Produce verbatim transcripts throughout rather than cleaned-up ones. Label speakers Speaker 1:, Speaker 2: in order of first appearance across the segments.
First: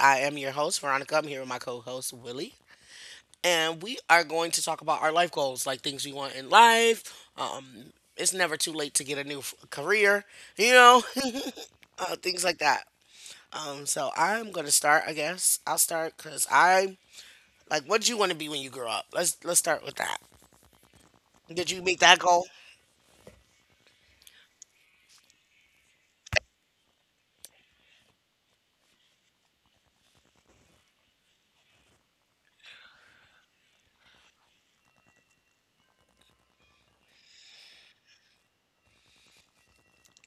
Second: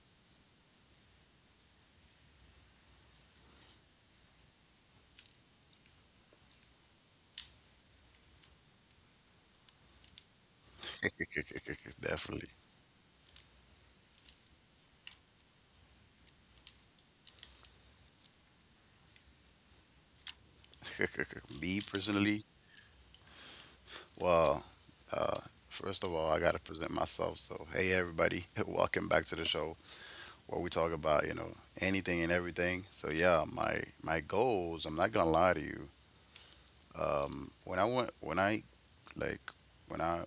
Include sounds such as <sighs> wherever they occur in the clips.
Speaker 1: I am your host, Veronica. I'm here with my co host, Willie. And we are going to talk about our life goals, like things we want in life. Um, it's never too late to get a new f- career, you know, <laughs>
Speaker 2: <laughs>
Speaker 1: uh, things
Speaker 2: Definitely.
Speaker 1: like that. Um, so I'm going to start, I guess. I'll start because I, like, what do you want to be when you grow up? Let's let's start with that.
Speaker 2: <laughs>
Speaker 1: Did
Speaker 2: Me
Speaker 1: you meet that
Speaker 2: personally.
Speaker 1: goal
Speaker 2: Well, uh, first of all, I got to present myself. So, hey everybody, <laughs> welcome back to the show where we talk about, you know, anything and everything. So yeah, my my goals. I'm not gonna lie to you. Um, when I went when I like when I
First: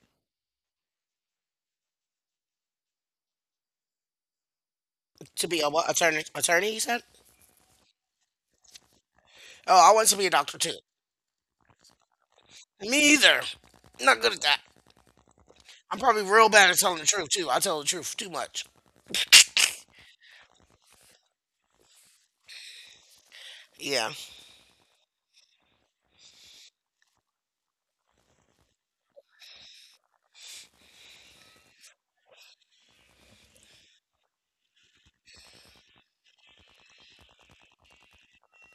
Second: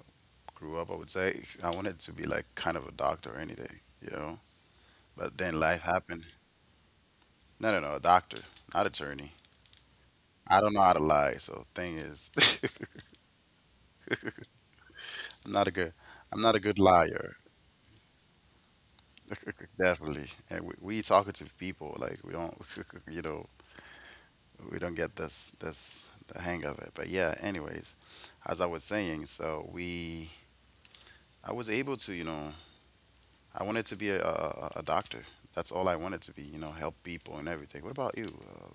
Speaker 2: grew up, I would say <laughs> I wanted to be like kind of a doctor or anything, you know. But
Speaker 1: to
Speaker 2: then
Speaker 1: be a
Speaker 2: life
Speaker 1: what, attorney?
Speaker 2: happened.
Speaker 1: Attorney, you said?
Speaker 2: No, no, no, a doctor, not attorney.
Speaker 1: Oh, I want to be a doctor
Speaker 2: I don't
Speaker 1: too.
Speaker 2: know how to lie. So thing is, <laughs>
Speaker 1: Me either. Not good at that.
Speaker 2: <laughs> I'm not a good.
Speaker 1: I'm probably
Speaker 2: I'm
Speaker 1: real
Speaker 2: not a
Speaker 1: bad at
Speaker 2: good
Speaker 1: telling the truth
Speaker 2: liar.
Speaker 1: too. I tell the truth too much.
Speaker 2: <laughs> Definitely. And we, we talkative people. Like we don't. <laughs> You know.
Speaker 1: Yeah,
Speaker 2: We don't get this. This. The hang of it. But yeah. Anyways, as I was saying, so we. I was able to. You know. I wanted to be a, a, a doctor. That's all I wanted to be. You know, help people and everything. What about you, uh,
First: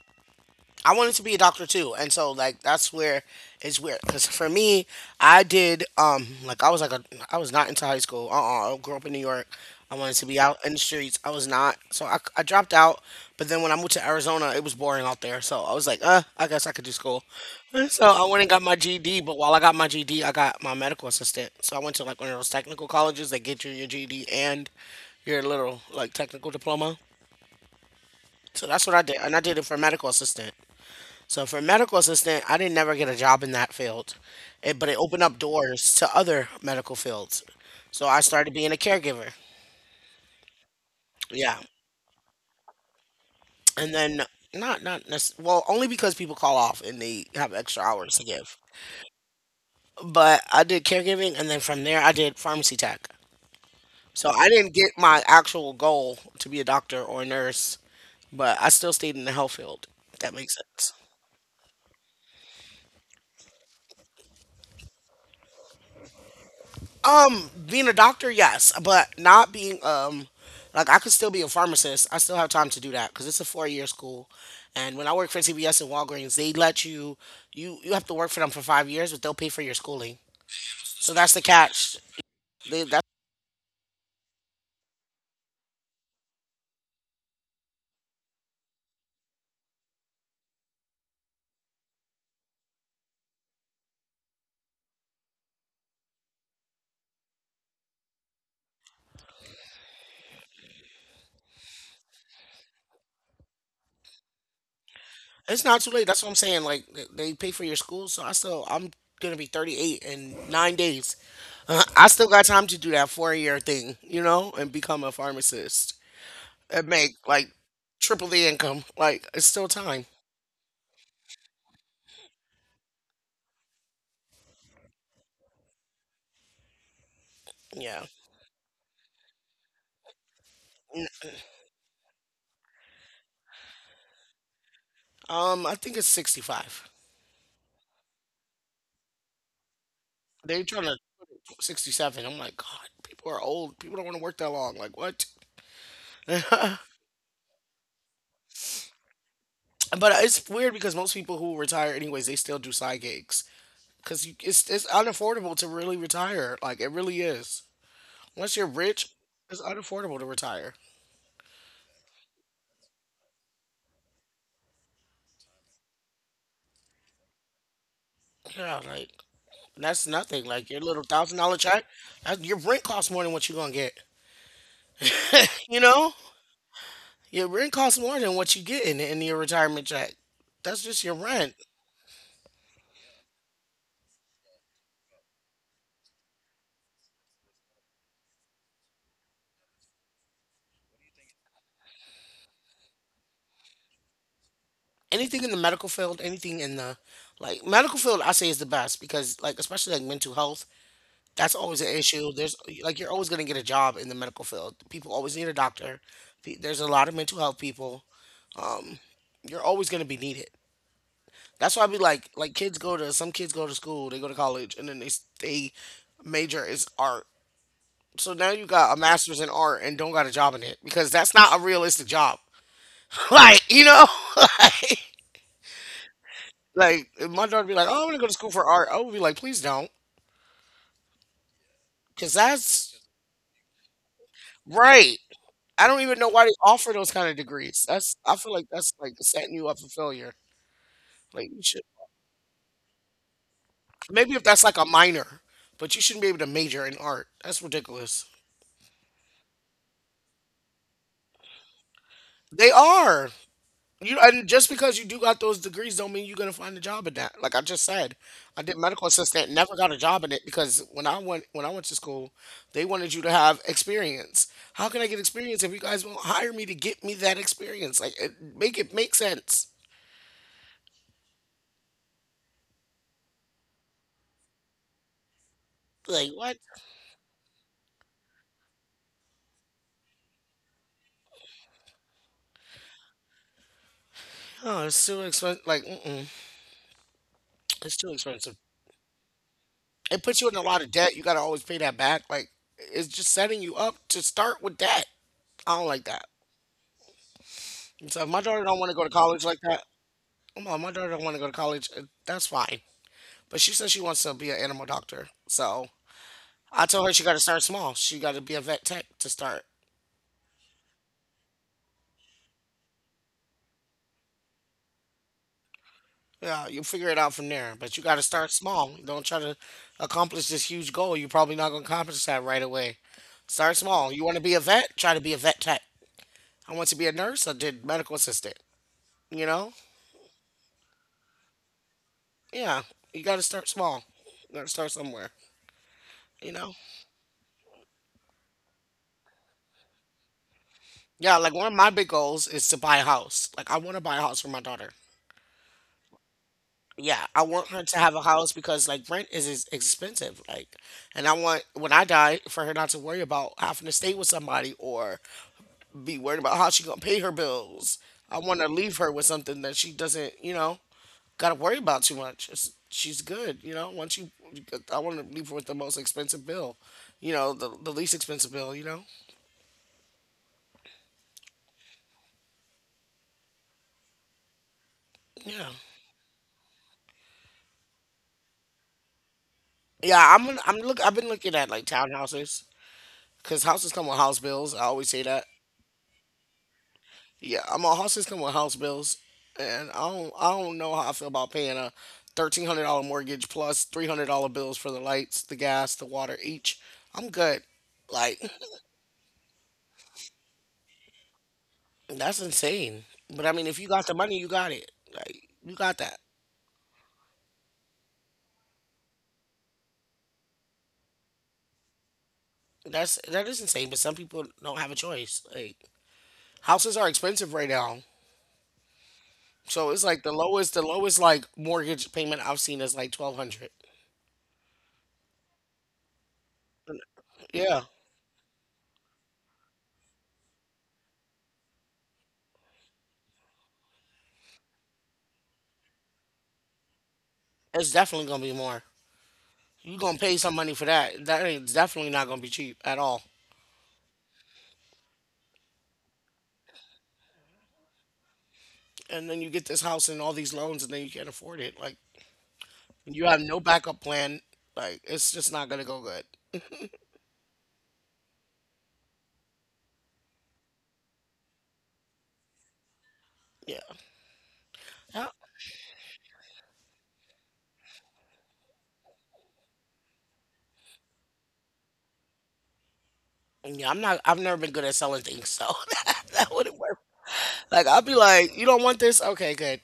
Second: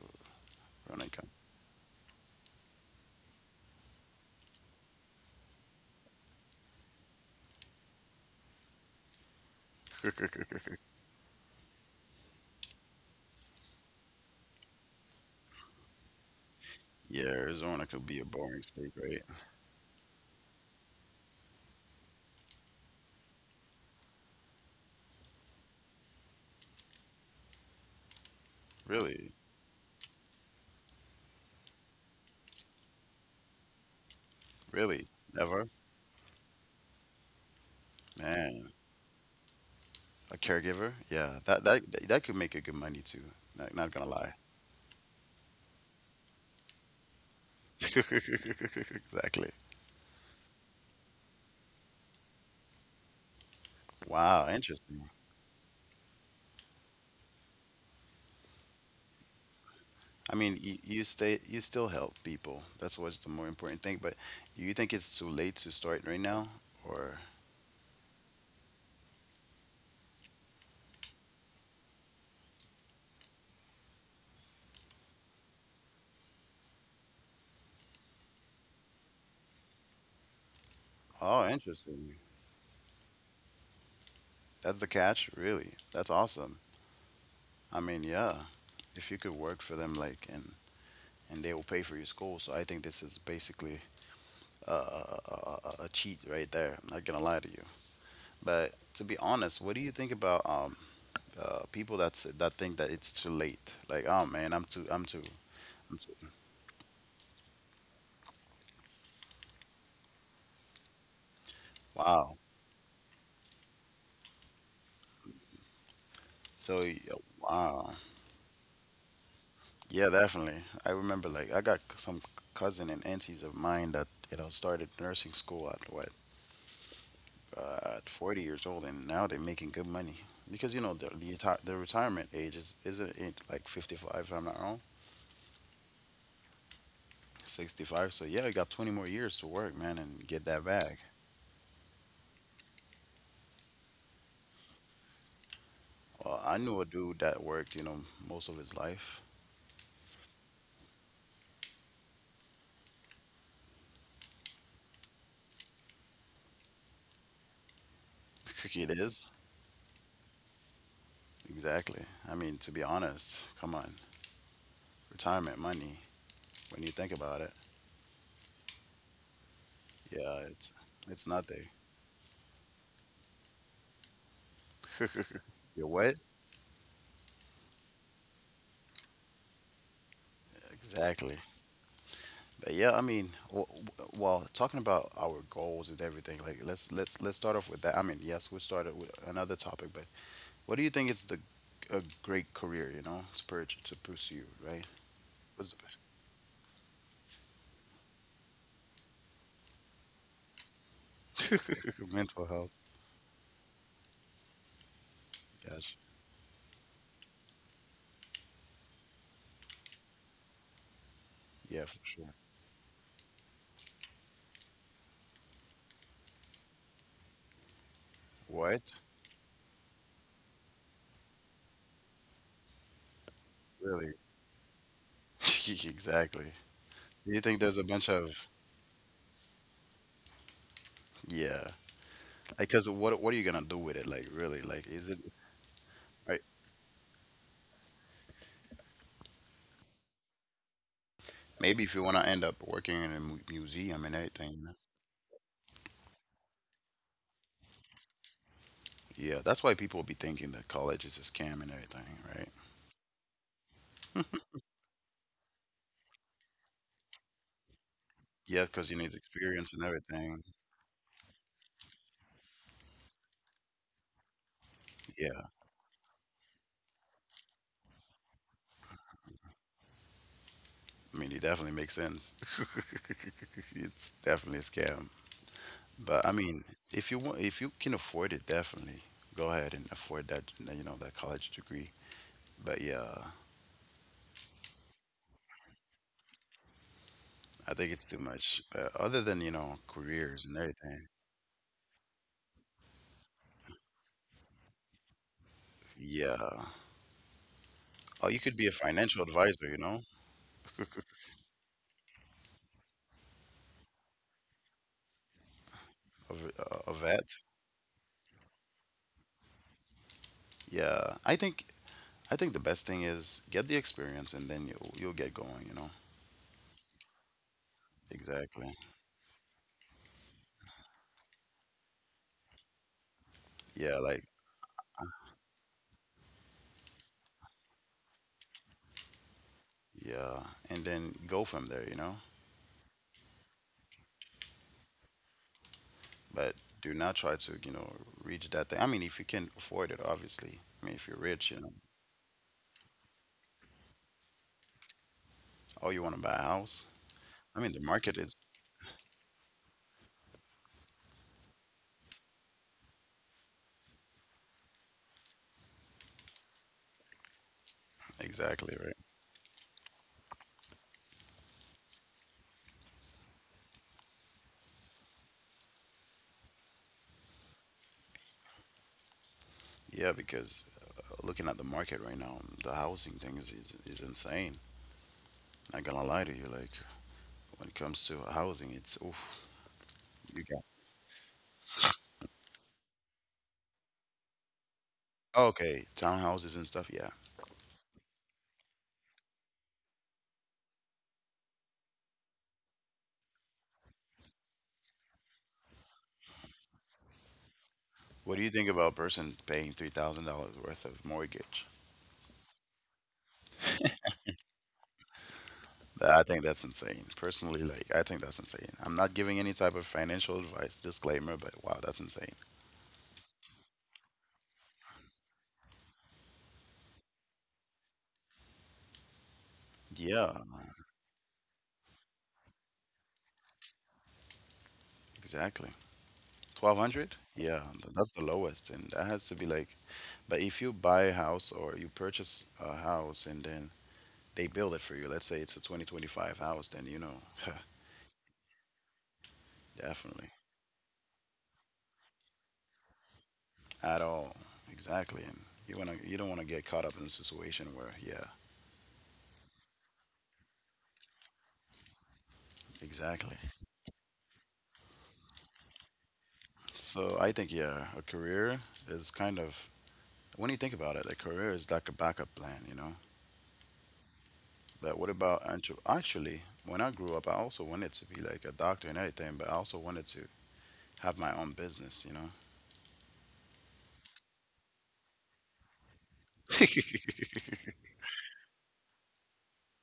Speaker 1: I wanted to
Speaker 2: Veronica?
Speaker 1: be a doctor too, and so like that's where it's weird because for me, I did um like I was like a I was not into high school. Uh uh I grew up in New York. I wanted to be out in the
Speaker 2: <laughs>
Speaker 1: streets. I was not, so I, I dropped out. But then when I moved to Arizona, it was boring out there, so I was like, uh, I guess I could do school.
Speaker 2: Yeah,
Speaker 1: <laughs>
Speaker 2: Arizona
Speaker 1: And so
Speaker 2: could be a
Speaker 1: I went and got
Speaker 2: boring
Speaker 1: my
Speaker 2: state,
Speaker 1: G D,
Speaker 2: right?
Speaker 1: but while I got my G E D, I got my medical assistant. So I went to like one of those technical colleges that get you your G D and your little like technical diploma. So that's what I did.
Speaker 2: Really,
Speaker 1: And I did it for medical assistant. So for medical assistant, I didn't never get a job in that field. It, but it
Speaker 2: really,
Speaker 1: opened up
Speaker 2: never,
Speaker 1: doors to other medical fields. So I started being
Speaker 2: man.
Speaker 1: a caregiver.
Speaker 2: A caregiver? Yeah,
Speaker 1: Yeah.
Speaker 2: that that that could make a good money too. Not, not
Speaker 1: And
Speaker 2: gonna
Speaker 1: then
Speaker 2: lie. <laughs>
Speaker 1: not not necess- well, only because people call off and they have extra hours to give.
Speaker 2: Exactly.
Speaker 1: But I did caregiving and then from there I did pharmacy tech. So I
Speaker 2: Wow,
Speaker 1: didn't get
Speaker 2: interesting.
Speaker 1: my actual goal to be a doctor or a nurse, but I still stayed in the health field, if that
Speaker 2: I
Speaker 1: makes
Speaker 2: mean, you,
Speaker 1: sense.
Speaker 2: you stay you still help people. That's what's the more important thing. But you think it's too late to start right now? Or
Speaker 1: Um, being a doctor, yes, but not being um, like I could still be a pharmacist. I still have time to do that because it's a four year school. And when I work for C V S and Walgreens, they let you you you have to work for them for five years, but they'll pay for your schooling. So that's the
Speaker 2: oh,
Speaker 1: catch.
Speaker 2: interesting.
Speaker 1: They that
Speaker 2: That's the catch, really. That's awesome. I mean, yeah. If you could work for them, like, and and they will pay for your school, so I think this is basically a, a a cheat right there. I'm not gonna lie to you. But to be honest, what do you think about um uh, people that's that think that it's too late. Like, oh man, I'm too, I'm too,
Speaker 1: It's not too
Speaker 2: I'm
Speaker 1: late.
Speaker 2: too.
Speaker 1: That's what I'm saying. Like they they pay for your school, so I still I'm gonna be thirty-eight in nine days. <laughs> Uh, I still
Speaker 2: Wow.
Speaker 1: got time to do that four year thing, you know, and become a pharmacist
Speaker 2: So,
Speaker 1: and
Speaker 2: y-
Speaker 1: make like
Speaker 2: wow.
Speaker 1: triple the income. Like it's still time.
Speaker 2: Yeah, definitely. I remember like I got c- some cousin and aunties of mine that you know started nursing school at what uh,
Speaker 1: Yeah.
Speaker 2: at forty years old, and now they're making good money because you know the
Speaker 1: N-
Speaker 2: the, reti- the retirement age is isn't it like fifty-five if I'm not wrong.
Speaker 1: Um, I think it's sixty-five.
Speaker 2: sixty-five, so yeah, you got twenty more years to work, man, and get that
Speaker 1: They're trying to
Speaker 2: bag.
Speaker 1: sixty-seven. I'm like, God, people are old. People don't want to work that long. Like, what? <laughs>
Speaker 2: Well, I knew
Speaker 1: But
Speaker 2: a dude that worked, you know, most of his life.
Speaker 1: it's weird because most people who retire anyways, they still do side gigs because it's it's unaffordable to really retire. Like, it really is. Once
Speaker 2: <laughs>
Speaker 1: you're
Speaker 2: It
Speaker 1: rich,
Speaker 2: is.
Speaker 1: it's unaffordable to retire.
Speaker 2: Exactly. I mean, to be honest, come on, retirement money. When you think about it,
Speaker 1: Yeah, like that's
Speaker 2: yeah,
Speaker 1: nothing.
Speaker 2: it's
Speaker 1: Like your little
Speaker 2: it's
Speaker 1: thousand dollar
Speaker 2: nothing.
Speaker 1: check, that, your rent costs more than what you're gonna get.
Speaker 2: <laughs>
Speaker 1: You
Speaker 2: Your
Speaker 1: know,
Speaker 2: what?
Speaker 1: your rent costs more than what you get in, in your retirement check. That's just your
Speaker 2: Exactly.
Speaker 1: rent.
Speaker 2: But yeah, I mean, w- w- well, talking about our goals and everything, like let's let's let's start off with that. I mean, yes, we started with another topic, but what do you think is the a great career, you know, to pur- to pursue, right?
Speaker 1: Anything in the
Speaker 2: What's
Speaker 1: medical field, anything in the like medical field, I say is the best because like especially like mental health, that's always an
Speaker 2: the- <laughs>
Speaker 1: issue.
Speaker 2: mental
Speaker 1: There's
Speaker 2: health?
Speaker 1: like you're always gonna get a job in the medical field. People always need a
Speaker 2: Yes.
Speaker 1: doctor. Pe- There's a lot of mental health people. Um, you're always gonna be needed. That's
Speaker 2: Yeah,
Speaker 1: why I
Speaker 2: for
Speaker 1: be like
Speaker 2: sure.
Speaker 1: like kids go to some kids go to school, they go to college, and then they s- they major is art. So now you
Speaker 2: What?
Speaker 1: got a master's in art and don't got a job in it because that's not a realistic job. <laughs> Like you know,
Speaker 2: Really?
Speaker 1: <laughs> like,
Speaker 2: <laughs> exactly.
Speaker 1: Like
Speaker 2: Do
Speaker 1: if
Speaker 2: you
Speaker 1: my
Speaker 2: think
Speaker 1: daughter
Speaker 2: there's
Speaker 1: be
Speaker 2: a
Speaker 1: like, "Oh, I
Speaker 2: bunch
Speaker 1: want to
Speaker 2: of
Speaker 1: go to school for art." I would be like, "Please don't,"
Speaker 2: yeah?
Speaker 1: because
Speaker 2: Because
Speaker 1: that's
Speaker 2: what what are you gonna do with it? Like really? Like is it
Speaker 1: right. I don't even know
Speaker 2: right?
Speaker 1: why they offer those kind of degrees. That's I feel like that's like setting you up for failure. Like you
Speaker 2: Maybe
Speaker 1: should
Speaker 2: if you wanna end up working in a mu- museum and
Speaker 1: maybe if
Speaker 2: everything, you
Speaker 1: that's
Speaker 2: know?
Speaker 1: like a minor, but you shouldn't be able to major in art. That's ridiculous.
Speaker 2: Yeah, that's why people be thinking that college is a scam and everything, right?
Speaker 1: They are. You and just because you do got those degrees don't mean you're gonna find a job in that. Like I just said, I
Speaker 2: Yeah,
Speaker 1: did
Speaker 2: because you
Speaker 1: medical
Speaker 2: need
Speaker 1: assistant,
Speaker 2: experience
Speaker 1: never
Speaker 2: and
Speaker 1: got a job in
Speaker 2: everything.
Speaker 1: it because when I went when I went to school, they wanted you to have experience. How can I get
Speaker 2: Yeah,
Speaker 1: experience if you guys won't hire me to get me that experience? Like it, make it make sense.
Speaker 2: I mean, it definitely makes sense. <laughs> It's definitely a scam. But I
Speaker 1: Like what?
Speaker 2: mean, if you want, if you can afford it, definitely go ahead and afford that, you know, that college degree. But yeah,
Speaker 1: Oh, it's too expensive. Like mm-mm,
Speaker 2: I think
Speaker 1: it's
Speaker 2: it's
Speaker 1: too
Speaker 2: too
Speaker 1: expensive.
Speaker 2: much. Uh, other than, you know,
Speaker 1: It puts
Speaker 2: careers
Speaker 1: you
Speaker 2: and
Speaker 1: in a lot of
Speaker 2: everything.
Speaker 1: debt. You gotta always pay that back. Like it's just setting you up to start with debt. I don't like that.
Speaker 2: Yeah.
Speaker 1: So
Speaker 2: Oh,
Speaker 1: if
Speaker 2: you
Speaker 1: my
Speaker 2: could be
Speaker 1: daughter
Speaker 2: a
Speaker 1: don't want to go to
Speaker 2: financial
Speaker 1: college like
Speaker 2: advisor, you
Speaker 1: that,
Speaker 2: know,
Speaker 1: well, my
Speaker 2: <laughs>
Speaker 1: my daughter want to go to college. uh, That's fine. But she says she wants to be an animal doctor. So
Speaker 2: of
Speaker 1: I
Speaker 2: a a
Speaker 1: told her she
Speaker 2: vet.
Speaker 1: got to start small. She got to be a vet tech to start.
Speaker 2: Yeah. I think I think the best thing is get the experience and then you you'll get going, you know.
Speaker 1: Yeah, you figure it out from there. But you got to start
Speaker 2: Exactly.
Speaker 1: small. Don't try to accomplish this huge goal. You're probably not going to accomplish that right away. Start
Speaker 2: Yeah,
Speaker 1: small.
Speaker 2: like
Speaker 1: You want to be a vet? Try to be a vet tech. I want to be a nurse. I did medical assistant. You know?
Speaker 2: yeah, and then go from there, you know.
Speaker 1: Yeah. You got to start small. You got to start somewhere.
Speaker 2: But
Speaker 1: You know?
Speaker 2: do not try to, you know, reach that thing. I mean, if you can afford it, obviously. I mean, if you're
Speaker 1: Yeah,
Speaker 2: rich,
Speaker 1: like
Speaker 2: you know,
Speaker 1: one of my big goals is to buy a house. Like, I want to buy a house for my daughter.
Speaker 2: oh, you want to buy a house.
Speaker 1: Yeah, I
Speaker 2: I mean,
Speaker 1: want
Speaker 2: the
Speaker 1: her to
Speaker 2: market
Speaker 1: have a
Speaker 2: is
Speaker 1: house because like rent is is expensive. Like, and I want when I die for her not to worry about having to stay with somebody or be worried about how she gonna pay her bills. I want to
Speaker 2: exactly right.
Speaker 1: leave her with something that she doesn't, you know, gotta worry about too much. It's, she's good, you know. Once you, I want to leave her with the most expensive bill, you know, the the least expensive bill, you know.
Speaker 2: Yeah, because uh, looking at the market right now, the housing thing is, is, is insane.
Speaker 1: Yeah,
Speaker 2: Not gonna lie to you, like when it comes to housing, it's oof.
Speaker 1: yeah.
Speaker 2: You
Speaker 1: I'm
Speaker 2: got
Speaker 1: gonna- I'm look. I've been looking at like townhouses because houses come with house bills. I always say that.
Speaker 2: okay, townhouses and stuff. Yeah.
Speaker 1: Yeah, I'm on her system with house bills, and I don't I don't know how I feel about paying a thirteen hundred dollar mortgage plus three hundred dollar bills for the lights, the gas, the water each. I'm good.
Speaker 2: What do you
Speaker 1: Like
Speaker 2: think about a person paying three thousand dollars worth of mortgage?
Speaker 1: that's insane. But I mean, if you got the money, you got it. Like you got
Speaker 2: That-
Speaker 1: that.
Speaker 2: I think that's insane. Personally, like I think that's insane. I'm not giving any type of financial advice, disclaimer, but wow, that's insane.
Speaker 1: That's that is insane. But some people don't have a choice. Like houses are expensive right now, so it's like
Speaker 2: Yeah,
Speaker 1: the lowest the lowest like mortgage payment I've seen is like twelve hundred.
Speaker 2: exactly. twelve hundred? Yeah,
Speaker 1: Yeah,
Speaker 2: th- that's the lowest, and that has to be like, but if you buy a house or you purchase a house and then they build it for you, let's say it's a twenty twenty-five house, then you know, <laughs>
Speaker 1: it's definitely gonna be more. You gonna
Speaker 2: definitely,
Speaker 1: pay some money for that. That ain't definitely not gonna be cheap at all.
Speaker 2: at all, exactly, and you wanna, you don't wanna get caught up in a situation where, yeah,
Speaker 1: And then you get this house and all these loans, and then you can't afford it. Like you
Speaker 2: exactly.
Speaker 1: have no backup plan. Like it's just not gonna go good.
Speaker 2: So I think, yeah, a career is kind of, when you think about it, a career is like a backup plan, you know?
Speaker 1: Yeah.
Speaker 2: But what
Speaker 1: Yeah.
Speaker 2: about, entre- actually, when I grew up, I also wanted to be like a doctor and everything, but I also wanted to have my own business, you know?
Speaker 1: Yeah, I'm not. I've never been good at selling things, so <laughs> that wouldn't work.
Speaker 2: <laughs>
Speaker 1: Like I'll be like, you don't want this? Okay, good.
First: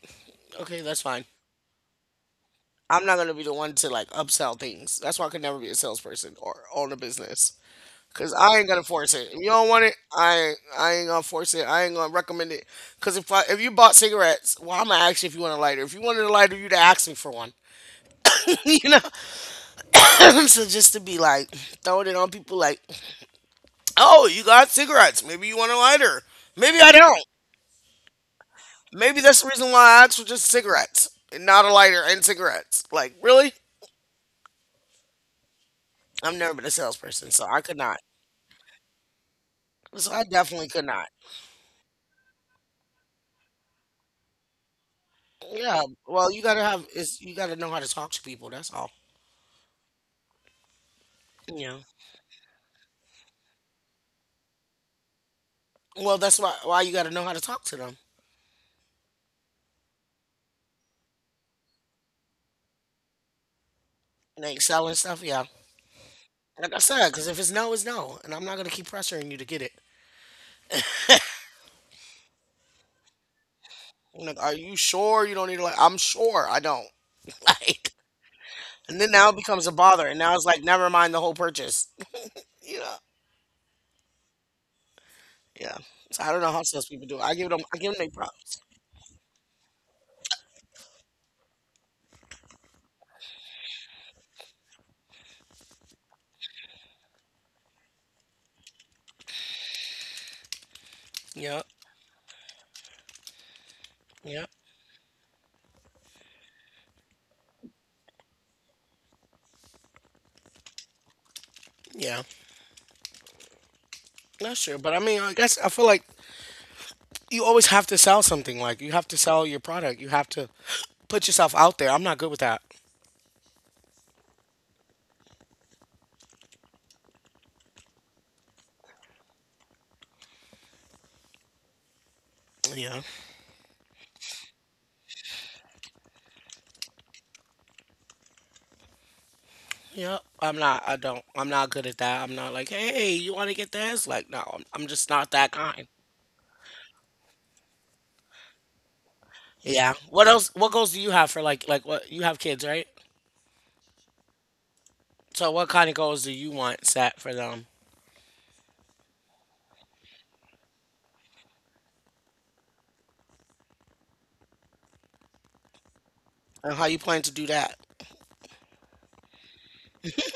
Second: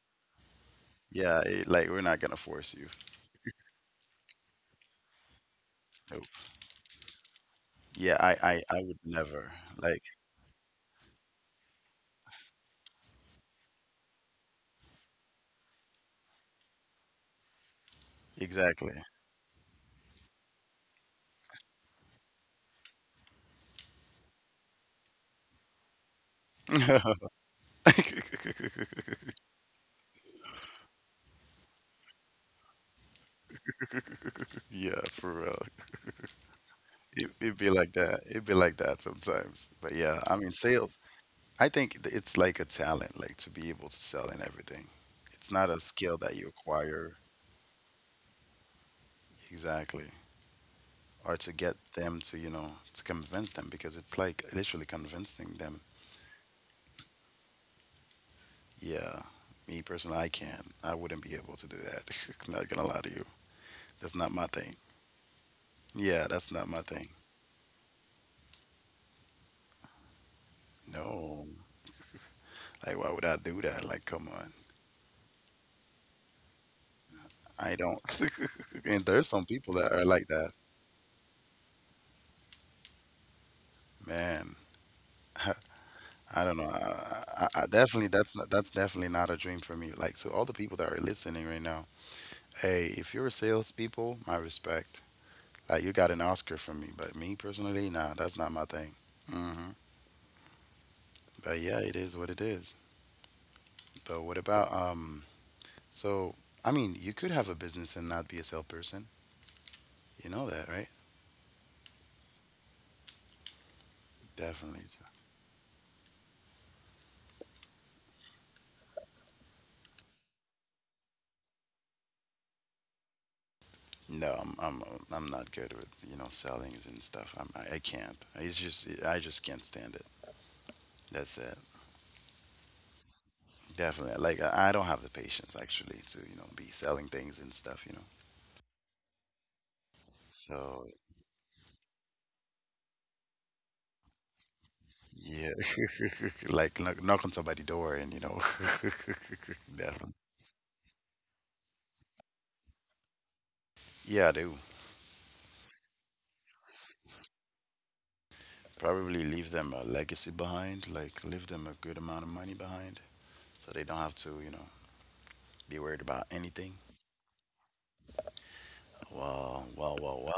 Speaker 1: Okay, that's fine.
Speaker 2: Yeah, it, like we're not gonna force you.
Speaker 1: I'm not gonna be the one to like upsell things. That's why I could never be a
Speaker 2: Nope.
Speaker 1: salesperson or own a business.
Speaker 2: Yeah,
Speaker 1: Cause
Speaker 2: I,
Speaker 1: I
Speaker 2: I,
Speaker 1: ain't
Speaker 2: I
Speaker 1: gonna
Speaker 2: would
Speaker 1: force it. If you
Speaker 2: never.
Speaker 1: don't want it,
Speaker 2: Like,
Speaker 1: I ain't, I ain't gonna force it. I ain't gonna recommend it. Cause if I, if you bought cigarettes, well, I'm gonna ask you if you want a lighter. If you wanted a lighter, you'd ask me for one. <laughs> You
Speaker 2: exactly.
Speaker 1: know. <clears throat> So just to be like throwing it on people, like, oh, you got cigarettes. Maybe you want a lighter. Maybe I
Speaker 2: <laughs>
Speaker 1: don't. Maybe that's the reason why I asked for just cigarettes and not a lighter and cigarettes. Like, really?
Speaker 2: Yeah, for real.
Speaker 1: I've never been a
Speaker 2: It,
Speaker 1: salesperson, so
Speaker 2: it'd
Speaker 1: I
Speaker 2: be
Speaker 1: could
Speaker 2: like
Speaker 1: not.
Speaker 2: that. It'd be like that sometimes. But
Speaker 1: So
Speaker 2: yeah,
Speaker 1: I
Speaker 2: I mean,
Speaker 1: definitely could
Speaker 2: sales,
Speaker 1: not.
Speaker 2: I think th- it's like a talent, like to be able to sell in everything. It's not a
Speaker 1: Yeah.
Speaker 2: skill
Speaker 1: Well,
Speaker 2: that
Speaker 1: you
Speaker 2: you
Speaker 1: gotta have
Speaker 2: acquire
Speaker 1: is you gotta know how to talk to people. That's all.
Speaker 2: exactly, or to get
Speaker 1: Yeah.
Speaker 2: them to, you know, to convince them because it's like literally convincing them.
Speaker 1: Well, that's why why you got to know how to talk to them
Speaker 2: Yeah, me personally, I can't. I wouldn't be able to do that. <laughs> I'm not gonna lie to you. That's not
Speaker 1: and
Speaker 2: my
Speaker 1: they
Speaker 2: thing.
Speaker 1: selling stuff. Yeah,
Speaker 2: Yeah, that's not
Speaker 1: like I
Speaker 2: my thing.
Speaker 1: said, because if it's no, it's no, and I'm not gonna keep pressuring you to get it.
Speaker 2: No, like why would I do that? Like, come
Speaker 1: I'm like,
Speaker 2: on,
Speaker 1: are you sure you don't need to? Like, I'm sure I don't. <laughs>
Speaker 2: I
Speaker 1: Like,
Speaker 2: don't. <laughs> And
Speaker 1: and then
Speaker 2: there's
Speaker 1: now it
Speaker 2: some
Speaker 1: becomes
Speaker 2: people
Speaker 1: a
Speaker 2: that are
Speaker 1: bother, and
Speaker 2: like
Speaker 1: now it's
Speaker 2: that,
Speaker 1: like, never mind the whole purchase. <laughs> You know?
Speaker 2: man. <laughs>
Speaker 1: Yeah. So I don't
Speaker 2: I
Speaker 1: know
Speaker 2: don't
Speaker 1: how
Speaker 2: know.
Speaker 1: salespeople do. It. I
Speaker 2: I,
Speaker 1: give
Speaker 2: I,
Speaker 1: them,
Speaker 2: I
Speaker 1: I give them
Speaker 2: definitely
Speaker 1: their
Speaker 2: that's not
Speaker 1: props.
Speaker 2: that's definitely not a dream for me. Like to all the people that are listening right now, hey, if you're salespeople, my respect. Like you got an Oscar from me, but me personally, nah, that's not my thing. Hmm. But
Speaker 1: Yeah,
Speaker 2: yeah, it is what it is. But what
Speaker 1: yeah,
Speaker 2: about um? So I mean, you could have a business and not be a salesperson. You know that, right?
Speaker 1: yeah. That's true.
Speaker 2: Definitely.
Speaker 1: But I
Speaker 2: So-
Speaker 1: mean, I guess I feel like you always have to sell something. Like you have to sell your product. You have to <gasps> put yourself out there. I'm not good with that.
Speaker 2: No, I'm I'm I'm not good with, you know, sellings and stuff. I'm I, I can't. It's just I just can't stand it. That's it.
Speaker 1: Yeah.
Speaker 2: Definitely. Like I, I don't have the patience actually to, you know, be selling things and stuff. You know.
Speaker 1: Yep, I'm not.
Speaker 2: So
Speaker 1: I don't. I'm not good at that. I'm not like, hey, you want to get this? Like, no, I'm, I'm just not
Speaker 2: yeah,
Speaker 1: that kind.
Speaker 2: <laughs> like knock, knock on somebody's door and, you know, <laughs>
Speaker 1: Yeah.
Speaker 2: definitely.
Speaker 1: What else? What goals do you have for like, like what you have kids, right?
Speaker 2: Yeah, I do.
Speaker 1: So, what kind of goals do you want set for them,
Speaker 2: Probably leave them a legacy behind, like leave them a good amount of money behind, so they don't have to, you know, be worried about anything.
Speaker 1: and how you plan to do that?
Speaker 2: Well, well, well,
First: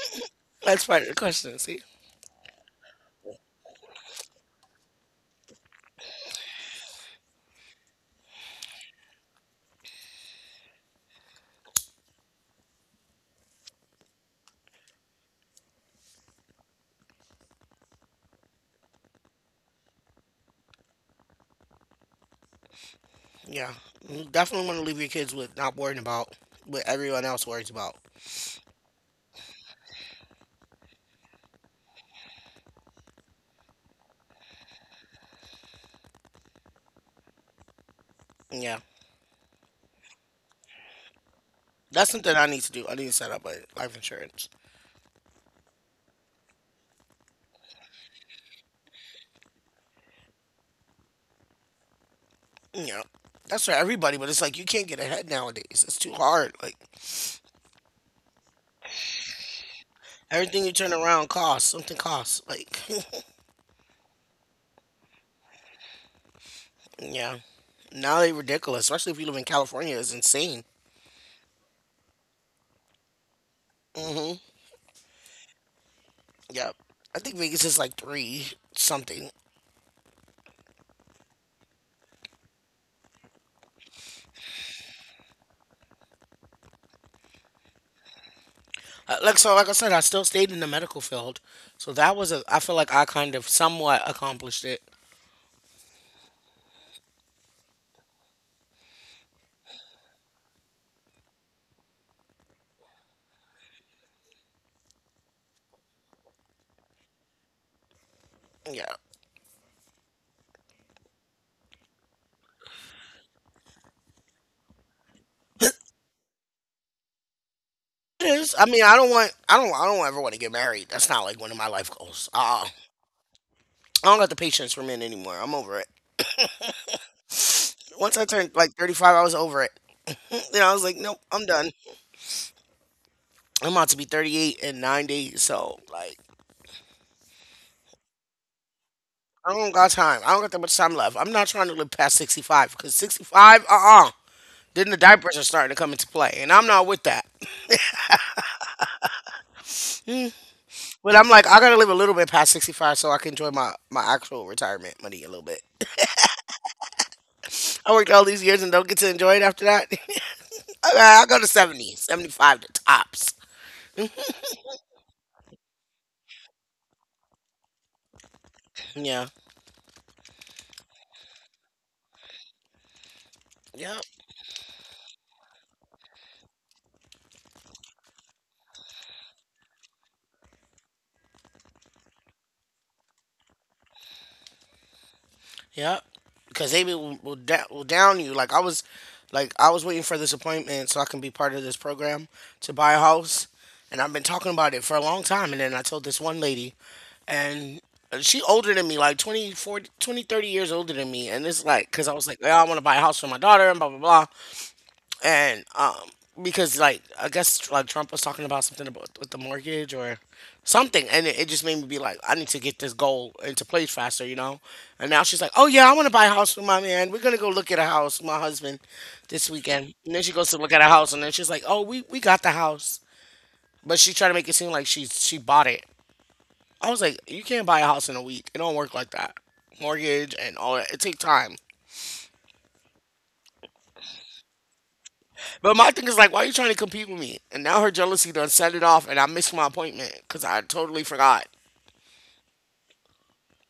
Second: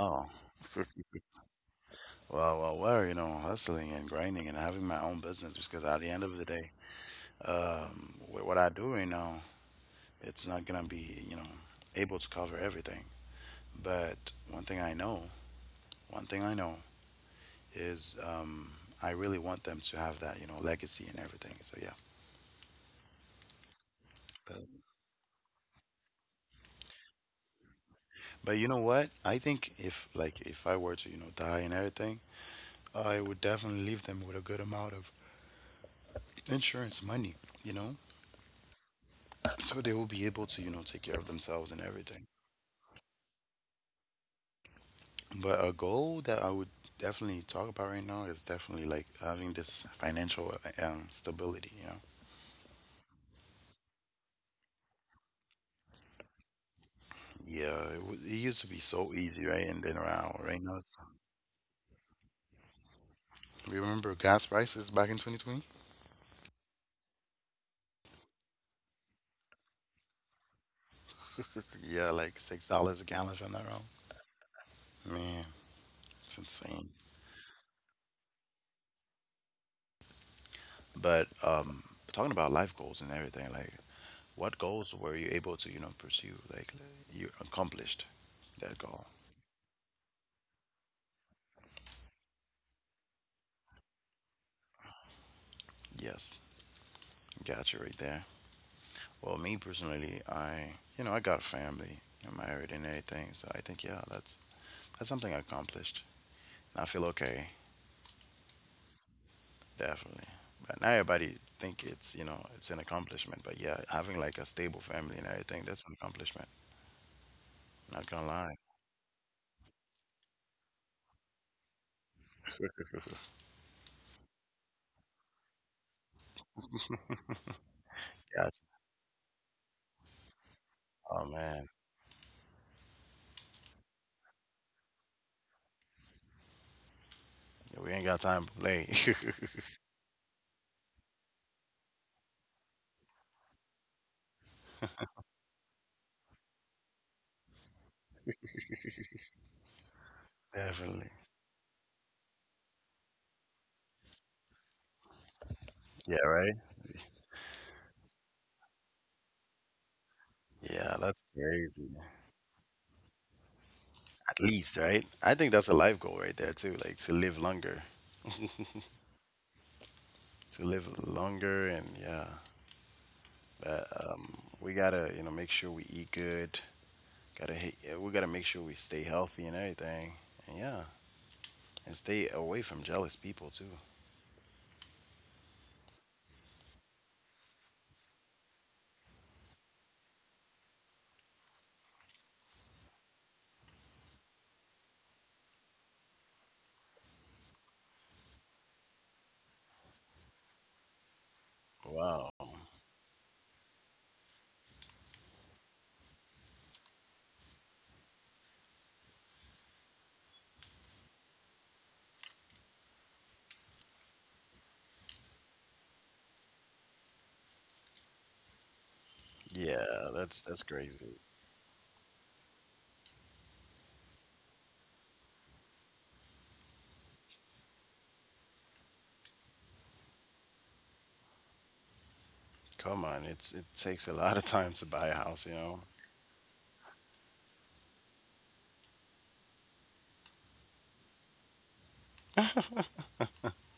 Speaker 1: That's
Speaker 2: well.
Speaker 1: part of the
Speaker 2: <laughs>
Speaker 1: question. See?
Speaker 2: Well, well, well, <laughs> you know, hustling and grinding and having my own business because at the end of the day, wh- what I do right now, it's not gonna be, you know, able to cover everything. But one thing I know, one thing I know is um, I really want them to have that, you know, legacy and everything. So yeah.
Speaker 1: Yeah. You
Speaker 2: But,
Speaker 1: definitely want to leave your kids with not worrying about what everyone else worries about.
Speaker 2: but you know what? I think if like if I were to, you know, die and everything, I would definitely leave them with a good amount of insurance money, you know,
Speaker 1: Yeah.
Speaker 2: so they will be able to, you know, take care of themselves and
Speaker 1: That's
Speaker 2: everything.
Speaker 1: something I need to do. I need to set up a life insurance.
Speaker 2: But a goal that I would definitely talk about right now is definitely like having this financial um, stability, you know.
Speaker 1: Yeah. That's for everybody, but it's like you can't get ahead nowadays. It's too hard. Like.
Speaker 2: Yeah, it, w it used to be so easy, right? And then around right
Speaker 1: Everything you
Speaker 2: now,
Speaker 1: turn
Speaker 2: it's,
Speaker 1: around costs. Something costs. Like,
Speaker 2: remember gas prices back in twenty twenty?
Speaker 1: <laughs> yeah. Now they ridiculous, especially if you live in California. It's insane.
Speaker 2: Yeah, like six dollars a gallon, if I'm not wrong.
Speaker 1: Hmm.
Speaker 2: Man, it's
Speaker 1: Yep.
Speaker 2: insane.
Speaker 1: I think Vegas is like three something.
Speaker 2: But um, talking about life goals and everything, like what goals were you able to, you know, pursue? Like you accomplished that goal.
Speaker 1: Uh, Like so, like I said, I still stayed in the medical field, so that was a. I feel like I kind of somewhat accomplished it.
Speaker 2: Yes, got you right there. Well, me personally, I, you know, I got a family, I'm married and everything, so I think yeah, that's that's something I accomplished. I feel okay,
Speaker 1: Yeah.
Speaker 2: definitely. But not everybody think it's, you know, it's an accomplishment, but yeah, having like a stable family and everything, that's an accomplishment. Not
Speaker 1: It
Speaker 2: gonna
Speaker 1: is.
Speaker 2: lie.
Speaker 1: I mean, I don't want. I don't. I don't ever want to get married. That's not like one of my life goals. Uh, uh. I don't got the patience for men anymore. I'm over it. Once I
Speaker 2: Got
Speaker 1: turned
Speaker 2: you.
Speaker 1: like thirty-five, I was over it. <laughs> Then I was like, nope,
Speaker 2: Oh
Speaker 1: I'm
Speaker 2: man,
Speaker 1: done. I'm about to be thirty-eight in ninety, so like
Speaker 2: we ain't got time to play.
Speaker 1: I don't
Speaker 2: <laughs>
Speaker 1: got time. I don't got that much time left. I'm not trying to live past sixty-five because sixty-five, uh uh Then the diapers are starting to come into play, and I'm not with that.
Speaker 2: Definitely.
Speaker 1: But I'm like, I gotta live a little bit past sixty-five so I can enjoy my, my actual retirement money a little bit.
Speaker 2: Yeah, right?
Speaker 1: I worked all these years and don't get to enjoy it after that. <laughs> Okay,
Speaker 2: Yeah,
Speaker 1: I'll
Speaker 2: that's
Speaker 1: go to
Speaker 2: crazy.
Speaker 1: seventy, seventy-five to tops.
Speaker 2: At least, right? I think that's a life goal right there too, like to live longer.
Speaker 1: Yeah.
Speaker 2: To live longer. And yeah,
Speaker 1: Yeah.
Speaker 2: we gotta you know make sure we eat good. Gotta hate, we gotta make sure we stay healthy and everything. And yeah. And stay away from jealous people too.
Speaker 1: Yep. Because they will, will, da- will down you. Like I was, like I was waiting for this appointment so I can be part of this program to buy a house, and I've been talking about it for a long time. And then I told this one lady, and uh, she older than me, like twenty, forty, twenty, thirty years older than me. And it's like, because I was
Speaker 2: Wow.
Speaker 1: like, yeah, I want to buy a house for my daughter and blah blah blah and um because like I guess like Trump was talking about something about with the mortgage or something, and it, it just made me be like, I need to get this goal into place faster, you know. And now she's like, "Oh yeah, I want to buy a house with my man. We're gonna go look at a house, with my husband, this
Speaker 2: Yeah,
Speaker 1: weekend." And then she
Speaker 2: that's
Speaker 1: goes
Speaker 2: that's
Speaker 1: to look at a
Speaker 2: crazy.
Speaker 1: house, and then she's like, "Oh, we we got the house," but she tried to make it seem like she she bought it. I was like, "You can't buy a house in a week. It don't work like that. Mortgage and all that. It take time."
Speaker 2: Come on, it's it takes a lot of time to buy a house you know
Speaker 1: But my thing is like, why are you trying to compete with me? And now her jealousy done set it off, and I missed my appointment because I totally forgot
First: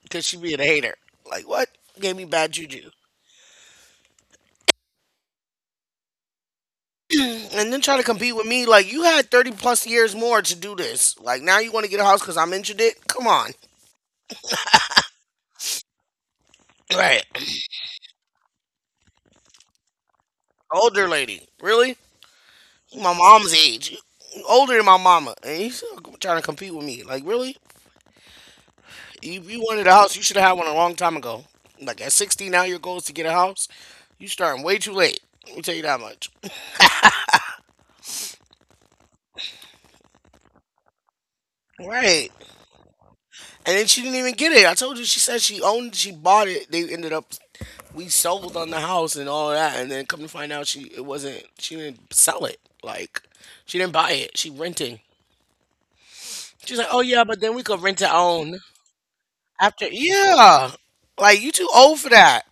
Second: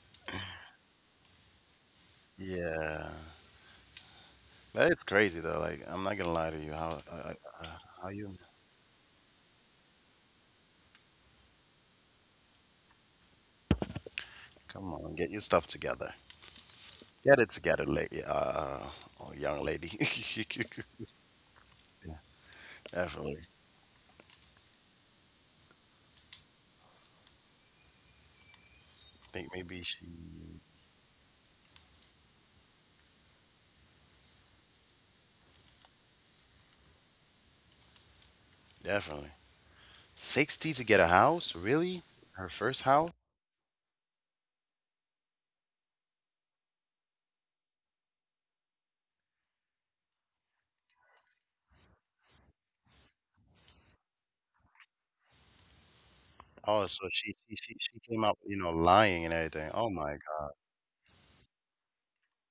Speaker 1: because she being a hater. Like what? Gave me bad juju.
Speaker 2: Yeah, but it's crazy though. Like, I'm not gonna lie to you, how uh, uh, uh,
Speaker 1: And then trying to
Speaker 2: how you
Speaker 1: compete with me, like you had thirty plus years more to do this. Like now you want to get a house because I mentioned it? Come on,
Speaker 2: come on, get your stuff together.
Speaker 1: right?
Speaker 2: Get it together, lady. Uh, uh uh, young lady. <laughs>
Speaker 1: Older lady, really? My
Speaker 2: Definitely.
Speaker 1: mom's age, older than my mama, and you still trying to compete with me? Like really? You,
Speaker 2: Think
Speaker 1: you
Speaker 2: maybe
Speaker 1: wanted a
Speaker 2: she
Speaker 1: house, you should have had one a long time ago. Like at sixty now, your goal is to get a house. You starting way too late. Let me tell you that much.
Speaker 2: definitely sixty to get a house? Really?
Speaker 1: Right.
Speaker 2: Her first house?
Speaker 1: And then she didn't even get it. I told you she said she owned she bought it. They ended up we sold on the house and all that and then come to find out she it wasn't she didn't sell it. Like she didn't buy it. She renting. She's like,
Speaker 2: Oh,
Speaker 1: "Oh
Speaker 2: so
Speaker 1: yeah,
Speaker 2: she
Speaker 1: but then
Speaker 2: she
Speaker 1: we
Speaker 2: she,
Speaker 1: could rent
Speaker 2: she
Speaker 1: to
Speaker 2: came out, you
Speaker 1: own
Speaker 2: know, lying and everything.
Speaker 1: after
Speaker 2: Oh my God.
Speaker 1: yeah." Like you too old for that.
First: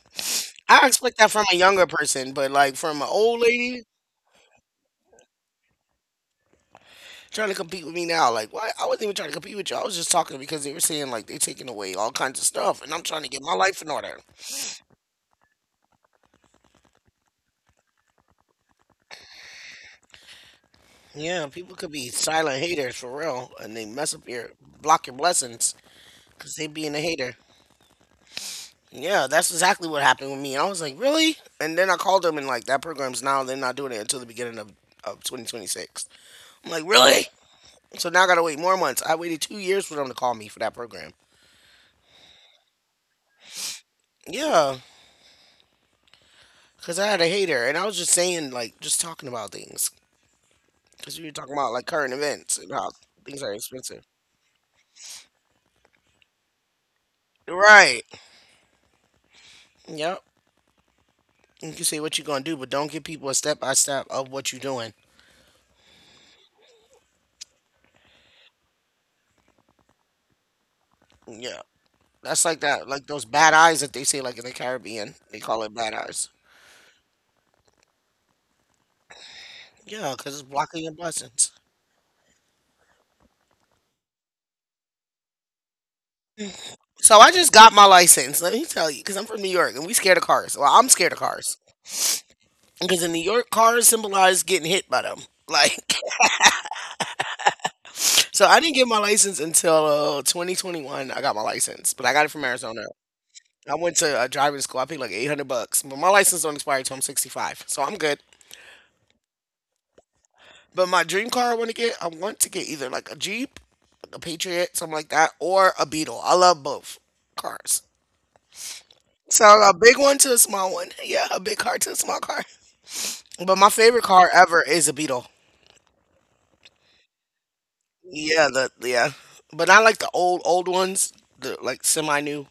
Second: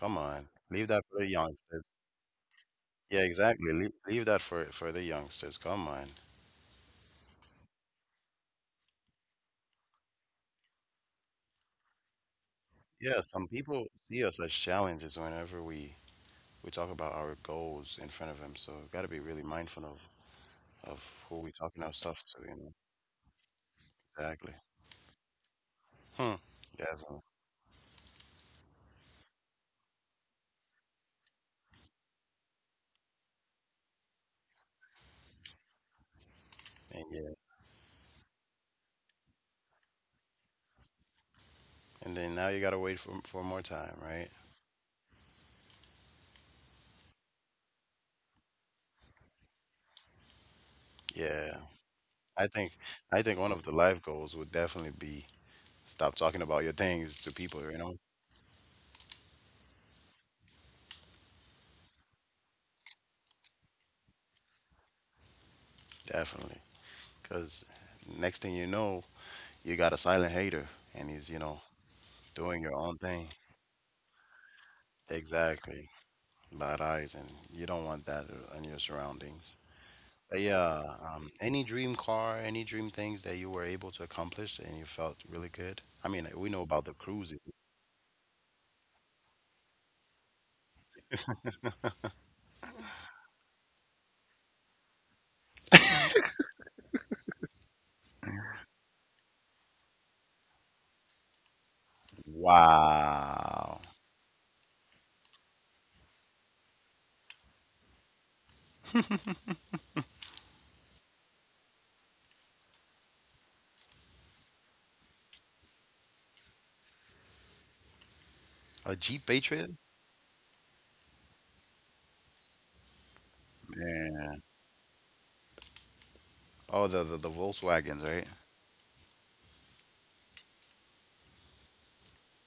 Speaker 2: Come on.
Speaker 1: I
Speaker 2: Leave that
Speaker 1: expect
Speaker 2: for the
Speaker 1: that from a
Speaker 2: youngsters.
Speaker 1: younger person, but like from an
Speaker 2: Yeah,
Speaker 1: old
Speaker 2: exactly.
Speaker 1: lady
Speaker 2: Leave, leave that for for the youngsters. Come on.
Speaker 1: trying to compete with me now, like why I wasn't even trying to compete with you. I was just talking because they were saying like they taking away all kinds of stuff and I'm trying
Speaker 2: Yeah,
Speaker 1: to get
Speaker 2: some
Speaker 1: my life in
Speaker 2: people
Speaker 1: order.
Speaker 2: see us as challenges whenever we we talk about our goals in front of them. So we've got to be really mindful of of who
Speaker 1: Yeah,
Speaker 2: we
Speaker 1: people
Speaker 2: talking
Speaker 1: could
Speaker 2: our
Speaker 1: be
Speaker 2: stuff to, you
Speaker 1: silent
Speaker 2: know.
Speaker 1: haters for real, and they mess up your
Speaker 2: Exactly.
Speaker 1: block your blessings
Speaker 2: Hmm.
Speaker 1: because they being a
Speaker 2: Definitely.
Speaker 1: hater. Yeah, that's exactly what happened with me. I was like, really? And then I called them and like that program's now they're not doing it until the beginning of of twenty twenty-six. I'm like,
Speaker 2: And yeah.
Speaker 1: really? So now I gotta wait more months. I waited two years for them to call me for that program.
Speaker 2: And then now you got to wait for for more time, right?
Speaker 1: Yeah, because I had a hater, and I was just saying like just talking about things because we were talking
Speaker 2: Yeah.
Speaker 1: about like current
Speaker 2: I
Speaker 1: events and
Speaker 2: think
Speaker 1: how
Speaker 2: I
Speaker 1: things
Speaker 2: think
Speaker 1: are
Speaker 2: one of the life
Speaker 1: expensive.
Speaker 2: goals would definitely be stop talking about your things to people, you know?
Speaker 1: Right. Yep. You can say what you're gonna do, but don't give people a step by step of what you're doing.
Speaker 2: Definitely. Cuz next thing you know, you got a silent hater and he's, you
Speaker 1: Yeah,
Speaker 2: know,
Speaker 1: that's like
Speaker 2: doing your
Speaker 1: that,
Speaker 2: own
Speaker 1: like those
Speaker 2: thing.
Speaker 1: bad eyes that they say, like in the Caribbean, they call it
Speaker 2: Exactly.
Speaker 1: bad eyes.
Speaker 2: Bad eyes and you don't want that uh, in your surroundings.
Speaker 1: Yeah, because
Speaker 2: But
Speaker 1: it's blocking your
Speaker 2: yeah, um,
Speaker 1: blessings.
Speaker 2: any dream car, any dream things that you were able to accomplish and you felt really good? I mean, we know about the
Speaker 1: So I
Speaker 2: cruises.
Speaker 1: just got my license. Let me tell you, because I'm from New York and we scared of cars. Well, I'm scared of cars because in New York, cars symbolize getting hit by them. Like, <laughs> so I didn't get my license until uh, twenty twenty-one. I got my license, but I got it from Arizona. I
Speaker 2: Wow.
Speaker 1: went to a driving school. I paid like eight hundred bucks, but my license don't expire until I'm sixty-five, so I'm good. But my dream car I want to get, I want to get either like a Jeep, like a Patriot, something like that, or a Beetle. I love both cars.
Speaker 2: A Jeep
Speaker 1: So a
Speaker 2: Patriot?
Speaker 1: big one to a small one. <laughs> Yeah, a big car to a small car. But my favorite car
Speaker 2: Man.
Speaker 1: ever is a Beetle.
Speaker 2: Oh, the, the, the Volkswagens, right?
Speaker 1: Yeah, the yeah. But I like the old old ones, the like semi new.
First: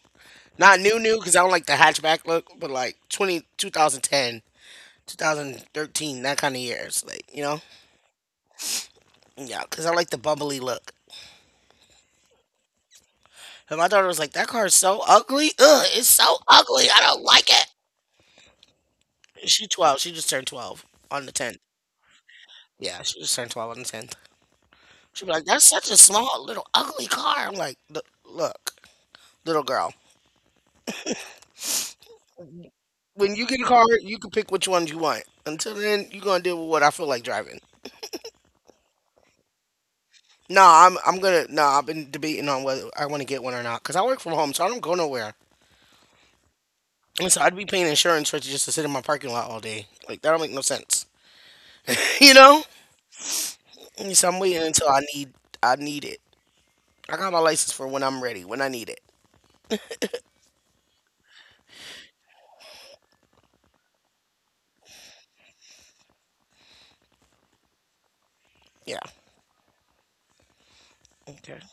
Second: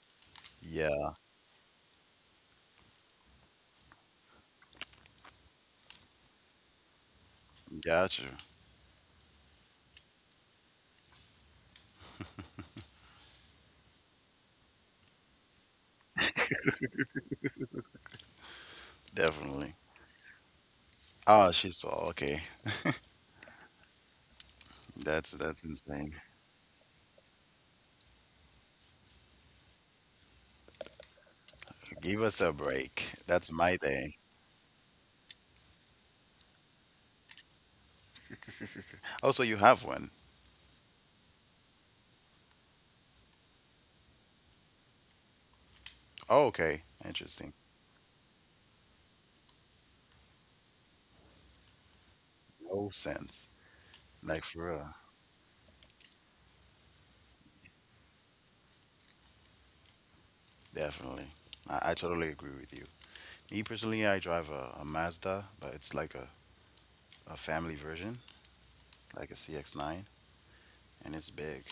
Speaker 1: Not new
Speaker 2: Yeah,
Speaker 1: new because I don't like the hatchback look, but like twenty, twenty ten, twenty thirteen, that kind of years, like you know.
Speaker 2: gotcha.
Speaker 1: Yeah, because I like the bubbly look. And my daughter was like, "That car is so ugly. Ugh, it's so ugly. I don't like it." She
Speaker 2: Definitely.
Speaker 1: twelve. She just turned twelve on the
Speaker 2: Oh,
Speaker 1: tenth.
Speaker 2: she saw. Okay,
Speaker 1: Yeah, she just turned twelve on the tenth. She'd
Speaker 2: that's
Speaker 1: be like, "That's
Speaker 2: that's
Speaker 1: such a
Speaker 2: insane.
Speaker 1: small little ugly car." I'm like, "Look, look, little girl.
Speaker 2: Give us a break.
Speaker 1: When you
Speaker 2: That's
Speaker 1: get a
Speaker 2: my
Speaker 1: car,
Speaker 2: day.
Speaker 1: you can pick which ones you want. Until then, you're gonna deal with what I feel like driving."
Speaker 2: <laughs> Oh, so you have one.
Speaker 1: No, I'm I'm gonna no. I've been debating on whether I want to get one or not because I work from home, so I don't go nowhere.
Speaker 2: Oh, okay.
Speaker 1: And so
Speaker 2: Interesting.
Speaker 1: I'd be paying insurance for it just to sit in my parking lot all day. Like that don't make no sense, <laughs> you know.
Speaker 2: No sense.
Speaker 1: And so I'm
Speaker 2: Like
Speaker 1: waiting
Speaker 2: for
Speaker 1: until
Speaker 2: real.
Speaker 1: I need I need it. I got my license for when I'm ready, when I need it.
Speaker 2: Definitely. I, I totally agree with you. Me personally, I drive a, a Mazda, but it's like a, a family version,
Speaker 1: Yeah.
Speaker 2: like a C X nine, and it's
Speaker 1: Okay.
Speaker 2: big.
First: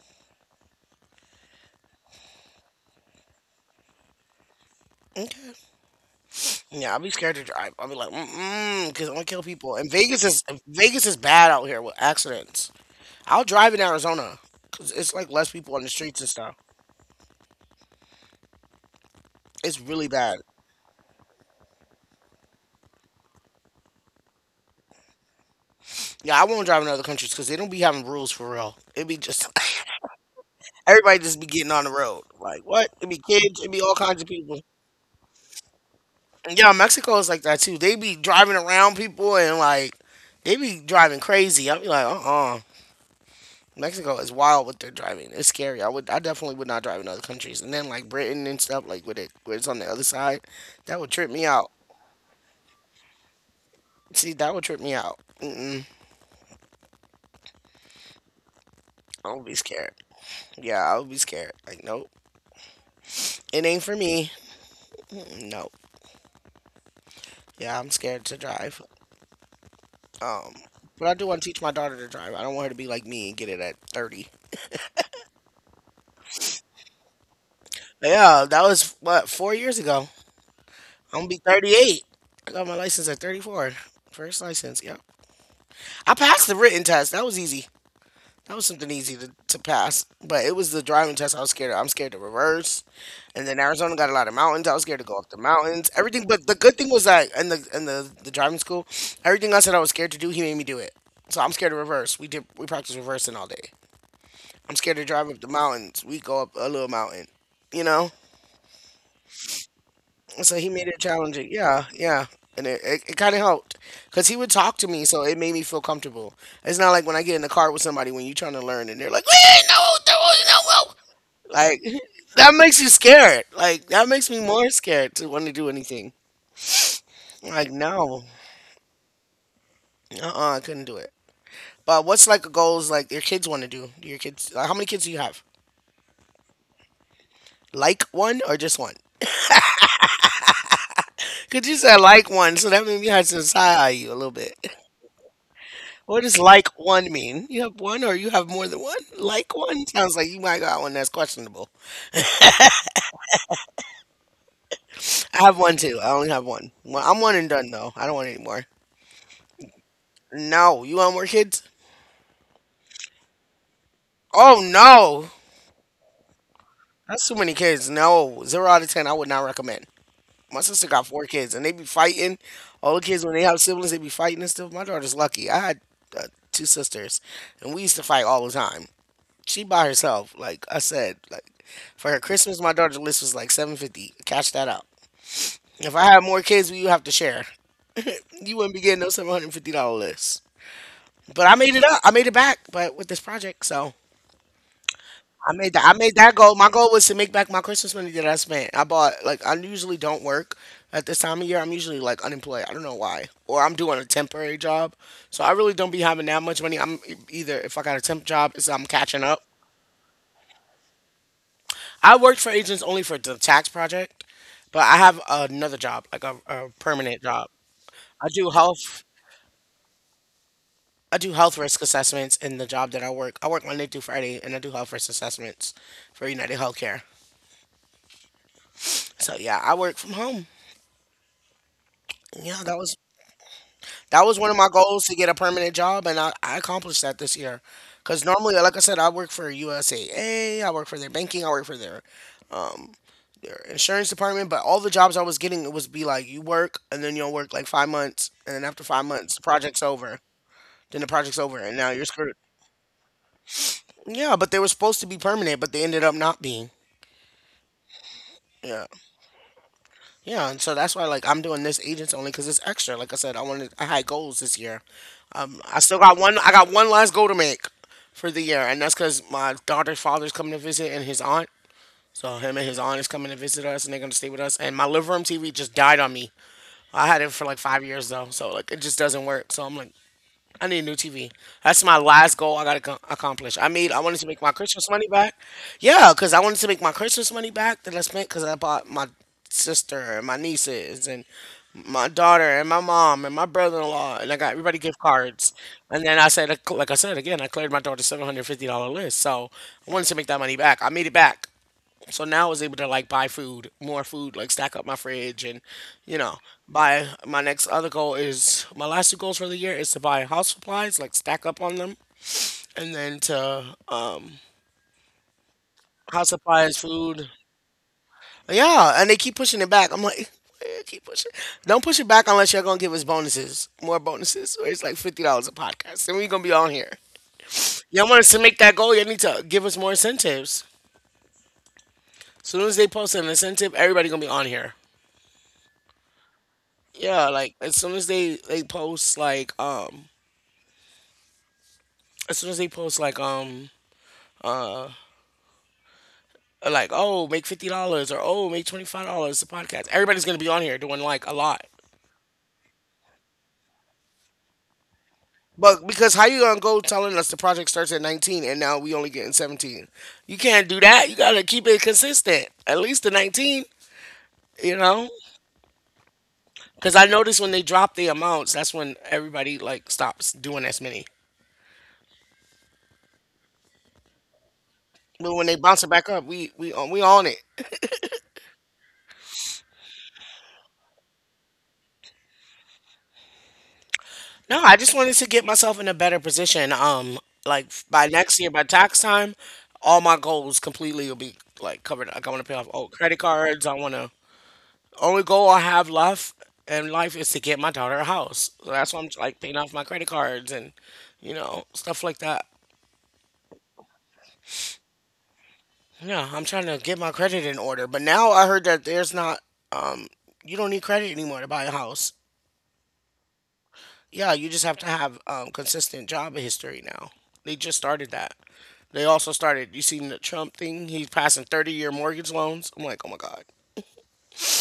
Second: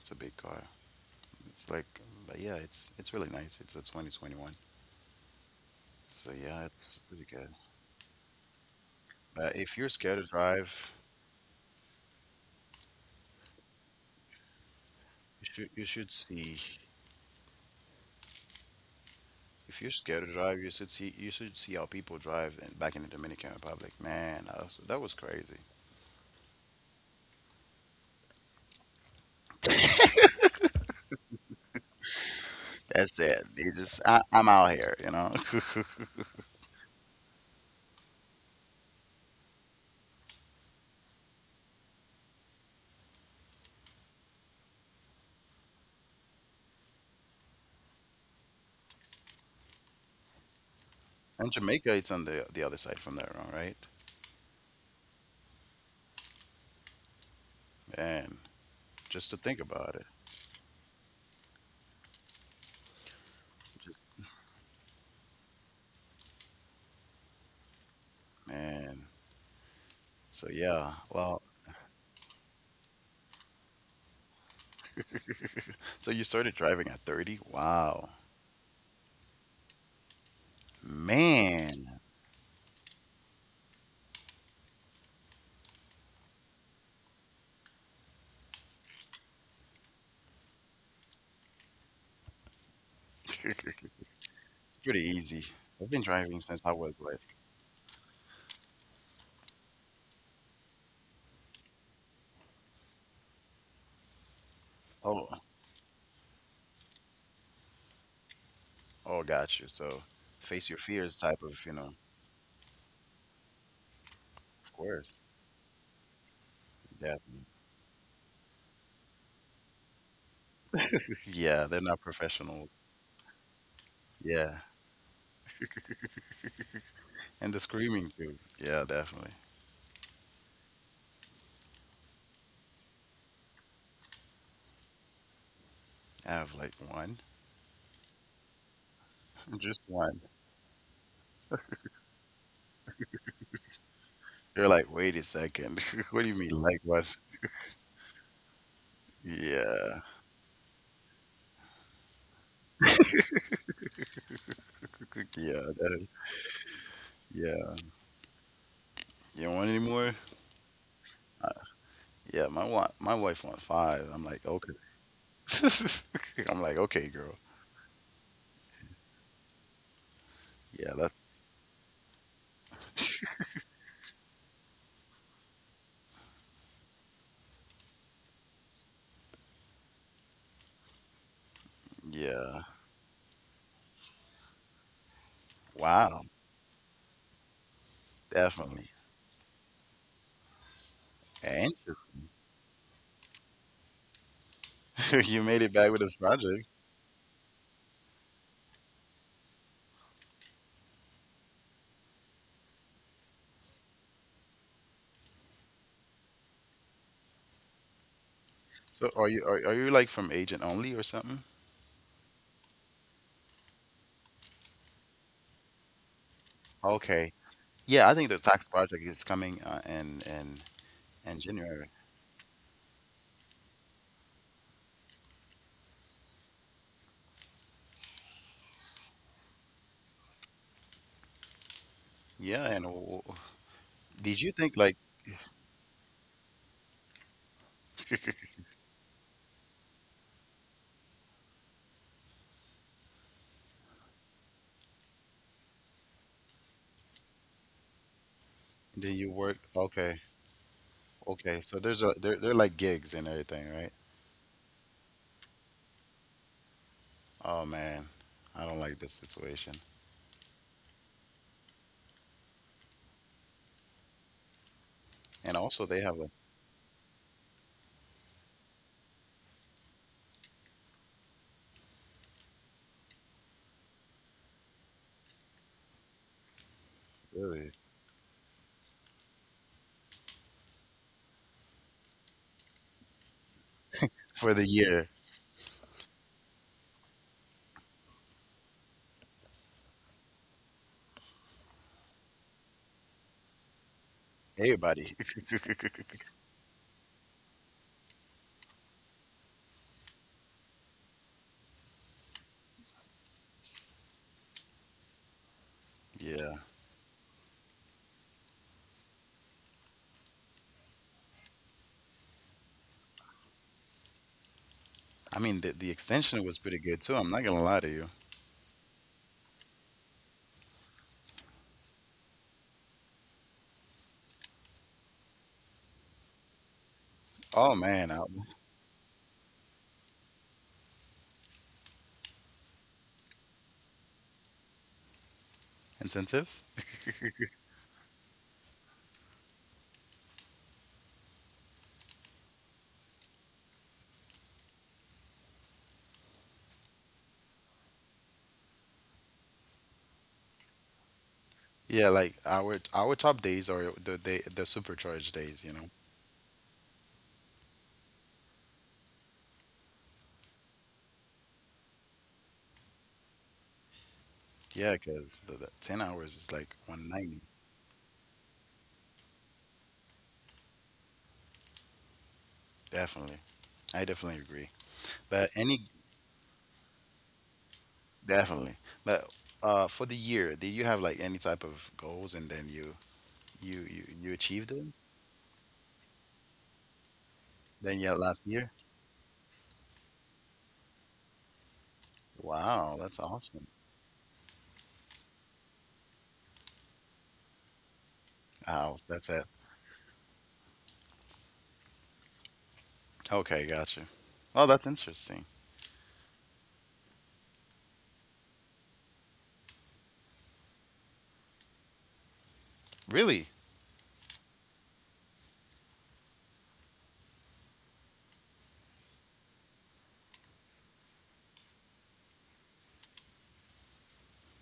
Speaker 2: It's a big car. It's like, but yeah, it's it's really nice. It's a twenty twenty-one.
Speaker 1: Okay.
Speaker 2: So yeah,
Speaker 1: Yeah,
Speaker 2: it's
Speaker 1: I'll be
Speaker 2: pretty
Speaker 1: scared to
Speaker 2: good.
Speaker 1: drive. I'll be like, mm mm, because I'm gonna kill
Speaker 2: But
Speaker 1: people.
Speaker 2: if you're
Speaker 1: And
Speaker 2: scared
Speaker 1: Vegas
Speaker 2: to
Speaker 1: is
Speaker 2: drive.
Speaker 1: Vegas is bad out here with accidents. I'll drive in Arizona because it's like
Speaker 2: You
Speaker 1: less
Speaker 2: should
Speaker 1: people on
Speaker 2: you
Speaker 1: the
Speaker 2: should
Speaker 1: streets and stuff.
Speaker 2: see.
Speaker 1: It's
Speaker 2: If you're
Speaker 1: really
Speaker 2: scared to
Speaker 1: bad.
Speaker 2: drive, You should see you should see how people drive, in, back in the Dominican Republic. Man, that was, that was crazy.
Speaker 1: Yeah, I won't drive in other countries because they don't be having rules for real. It be just <laughs> everybody just be getting on the road. Like what? It
Speaker 2: That's
Speaker 1: be
Speaker 2: it.
Speaker 1: kids. It
Speaker 2: They
Speaker 1: be all
Speaker 2: just I,
Speaker 1: kinds of
Speaker 2: I'm
Speaker 1: people.
Speaker 2: out here, you know. <laughs>
Speaker 1: And yeah, Mexico is like that too. They be driving around people and like they be driving crazy. I'll be like, uh uh Mexico is wild with their driving. It's scary. I would, I definitely would not drive in other countries. And then like Britain and stuff, like with it, where it's on the other side, that would trip me
Speaker 2: And
Speaker 1: out.
Speaker 2: Jamaica, it's on the the other side from there, all right?
Speaker 1: See, that would trip me out. Mm-mm.
Speaker 2: Man, just
Speaker 1: I
Speaker 2: to
Speaker 1: would be
Speaker 2: think about
Speaker 1: scared.
Speaker 2: it,
Speaker 1: Yeah, I would be scared. Like, nope, it ain't for
Speaker 2: just
Speaker 1: me. Nope. Yeah, I'm scared to drive.
Speaker 2: man. So
Speaker 1: Um,
Speaker 2: yeah,
Speaker 1: but I do
Speaker 2: well.
Speaker 1: want to teach my daughter to drive. I don't want her to be like me and get it at thirty.
Speaker 2: <laughs> So you started driving at thirty? Wow,
Speaker 1: But yeah, that was what four years ago. I'm gonna be
Speaker 2: man.
Speaker 1: thirty-eight. I got my license at thirty-four. First license. Yep. I passed the written test. That was easy. That was something easy to, to pass, but it was the driving test I was scared of. I'm scared to reverse,
Speaker 2: <laughs>
Speaker 1: and then Arizona got a lot of mountains. I was scared
Speaker 2: Pretty
Speaker 1: to go up the
Speaker 2: easy. I've
Speaker 1: mountains,
Speaker 2: been
Speaker 1: everything.
Speaker 2: driving
Speaker 1: But the
Speaker 2: since I
Speaker 1: good thing
Speaker 2: was
Speaker 1: was
Speaker 2: like,
Speaker 1: that in the in the, the driving school, everything I said I was scared to do, he made me do it. So I'm scared to reverse. We did we practiced reversing all day. I'm scared to
Speaker 2: oh.
Speaker 1: drive up the mountains. We go up a little mountain, you know.
Speaker 2: Oh, got you. So
Speaker 1: And so he
Speaker 2: face your
Speaker 1: made it
Speaker 2: fears type
Speaker 1: challenging.
Speaker 2: of, you
Speaker 1: Yeah,
Speaker 2: know.
Speaker 1: yeah. And it, it, it kind of helped because he would
Speaker 2: Of
Speaker 1: talk to me,
Speaker 2: course.
Speaker 1: so it made me feel comfortable. It's not like when I get in
Speaker 2: Definitely.
Speaker 1: the
Speaker 2: <laughs>
Speaker 1: car with somebody when you're trying to learn and they're like, "We ain't know what to do,
Speaker 2: Yeah, they're
Speaker 1: you know,
Speaker 2: not
Speaker 1: like <laughs> that
Speaker 2: professional.
Speaker 1: makes you scared." Like that makes me
Speaker 2: Yeah.
Speaker 1: more scared to want to do anything.
Speaker 2: And the
Speaker 1: Like
Speaker 2: screaming
Speaker 1: no,
Speaker 2: too. Yeah, definitely.
Speaker 1: uh-uh, I couldn't do it. But what's like a goals like your kids want to do? Do your kids? Like, how many kids do you have?
Speaker 2: I have like one.
Speaker 1: Like one or just one?
Speaker 2: <laughs> Just one.
Speaker 1: Cause you said like one, so that made me have to side eye you a little bit.
Speaker 2: You're
Speaker 1: <laughs>
Speaker 2: like, wait a second. <laughs> What
Speaker 1: What
Speaker 2: do you
Speaker 1: does
Speaker 2: mean
Speaker 1: like
Speaker 2: like what?
Speaker 1: one mean? You have one or you have more than one? Like one
Speaker 2: Yeah.
Speaker 1: sounds like you might got one that's questionable.
Speaker 2: <laughs>
Speaker 1: I have
Speaker 2: Yeah.
Speaker 1: one too.
Speaker 2: That-
Speaker 1: I only have one. Well, I'm one and done
Speaker 2: yeah.
Speaker 1: though. I don't want any more.
Speaker 2: You don't want any more?
Speaker 1: No, you want more
Speaker 2: Uh,
Speaker 1: kids?
Speaker 2: yeah, my wa- my wife want five. I'm like,
Speaker 1: Oh
Speaker 2: okay.
Speaker 1: no.
Speaker 2: <laughs> I'm like, okay,
Speaker 1: That's
Speaker 2: girl.
Speaker 1: too many kids. No, zero out of ten. I would not recommend. My sister
Speaker 2: Yeah,
Speaker 1: got four
Speaker 2: that's
Speaker 1: kids, and they be fighting. All the kids when they have siblings, they be fighting and stuff. My daughter's lucky. I had uh, two sisters, and we used to fight all the time. She by herself. Like I said, like for her
Speaker 2: yeah.
Speaker 1: Christmas, my daughter's list was like seven fifty. Cash that out. If I had
Speaker 2: Wow.
Speaker 1: more kids, we would have to share. You wouldn't be
Speaker 2: Definitely.
Speaker 1: getting no seven hundred fifty dollar list. But I made it
Speaker 2: Anxious.
Speaker 1: up. I made it back, but with this project. So
Speaker 2: <laughs> You
Speaker 1: I
Speaker 2: made it
Speaker 1: made that.
Speaker 2: back
Speaker 1: I
Speaker 2: with this
Speaker 1: made that goal.
Speaker 2: project.
Speaker 1: My goal was to make back my Christmas money that I spent. I bought like I usually don't work at this time of year. I'm usually like unemployed. I don't know why, or I'm doing a temporary job. So I really don't be having that much money. I'm e- either if I got a temp job, is I'm
Speaker 2: So
Speaker 1: catching
Speaker 2: are
Speaker 1: up.
Speaker 2: you are, are you like from Agent Only or something?
Speaker 1: I worked for agents only for the tax project, but I have another job, like a, a permanent
Speaker 2: Okay.
Speaker 1: job.
Speaker 2: Yeah, I think
Speaker 1: I
Speaker 2: the
Speaker 1: do
Speaker 2: tax project
Speaker 1: health.
Speaker 2: is coming uh, in in
Speaker 1: I do
Speaker 2: in
Speaker 1: health risk
Speaker 2: January.
Speaker 1: assessments in the job that I work. I work Monday through Friday, and I do health risk assessments for United Healthcare. So yeah, I work from home. Yeah,
Speaker 2: Yeah,
Speaker 1: that
Speaker 2: and
Speaker 1: was
Speaker 2: w- w-
Speaker 1: That was
Speaker 2: did
Speaker 1: one
Speaker 2: you
Speaker 1: of my
Speaker 2: think like.
Speaker 1: goals to get a permanent job, and I, I accomplished that this year. Because
Speaker 2: <laughs>
Speaker 1: normally, like I said, I work for U S A A, I work for their banking, I work for their insurance department, but all the jobs I was getting, it was be like, you work, and then you'll work like five months, and then after five
Speaker 2: Did you
Speaker 1: months, the
Speaker 2: work?
Speaker 1: project's over.
Speaker 2: Okay,
Speaker 1: Then the project's over,
Speaker 2: okay.
Speaker 1: and
Speaker 2: So
Speaker 1: now
Speaker 2: there's
Speaker 1: you're
Speaker 2: a
Speaker 1: screwed.
Speaker 2: they're they're like gigs and everything, right?
Speaker 1: Yeah, but they were supposed to be permanent, but they ended up not being.
Speaker 2: Oh man, I don't
Speaker 1: Yeah.
Speaker 2: like this situation.
Speaker 1: Yeah, and so that's why, like, I'm doing this agents only because it's extra. Like I said, I wanted, I had goals this year.
Speaker 2: And
Speaker 1: I
Speaker 2: also
Speaker 1: still
Speaker 2: they have
Speaker 1: got
Speaker 2: like
Speaker 1: one. I got one last goal to make for the year, and that's because my daughter's father's coming to visit and his aunt. So him and his aunt is coming to visit us, and they're gonna stay with us. And my living room T V just died on me. I had it for like
Speaker 2: really
Speaker 1: five years though, so like it just doesn't work. So I'm like, I need a new T V. That's my last goal I gotta co- accomplish. I made. I wanted to make my
Speaker 2: for the
Speaker 1: Christmas money
Speaker 2: year,
Speaker 1: back. Yeah, cause I wanted to make my Christmas money back that I spent because I bought my sister and my nieces and my daughter and my mom and my brother-in-law, and I got everybody gift
Speaker 2: everybody.
Speaker 1: cards. And then I
Speaker 2: <laughs>
Speaker 1: said, like I said again, I cleared my daughter's seven hundred fifty dollar list. So I wanted to make that money back. I made it back. So now I was able to like buy food, more food, like stack up my fridge and, you know,
Speaker 2: Yeah,
Speaker 1: buy my next other goal is my last two goals for the year is to buy house supplies, like stack up on them, and then to um
Speaker 2: I mean the the
Speaker 1: house
Speaker 2: extension was pretty
Speaker 1: supplies,
Speaker 2: good too. I'm
Speaker 1: food.
Speaker 2: not gonna lie to you.
Speaker 1: Yeah, and they keep pushing it back. I'm like, <laughs> keep pushing. Don't push it back unless you're gonna give us bonuses, more bonuses, or it's like fifty dollars a podcast, and we're gonna be on here.
Speaker 2: Oh man,
Speaker 1: Y'all
Speaker 2: I,
Speaker 1: want us to make that goal? You need to give us more incentives. As soon as they post an incentive, everybody gonna be on here.
Speaker 2: incentives.
Speaker 1: Yeah, like as soon as they they post like um as soon as they post like um like, oh, make fifty dollars or, oh, make twenty five dollars the podcast, everybody's gonna be on here doing like a lot.
Speaker 2: Yeah, like our our top days are the day the supercharged days, you
Speaker 1: But
Speaker 2: know.
Speaker 1: because how you gonna go telling us the project starts at nineteen and now we only getting seventeen? You can't do that. You gotta keep it consistent. At least the nineteen, you
Speaker 2: Yeah,
Speaker 1: know.
Speaker 2: because the, the ten hours is like
Speaker 1: Because I
Speaker 2: one
Speaker 1: noticed
Speaker 2: ninety.
Speaker 1: when they drop the amounts, that's when everybody like stops doing as many.
Speaker 2: Definitely, I definitely agree.
Speaker 1: But when
Speaker 2: But
Speaker 1: they
Speaker 2: any
Speaker 1: bounce it back up, we we on we on it.
Speaker 2: definitely, but uh, for the year, do you have like any type of goals and then you you you you
Speaker 1: No,
Speaker 2: achieved
Speaker 1: I
Speaker 2: them?
Speaker 1: just wanted to get myself in a better position. Um, like
Speaker 2: Then
Speaker 1: by
Speaker 2: yeah,
Speaker 1: next
Speaker 2: last
Speaker 1: year, by
Speaker 2: year.
Speaker 1: tax time, all my goals completely will be like covered. Like I want to pay off old
Speaker 2: Wow,
Speaker 1: credit
Speaker 2: that's
Speaker 1: cards.
Speaker 2: awesome.
Speaker 1: I want to. Only goal I have left in life is to get my daughter a house. So that's
Speaker 2: Wow,
Speaker 1: why I'm
Speaker 2: that's
Speaker 1: like
Speaker 2: it.
Speaker 1: paying off my credit cards and, you know, stuff like that.
Speaker 2: Okay, gotcha. Oh, that's interesting.
Speaker 1: Yeah, I'm trying to get my credit in order. But now I heard that there's not. Um, you don't need credit anymore to buy a house.
Speaker 2: Really,
Speaker 1: Yeah, you just have to have um, consistent job history now. They just started that. They also started. You seen the Trump thing? He's passing thirty-year mortgage loans. I'm like, oh my god,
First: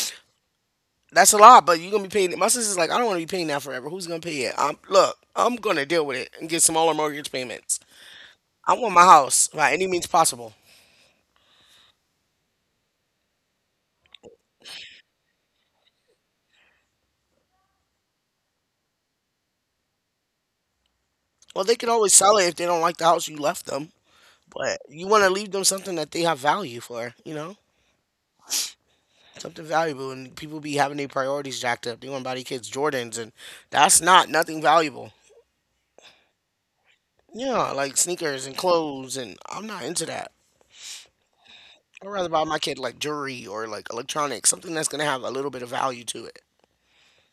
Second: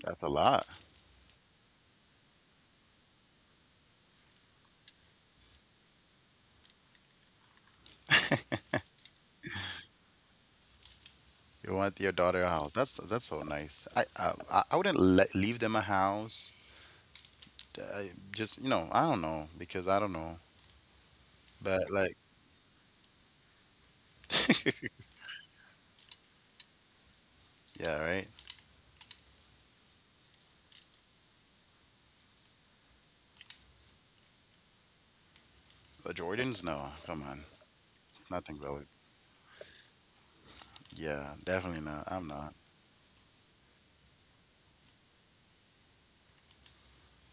Speaker 2: that's a lot.
Speaker 1: that's a lot. But you're gonna be paying it. My sister's like, I don't want to be paying that forever. Who's gonna pay it? I'm look. I'm gonna deal with it and get smaller mortgage payments. I want my house by any means possible.
Speaker 2: You want your daughter a house. That's that's so nice. I I, I I wouldn't le leave them a house. I just, you know I don't know, because I don't know,
Speaker 1: Well, they can
Speaker 2: but
Speaker 1: always
Speaker 2: like.
Speaker 1: sell it if they don't like the house you left them. But
Speaker 2: <laughs>
Speaker 1: you want to leave them something that they have value for. You know,
Speaker 2: Yeah, right?
Speaker 1: something valuable, and people be having their priorities jacked up. They want to buy their kids Jordans, and that's not nothing valuable.
Speaker 2: But Jordans, no, come on,
Speaker 1: Yeah, like sneakers and
Speaker 2: nothing really.
Speaker 1: clothes, and I'm not into that.
Speaker 2: Yeah, definitely not.
Speaker 1: I'd rather
Speaker 2: I'm
Speaker 1: buy
Speaker 2: not.
Speaker 1: my kid like jewelry or like electronics, something that's gonna have a little bit of value to it.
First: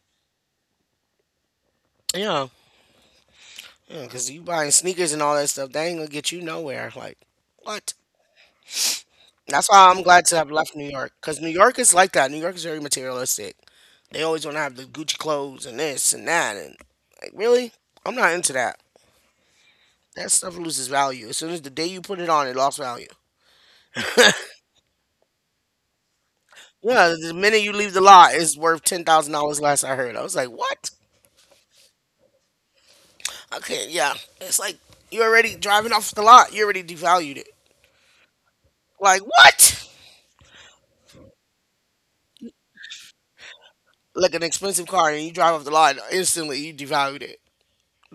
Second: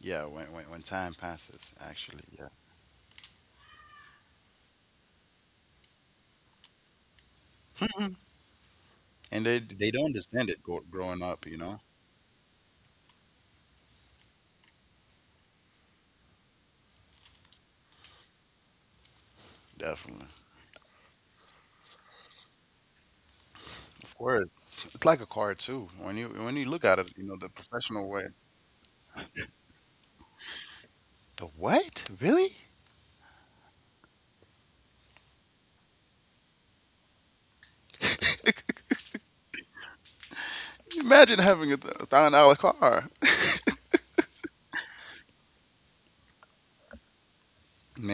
Speaker 2: Yeah, when when, when time passes, actually,
Speaker 1: Yeah,
Speaker 2: yeah,
Speaker 1: yeah, because you buying sneakers and all that stuff, that ain't gonna get you nowhere. Like, what?
Speaker 2: and they
Speaker 1: That's why
Speaker 2: they
Speaker 1: I'm
Speaker 2: don't
Speaker 1: glad to
Speaker 2: understand
Speaker 1: have
Speaker 2: it
Speaker 1: left
Speaker 2: gro-
Speaker 1: New York,
Speaker 2: growing
Speaker 1: because
Speaker 2: up,
Speaker 1: New
Speaker 2: you
Speaker 1: York
Speaker 2: know.
Speaker 1: is like that. New York is very materialistic. They always want to have the Gucci clothes and this and that, and like, really, I'm not into that.
Speaker 2: Definitely,
Speaker 1: That stuff loses value. As soon as the day you put it on, it lost value.
Speaker 2: of course, it's like a car too. When you when you look at it,
Speaker 1: Yeah,
Speaker 2: you
Speaker 1: the
Speaker 2: know, the
Speaker 1: minute you leave the
Speaker 2: professional way.
Speaker 1: lot, it's worth ten thousand dollars. Last I heard, I was like, "What?"
Speaker 2: The what? Really?
Speaker 1: Okay, yeah, it's like you already driving off the lot. You already devalued it. Like what?
Speaker 2: Imagine having a th- a thousand dollar car,
Speaker 1: Like an expensive car, and you drive off the lot instantly. You devalued it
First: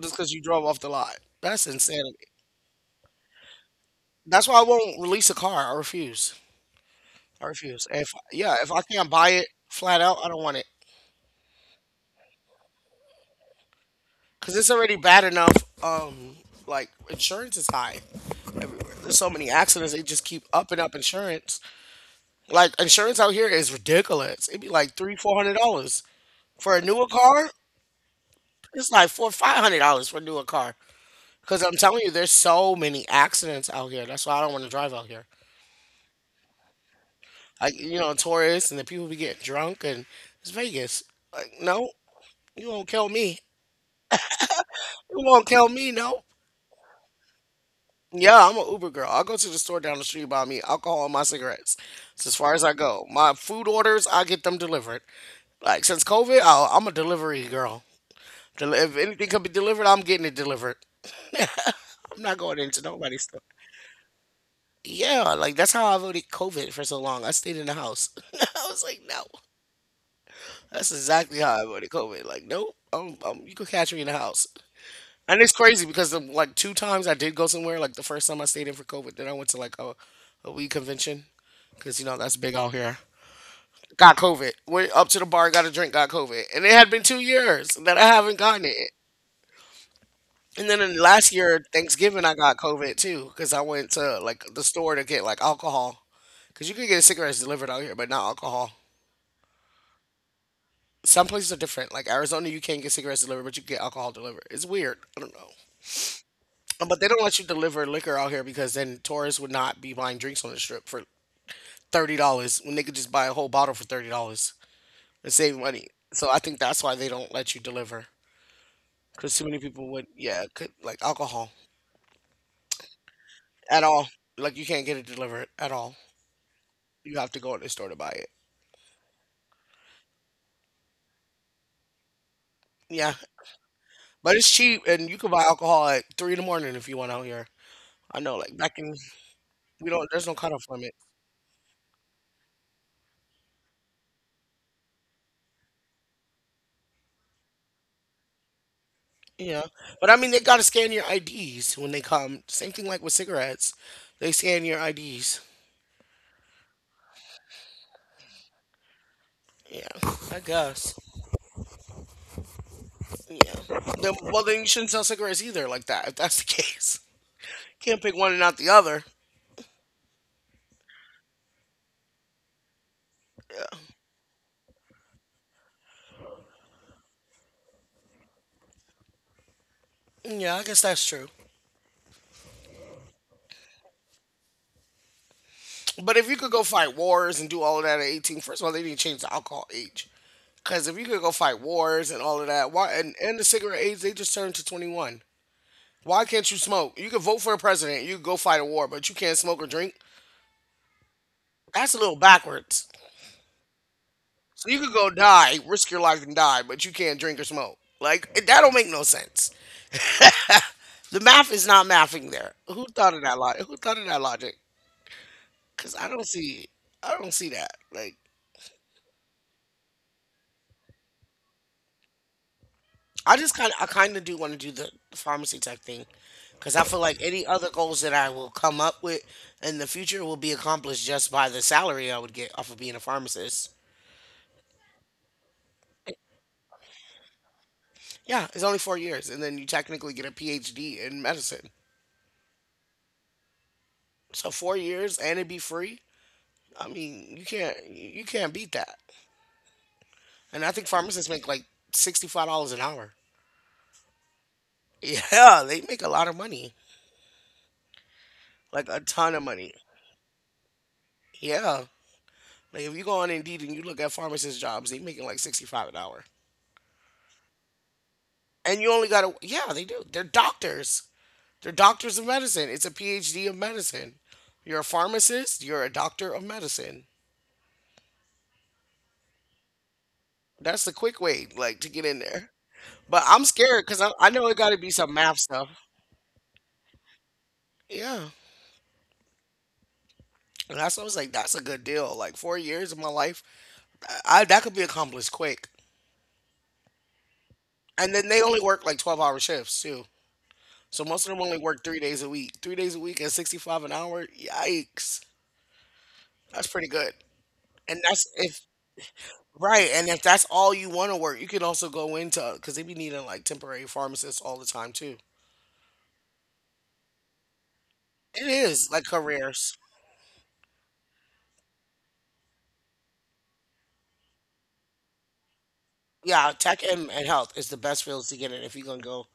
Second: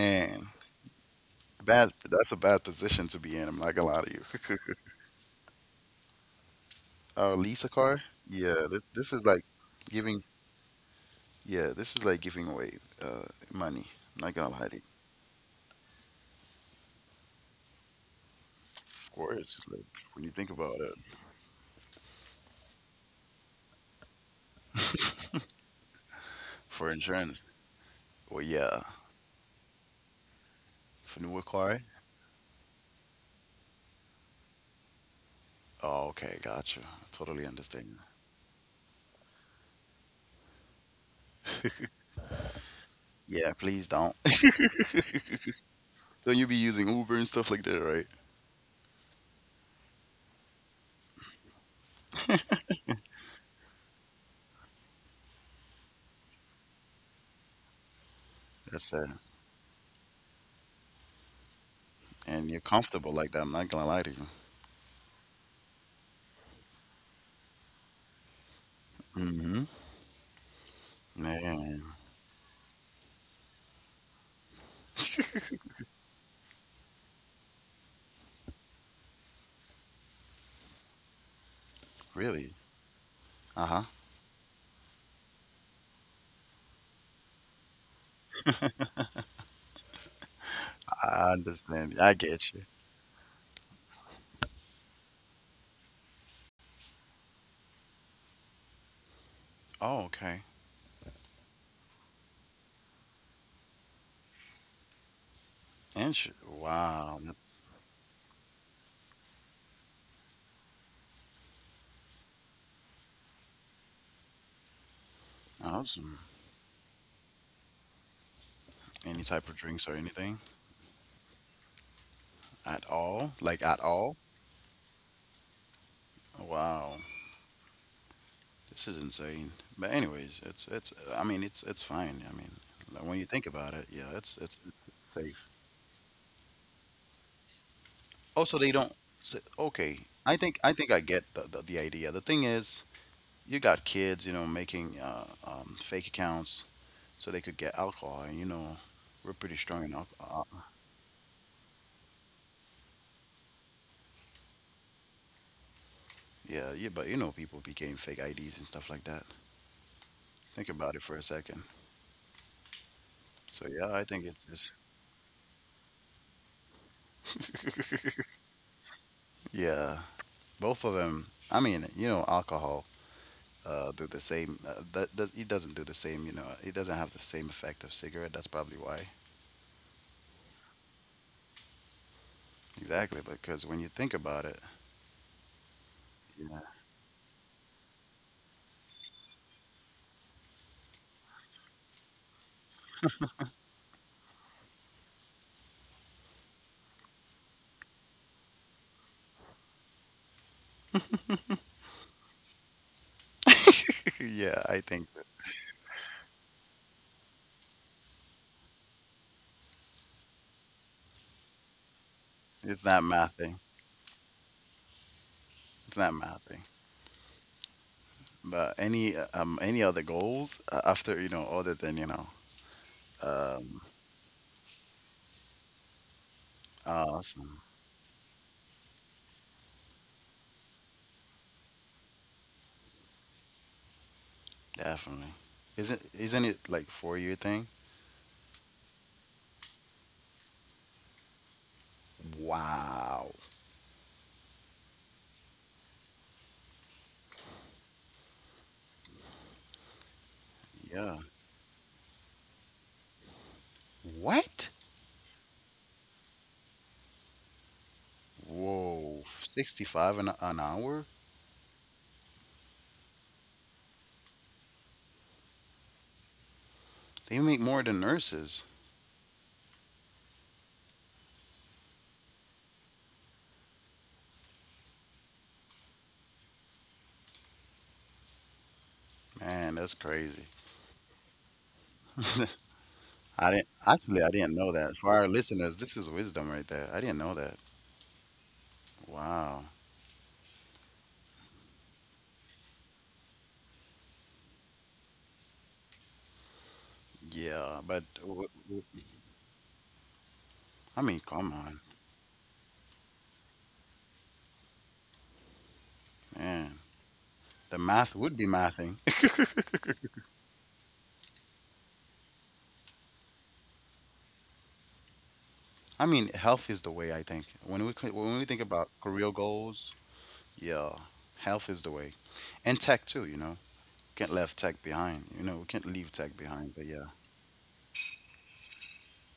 Speaker 1: just because you drove off the lot. That's
Speaker 2: Bad.
Speaker 1: insanity.
Speaker 2: That's a bad position to be in. I'm not gonna lie to
Speaker 1: That's
Speaker 2: you.
Speaker 1: why I
Speaker 2: <laughs>
Speaker 1: won't release a car. I refuse.
Speaker 2: Uh,
Speaker 1: I
Speaker 2: lease a
Speaker 1: refuse.
Speaker 2: car?
Speaker 1: If yeah,
Speaker 2: Yeah,
Speaker 1: if I
Speaker 2: this
Speaker 1: can't
Speaker 2: this is
Speaker 1: buy
Speaker 2: like
Speaker 1: it flat out,
Speaker 2: giving.
Speaker 1: I don't want it
Speaker 2: Yeah, this is like giving away uh money. I'm not gonna
Speaker 1: because
Speaker 2: lie
Speaker 1: it's
Speaker 2: to you.
Speaker 1: already bad enough. Um, like insurance is high.
Speaker 2: Of
Speaker 1: There's so many
Speaker 2: course, like
Speaker 1: accidents. They just
Speaker 2: when you
Speaker 1: keep
Speaker 2: think about
Speaker 1: upping
Speaker 2: it,
Speaker 1: up insurance. Like insurance out here is ridiculous. It'd be like three, four hundred dollars for a
Speaker 2: for
Speaker 1: newer
Speaker 2: insurance.
Speaker 1: car.
Speaker 2: Well, yeah,
Speaker 1: It's like four, five hundred dollars for a newer car.
Speaker 2: for newer
Speaker 1: Because I'm
Speaker 2: car.
Speaker 1: telling you, there's so many accidents out here. That's why I don't want to drive out here.
Speaker 2: Oh, okay, gotcha. Totally
Speaker 1: Like you
Speaker 2: understand.
Speaker 1: know, tourists and the people be getting drunk and it's Vegas. Like no, you won't kill me.
Speaker 2: Yeah, please don't. <laughs>
Speaker 1: You won't kill me. No.
Speaker 2: So you be using Uber and stuff like that, right?
Speaker 1: Yeah, I'm an Uber girl. I'll go to the store down the street buy me alcohol and my cigarettes. It's as far as I go. My food orders, I get them delivered. Like since COVID, oh, I'm a delivery girl. Del-
Speaker 2: That's
Speaker 1: If
Speaker 2: it.
Speaker 1: anything can be delivered, I'm getting it delivered. <laughs> I'm not
Speaker 2: And
Speaker 1: going
Speaker 2: you're
Speaker 1: into
Speaker 2: comfortable
Speaker 1: nobody's
Speaker 2: like
Speaker 1: store.
Speaker 2: that. I'm not gonna lie to you.
Speaker 1: Yeah, like that's how I avoided COVID for so long. I stayed in the house. <laughs> I was like, no,
Speaker 2: Mm-hmm.
Speaker 1: that's exactly how I
Speaker 2: Man,
Speaker 1: avoided COVID. Like, nope, um, um, you could catch me in the house. And it's crazy because the, like two times I did go somewhere. Like the first time I stayed in for COVID, then I went to like a, a weed convention because you know that's big
Speaker 2: really?
Speaker 1: out here.
Speaker 2: Uh-huh.
Speaker 1: Got COVID. Went up to the bar, got a drink, got COVID, and it had been two years that I haven't gotten it. And then in last
Speaker 2: I
Speaker 1: year
Speaker 2: understand. I
Speaker 1: Thanksgiving, I
Speaker 2: get
Speaker 1: got
Speaker 2: you.
Speaker 1: COVID too because I went to like the store to get like alcohol because you can get cigarettes delivered out here, but not alcohol.
Speaker 2: Oh, okay.
Speaker 1: Some places are different. Like Arizona, you can't get cigarettes delivered, but you can get alcohol delivered. It's weird. I don't know.
Speaker 2: Insurance.
Speaker 1: Uh, But they
Speaker 2: Wow.
Speaker 1: don't let you deliver liquor out here because then tourists would not be buying drinks on the strip for thirty dollars when they could just buy a whole bottle for thirty dollars and save money.
Speaker 2: Awesome.
Speaker 1: So I think that's why they don't let you deliver
Speaker 2: Any
Speaker 1: because
Speaker 2: type
Speaker 1: too
Speaker 2: of
Speaker 1: many
Speaker 2: drinks or
Speaker 1: people would,
Speaker 2: anything
Speaker 1: yeah, could like alcohol
Speaker 2: at all? Like at
Speaker 1: at all.
Speaker 2: all?
Speaker 1: Like you can't get it delivered at all.
Speaker 2: Wow,
Speaker 1: You have to go to the store to buy it.
Speaker 2: this is insane. But anyways, it's it's. I mean, it's it's fine. I mean, like, when
Speaker 1: Yeah,
Speaker 2: you think about it, yeah, it's
Speaker 1: but it's
Speaker 2: it's, it's,
Speaker 1: cheap,
Speaker 2: it's
Speaker 1: and you can
Speaker 2: safe.
Speaker 1: buy alcohol at three in the morning if you want out here. I know,
Speaker 2: Also,
Speaker 1: like
Speaker 2: they
Speaker 1: back
Speaker 2: don't.
Speaker 1: in,
Speaker 2: so-
Speaker 1: we
Speaker 2: Okay,
Speaker 1: don't. There's
Speaker 2: I
Speaker 1: no
Speaker 2: think
Speaker 1: cutoff
Speaker 2: I think I
Speaker 1: limit.
Speaker 2: get the, the the idea. The thing is, you got kids, you know, making uh, um, fake accounts so they could get alcohol, and, you know, we're pretty
Speaker 1: Yeah,
Speaker 2: strong in
Speaker 1: but I mean,
Speaker 2: alcohol.
Speaker 1: they
Speaker 2: Uh,
Speaker 1: gotta scan your I Ds when they come. Same thing like with cigarettes, they scan your I Ds.
Speaker 2: yeah, yeah, but you know, people became fake I Ds and stuff like that.
Speaker 1: Yeah, I
Speaker 2: Think about it
Speaker 1: guess.
Speaker 2: for a second. So
Speaker 1: Yeah.
Speaker 2: yeah, I
Speaker 1: Then,
Speaker 2: think it's
Speaker 1: well, then
Speaker 2: it's
Speaker 1: you shouldn't sell cigarettes either, like that. If that's the <laughs> case, can't pick one
Speaker 2: <laughs>
Speaker 1: and not the other.
Speaker 2: yeah, both of them. I mean, you know, alcohol uh, do the same. Uh, that, that it doesn't do the same. You know, it doesn't have the same effect of cigarette. That's probably why.
Speaker 1: Yeah, I guess that's true.
Speaker 2: Exactly, because when you think about it,
Speaker 1: But if you could
Speaker 2: yeah.
Speaker 1: go fight wars and do all of that at eighteen, first of all, they need to change the alcohol age. Because if you could go fight wars and all of that, why and, and the cigarette age, they just turned to twenty-one. Why can't you smoke? You could vote for a president, you could go fight a war, but you can't smoke or drink. That's a little backwards.
Speaker 2: <laughs> Yeah,
Speaker 1: So
Speaker 2: I
Speaker 1: you could
Speaker 2: think
Speaker 1: go
Speaker 2: that
Speaker 1: die, risk your life and die, but you can't drink or smoke. Like it- that don't make no sense. <laughs> The math is not mathing there.
Speaker 2: it's
Speaker 1: Who
Speaker 2: not
Speaker 1: thought of that
Speaker 2: mathing.
Speaker 1: logic? Who thought of that logic?
Speaker 2: It's
Speaker 1: Because I
Speaker 2: not
Speaker 1: don't
Speaker 2: mathing.
Speaker 1: see, I don't see that. Like
Speaker 2: But any uh, um any other goals, uh, after, you know other than, you know
Speaker 1: I just kind
Speaker 2: um
Speaker 1: of, I kind of do want to do the the pharmacy tech thing because I feel like any
Speaker 2: awesome.
Speaker 1: other goals that I will come up with in the future will be accomplished just by the salary I would get off of being a pharmacist.
Speaker 2: Definitely, isn't isn't it like four year thing?
Speaker 1: Yeah, it's only four years, and then you technically get a PhD in medicine.
Speaker 2: Wow.
Speaker 1: So four years and it be free. I mean, you can't you can't beat that. And I think
Speaker 2: Yeah.
Speaker 1: pharmacists make like sixty five dollars an hour. <laughs>
Speaker 2: What?
Speaker 1: Yeah, they make a lot of money, like a
Speaker 2: Whoa,
Speaker 1: ton of money.
Speaker 2: sixty-five an, an hour?
Speaker 1: Yeah, like if you go on Indeed and you look at pharmacist jobs, they making like sixty five an hour.
Speaker 2: They make more than nurses.
Speaker 1: And you only got to, yeah, they do, they're doctors, they're doctors of medicine. It's a PhD of medicine. You're a pharmacist, you're a doctor of medicine.
Speaker 2: Man, that's crazy.
Speaker 1: That's the quick way like to get in
Speaker 2: <laughs>
Speaker 1: there, but I'm
Speaker 2: I didn't
Speaker 1: scared because I,
Speaker 2: actually I
Speaker 1: I know
Speaker 2: didn't
Speaker 1: it
Speaker 2: know
Speaker 1: got to be
Speaker 2: that. For
Speaker 1: some
Speaker 2: our
Speaker 1: math stuff.
Speaker 2: listeners, this is wisdom right there. I didn't know that.
Speaker 1: Yeah,
Speaker 2: Wow.
Speaker 1: and that's what I was like, that's a good deal. Like four years of my life, I, I- that could be accomplished quick,
Speaker 2: Yeah, but
Speaker 1: and then they
Speaker 2: w-
Speaker 1: only
Speaker 2: w-
Speaker 1: work like twelve hour shifts too,
Speaker 2: I
Speaker 1: so
Speaker 2: mean,
Speaker 1: most of them
Speaker 2: come
Speaker 1: only
Speaker 2: on,
Speaker 1: work three days a week, three days a week at sixty-five an hour. Yikes, that's
Speaker 2: man.
Speaker 1: pretty good.
Speaker 2: The
Speaker 1: And
Speaker 2: math
Speaker 1: that's
Speaker 2: would be
Speaker 1: if,
Speaker 2: mathing. <laughs>
Speaker 1: right, and if that's all you want to work, you can also go into because they be needing like temporary pharmacists all the time too.
Speaker 2: I mean, health is the way I think. When we c- when we
Speaker 1: It
Speaker 2: think about
Speaker 1: is like
Speaker 2: career
Speaker 1: careers.
Speaker 2: goals, yeah, health is the way. And tech too, you know. Can't leave tech behind. You know, we can't leave tech
Speaker 1: Yeah,
Speaker 2: behind,
Speaker 1: tech
Speaker 2: but yeah.
Speaker 1: and, and health is the best fields to get in if you're gonna go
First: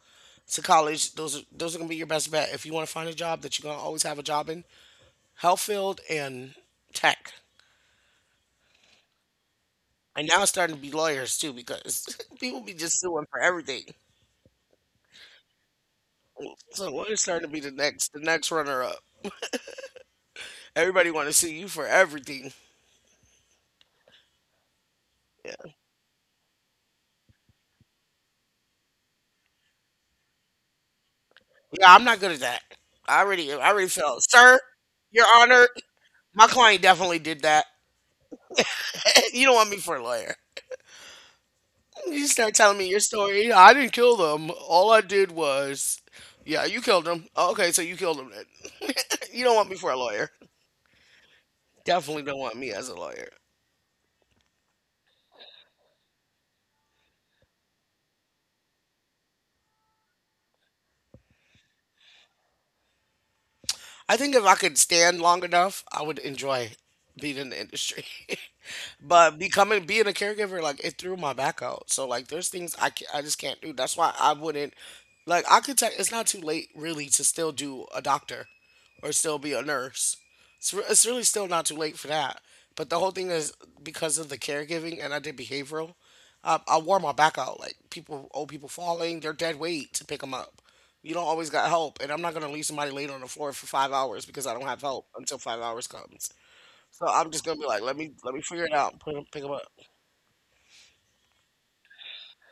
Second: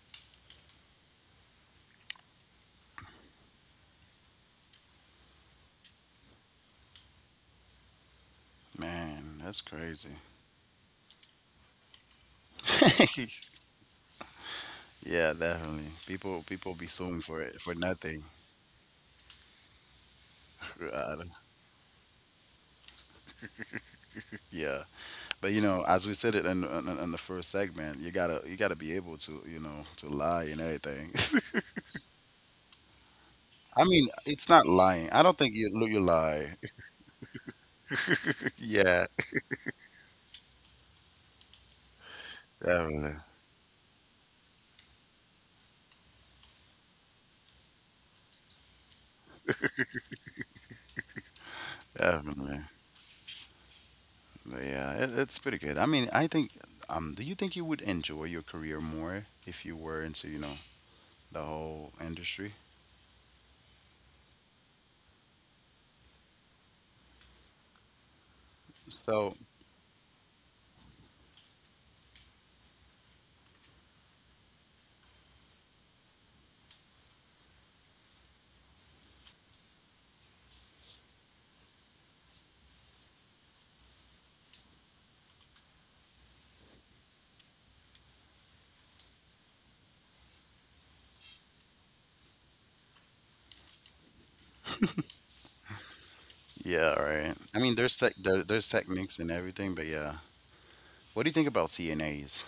Speaker 1: to college. Those are those are gonna be your best bet if you want to find a job that you're gonna always have a job in. Health field and tech,
Speaker 2: Man, that's crazy.
Speaker 1: and now it's starting to be lawyers too because <laughs> people be just suing for
Speaker 2: <laughs>
Speaker 1: everything.
Speaker 2: yeah, definitely. People people be
Speaker 1: So
Speaker 2: suing
Speaker 1: lawyers
Speaker 2: for
Speaker 1: starting to be
Speaker 2: it
Speaker 1: the
Speaker 2: for
Speaker 1: next the
Speaker 2: nothing.
Speaker 1: next
Speaker 2: <laughs>
Speaker 1: runner up. Everybody
Speaker 2: Uh,
Speaker 1: want to sue you for everything.
Speaker 2: yeah, but you
Speaker 1: Yeah.
Speaker 2: know, as we said it in, in in the first segment, you gotta you gotta be able to, you know to lie and everything.
Speaker 1: Yeah, I'm not good at that. I already, I
Speaker 2: <laughs> I
Speaker 1: already
Speaker 2: mean,
Speaker 1: felt,
Speaker 2: it's
Speaker 1: sir,
Speaker 2: not lying. I
Speaker 1: your
Speaker 2: don't think
Speaker 1: honor,
Speaker 2: you you
Speaker 1: my
Speaker 2: lie.
Speaker 1: client definitely did that.
Speaker 2: <laughs> Yeah,
Speaker 1: <laughs> You don't want me for a lawyer. You start telling me your
Speaker 2: definitely,
Speaker 1: story. I didn't kill them. All I did was, yeah, you killed them. Okay, so you killed them then. <laughs> You don't want me for a lawyer. Definitely don't want
Speaker 2: definitely.
Speaker 1: me as a lawyer.
Speaker 2: But yeah, it, it's pretty good. I mean, I think. Um, do you think you would enjoy your career more if you were into, you know the whole industry?
Speaker 1: I think if I could stand long enough, I would enjoy being in the industry. <laughs>
Speaker 2: So
Speaker 1: But becoming being a caregiver, like it threw my back out. So like, there's things I ca I just can't do. That's why I wouldn't. Like I could tell it's not too late really to still do a doctor, or still be a nurse. It's re- it's really still not too late for that. But the whole thing is because of the caregiving, and I did behavioral. I, I wore my back out. Like people, old people falling, their dead weight to pick them up. You don't always got help, and I'm not gonna leave somebody laid on the floor for five hours because I don't have help until five hours comes.
Speaker 2: yeah,
Speaker 1: So
Speaker 2: all
Speaker 1: I'm
Speaker 2: right.
Speaker 1: just gonna
Speaker 2: I
Speaker 1: be
Speaker 2: mean,
Speaker 1: like, let
Speaker 2: there's
Speaker 1: me
Speaker 2: tech,
Speaker 1: let me
Speaker 2: there,
Speaker 1: figure
Speaker 2: there's
Speaker 1: it out and put
Speaker 2: techniques
Speaker 1: 'em-
Speaker 2: and
Speaker 1: pick them up.
Speaker 2: everything, but yeah. What do you think about C N As?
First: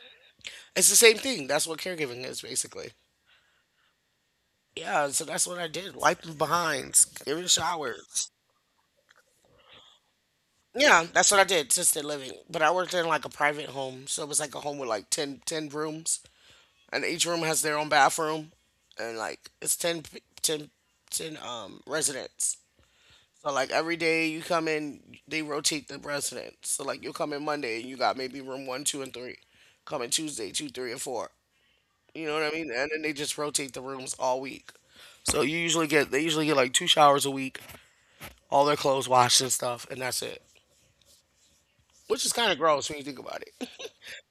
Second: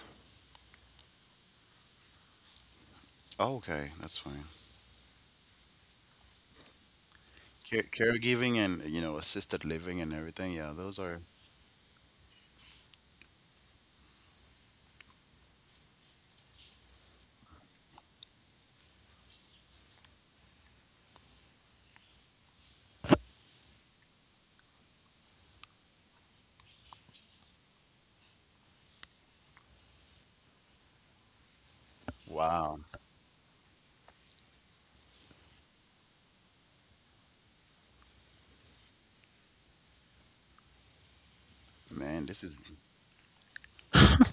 Speaker 1: It's the same thing. That's what caregiving is basically.
Speaker 2: Oh, okay, that's fine.
Speaker 1: Yeah, so that's what I did. Wiping behinds, giving
Speaker 2: Care
Speaker 1: showers.
Speaker 2: caregiving and, you know assisted living and everything. Yeah, those
Speaker 1: Yeah,
Speaker 2: are
Speaker 1: that's what I did, assisted living. But I worked in like a private home, so it was like a home with like ten ten rooms, and each room has their own bathroom, and like it's ten, p- ten, ten um residents. So like every day you come in, they rotate the residents. So like you'll come in Monday and you got maybe room one, two, and three. Coming Tuesday, two, three, and four. You know what I mean?
Speaker 2: wow,
Speaker 1: And then they just rotate the rooms all week. So you usually get, they usually get like two showers a week, all their clothes washed and stuff, and that's it.
Speaker 2: man.
Speaker 1: Which is
Speaker 2: This
Speaker 1: kind
Speaker 2: is
Speaker 1: of gross when you think about it.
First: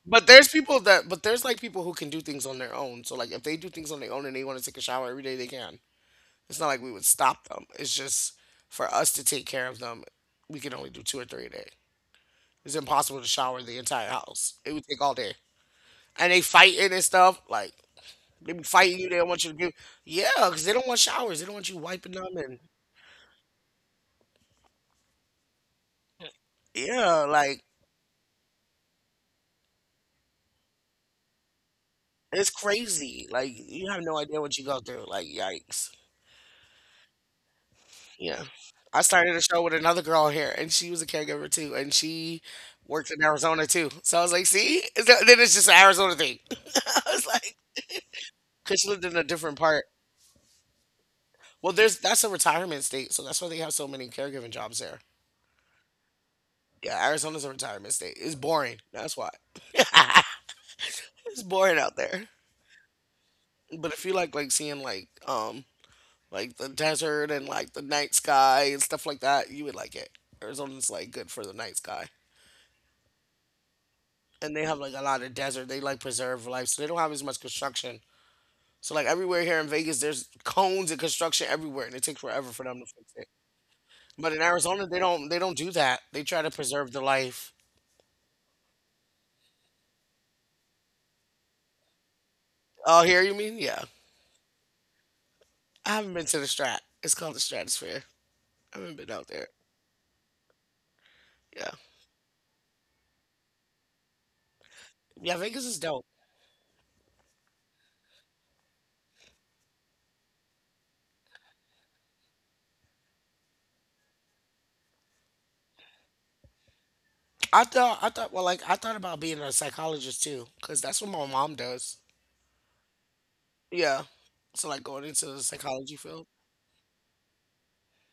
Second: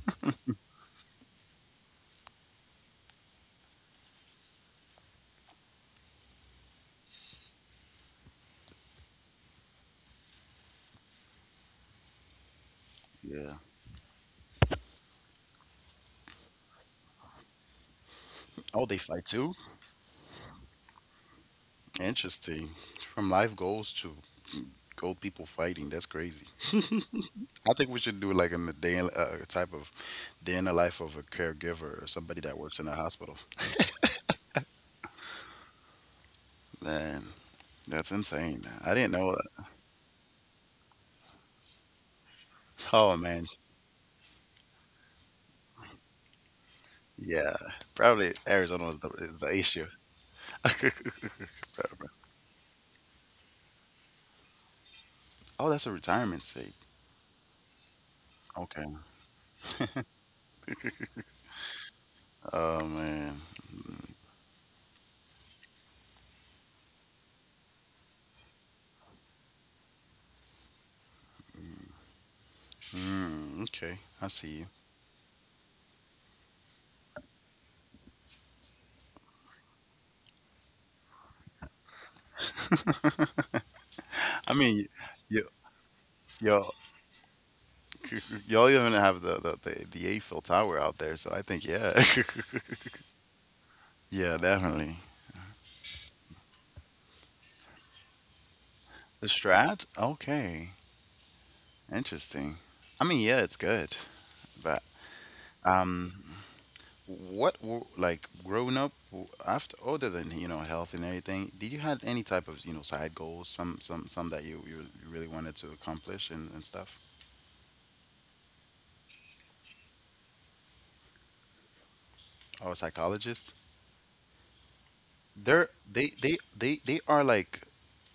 Speaker 1: But there's people that, but there's like people who can do things on their own. So like if they do things on their own and they want to take a shower every day, they can. It's not like we would stop them. It's just for us to take care of them, we can only do two or three a day. It's impossible to
Speaker 2: yeah.
Speaker 1: shower the entire house. It would take all day. And they fighting and stuff. Like they be
Speaker 2: Oh, they
Speaker 1: fighting you. They
Speaker 2: fight
Speaker 1: don't want
Speaker 2: too.
Speaker 1: you to give. Yeah, because they don't want showers. They don't want you wiping them. And
Speaker 2: Interesting. From life goals to gold people fighting. That's crazy. <laughs>
Speaker 1: yeah, like
Speaker 2: I think we should do like in the day in- uh, type of day in the life of a caregiver or somebody
Speaker 1: it's
Speaker 2: that works in a
Speaker 1: crazy.
Speaker 2: hospital.
Speaker 1: Like you have no idea what you go through. Like yikes.
Speaker 2: Man, that's
Speaker 1: Yeah.
Speaker 2: insane. I
Speaker 1: I
Speaker 2: didn't know
Speaker 1: started a
Speaker 2: that.
Speaker 1: show with another girl here, and she was a caregiver too, and she worked
Speaker 2: Oh
Speaker 1: in
Speaker 2: man,
Speaker 1: Arizona too. So I was like, see, Is that- then it's just an Arizona thing. <laughs> I was
Speaker 2: yeah,
Speaker 1: like,
Speaker 2: probably
Speaker 1: because
Speaker 2: Arizona
Speaker 1: she
Speaker 2: is the,
Speaker 1: lived in a
Speaker 2: is the
Speaker 1: different
Speaker 2: issue.
Speaker 1: part. Well, there's
Speaker 2: <laughs>
Speaker 1: That's a retirement state, so that's why they have so many caregiving jobs there.
Speaker 2: Oh, that's a retirement state.
Speaker 1: Yeah, Arizona's a retirement state. It's boring.
Speaker 2: Okay.
Speaker 1: That's why. <laughs> It's boring out there.
Speaker 2: Oh man.
Speaker 1: But if you like like seeing like um like the desert and like the night sky and stuff like that, you would like it. Arizona's like good for the night sky.
Speaker 2: Mm, okay, I see
Speaker 1: And
Speaker 2: you.
Speaker 1: they have like a lot of desert. They like preserve life, so they don't have as much construction. So like everywhere here in Vegas, there's cones and construction everywhere, and it takes forever for them to fix it.
Speaker 2: <laughs>
Speaker 1: But in
Speaker 2: I mean,
Speaker 1: Arizona, they don't they
Speaker 2: you
Speaker 1: don't do that. They try to
Speaker 2: y'all.
Speaker 1: preserve the life.
Speaker 2: <laughs> Y'all even have the the the, the Eiffel Tower out there, so I think yeah. <laughs>
Speaker 1: Oh, here you mean? Yeah,
Speaker 2: Yeah, definitely.
Speaker 1: I haven't been to the Strat. It's called the Stratosphere. I haven't been
Speaker 2: The
Speaker 1: out there.
Speaker 2: Strat. Okay,
Speaker 1: Yeah,
Speaker 2: interesting. I mean, yeah, it's good, but
Speaker 1: yeah, Vegas is dope.
Speaker 2: um, what w- like growing up w- after, other than, you know health and everything, did you had any type of, you know side goals, some some some that you you really wanted to accomplish and, and stuff?
Speaker 1: I thought, I thought, well, like I thought about being a psychologist too, cause that's what my mom does.
Speaker 2: Oh, psychologists.
Speaker 1: Yeah, so like going into the
Speaker 2: They're
Speaker 1: psychology
Speaker 2: they
Speaker 1: field,
Speaker 2: they they they are like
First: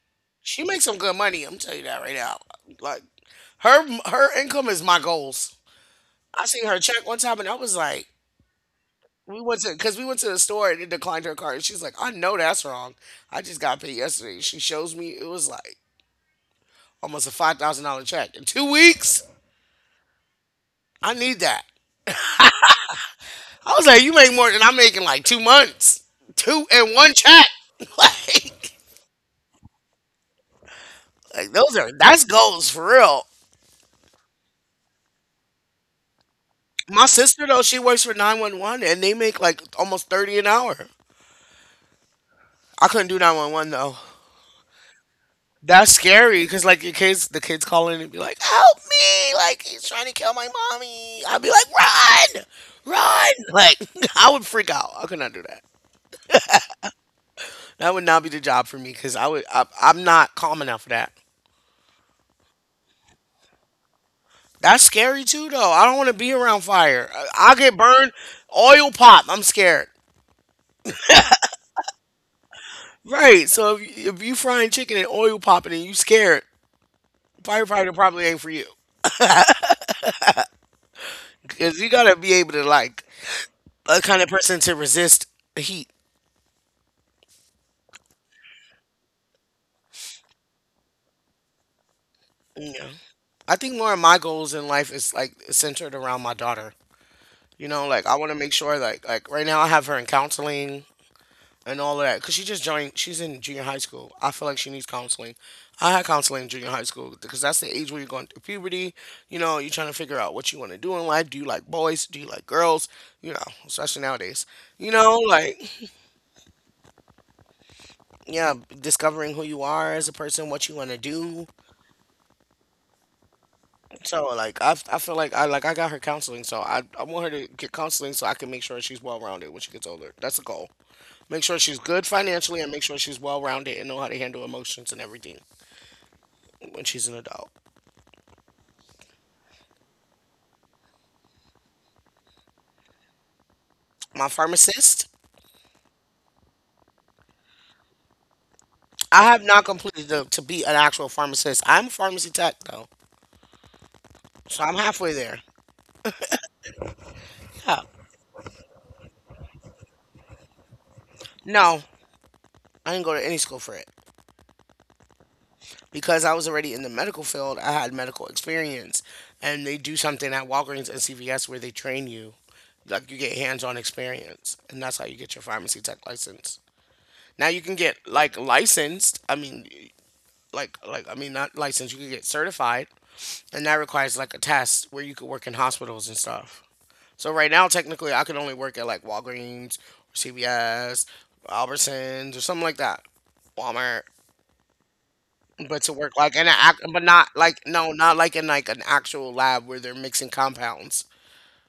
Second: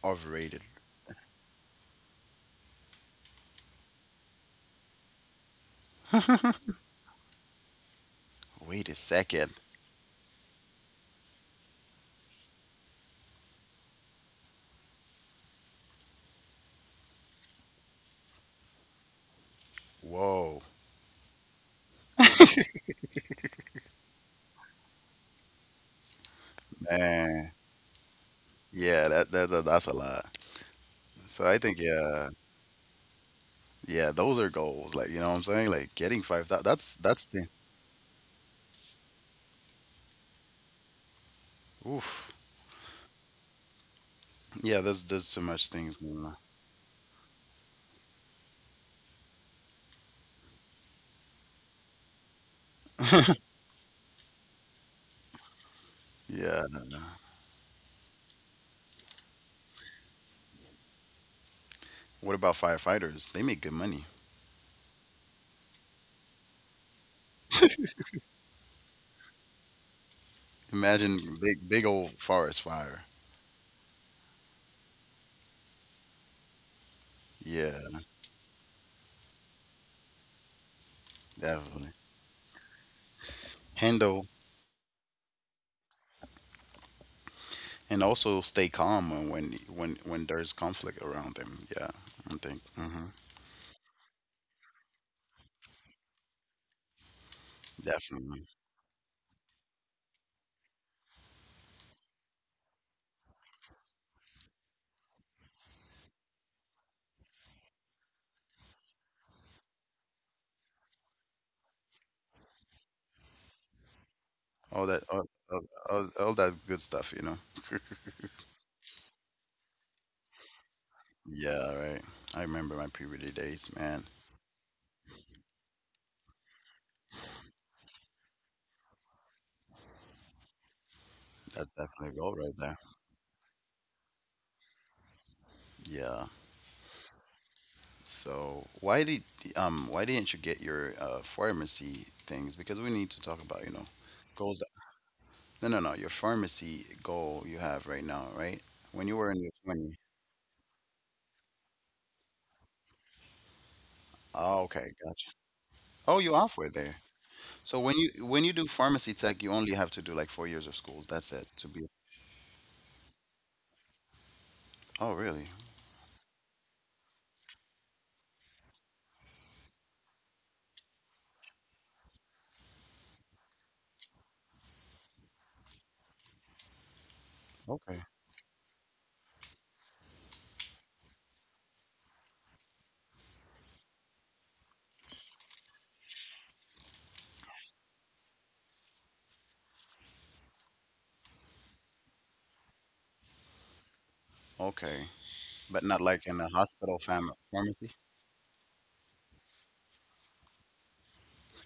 Speaker 2: overrated.
Speaker 1: she makes some good money. I'm telling you that right now. Like her her income is my goals. I seen her check one time and I was like,
Speaker 2: Wait a
Speaker 1: we
Speaker 2: second.
Speaker 1: went to because we went to the store and it declined her card. She's like, I know that's wrong. I just got paid yesterday. She shows me it was like almost a five thousand dollar check in two weeks.
Speaker 2: Whoa,
Speaker 1: I need that. I was like, you make more than I am making like two months, two in one check.
Speaker 2: man.
Speaker 1: <laughs> like,
Speaker 2: Yeah, that, that, that that's a lot. So
Speaker 1: like
Speaker 2: I
Speaker 1: those
Speaker 2: think
Speaker 1: are that's
Speaker 2: yeah,
Speaker 1: goals for real.
Speaker 2: yeah, those are goals. Like, you know what I'm saying? Like getting five thousand. That's
Speaker 1: My
Speaker 2: that's
Speaker 1: sister
Speaker 2: the
Speaker 1: though, she works for nine one one, and they make like almost thirty an hour.
Speaker 2: oof.
Speaker 1: I couldn't do nine one one though.
Speaker 2: Yeah, there's there's so much
Speaker 1: That's
Speaker 2: things going on.
Speaker 1: scary because like your kids, the kids call in and be like, "Help me! Like he's trying to kill my mommy." I'd be like, "Run, run!" Like <laughs> I would freak out. I could not do that.
Speaker 2: Yeah. No, no.
Speaker 1: That would not be the job for me because I would. I, I'm not calm enough for that.
Speaker 2: What about firefighters? They make good money.
Speaker 1: That's scary too, though. I don't want to be around fire. I- I'll get burned. Oil pop. I'm scared.
Speaker 2: Imagine big big old forest fire.
Speaker 1: Right. So if, if you frying chicken and oil popping and you scared, firefighter
Speaker 2: Yeah,
Speaker 1: probably ain't for you. Because you
Speaker 2: definitely.
Speaker 1: got to be able to, like, a kind
Speaker 2: Handle.
Speaker 1: of person to resist the heat.
Speaker 2: And also stay calm when when when, when there's conflict around them. Yeah, I think
Speaker 1: You know?
Speaker 2: hmm
Speaker 1: I think more of my goals in life is, like, centered around my daughter. You know, like, I want to
Speaker 2: definitely
Speaker 1: make sure, like, like right now I have her in counseling. And all of that because she just joined, she's in junior high school. I feel like she needs counseling. I had counseling in junior high school because that's the age where you're going through puberty. You know, you're trying to figure out what you want to do in life. Do you like boys, do you like girls? You know, especially nowadays,
Speaker 2: all
Speaker 1: you
Speaker 2: that
Speaker 1: know,
Speaker 2: all,
Speaker 1: like,
Speaker 2: all, all, all that good stuff. You know. <laughs>
Speaker 1: yeah, discovering who you are as a person, what you want to do.
Speaker 2: Yeah, right. I remember my puberty days, man.
Speaker 1: So like I, I feel like i like i got her counseling, so I, I want her to get counseling so I can make sure she's well rounded when she gets older. That's the goal. Make sure
Speaker 2: That's
Speaker 1: she's good
Speaker 2: definitely a goal right
Speaker 1: financially and
Speaker 2: there.
Speaker 1: make sure she's well rounded and know how to handle emotions and everything
Speaker 2: Yeah.
Speaker 1: when she's an adult.
Speaker 2: So why did um why didn't you get your uh, pharmacy things? Because we need to talk about, you know
Speaker 1: My
Speaker 2: goals.
Speaker 1: pharmacist,
Speaker 2: No, no, no. Your pharmacy goal you have right now, right? When you
Speaker 1: I
Speaker 2: were
Speaker 1: have
Speaker 2: in your
Speaker 1: not
Speaker 2: twenty.
Speaker 1: completed the, to be an actual pharmacist. I'm a pharmacy tech though,
Speaker 2: Oh,
Speaker 1: so I'm
Speaker 2: okay,
Speaker 1: halfway
Speaker 2: gotcha.
Speaker 1: there.
Speaker 2: Oh, you off with there.
Speaker 1: Yeah.
Speaker 2: So when you when you do pharmacy tech, you only have to do like four years of schools. That's it to
Speaker 1: No,
Speaker 2: be.
Speaker 1: I didn't go to any school for it
Speaker 2: Oh, really?
Speaker 1: because I was already in the medical field. I had medical experience, and they do something at Walgreens and C V S where they train you, like you get hands-on experience, and that's how you get your pharmacy tech license. Now you can get
Speaker 2: Okay.
Speaker 1: like licensed. I mean, like like I mean not licensed. You can get certified, and that requires like a test where you could work in hospitals and stuff. So right now, technically, I could only work at like Walgreens, C V S, Albertsons, or something like that, Walmart.
Speaker 2: Okay.
Speaker 1: But
Speaker 2: But
Speaker 1: to
Speaker 2: not
Speaker 1: work
Speaker 2: like
Speaker 1: like
Speaker 2: in
Speaker 1: in
Speaker 2: a
Speaker 1: an act,
Speaker 2: hospital
Speaker 1: but not
Speaker 2: fam
Speaker 1: like no,
Speaker 2: pharmacy.
Speaker 1: not like in like an actual lab where they're mixing compounds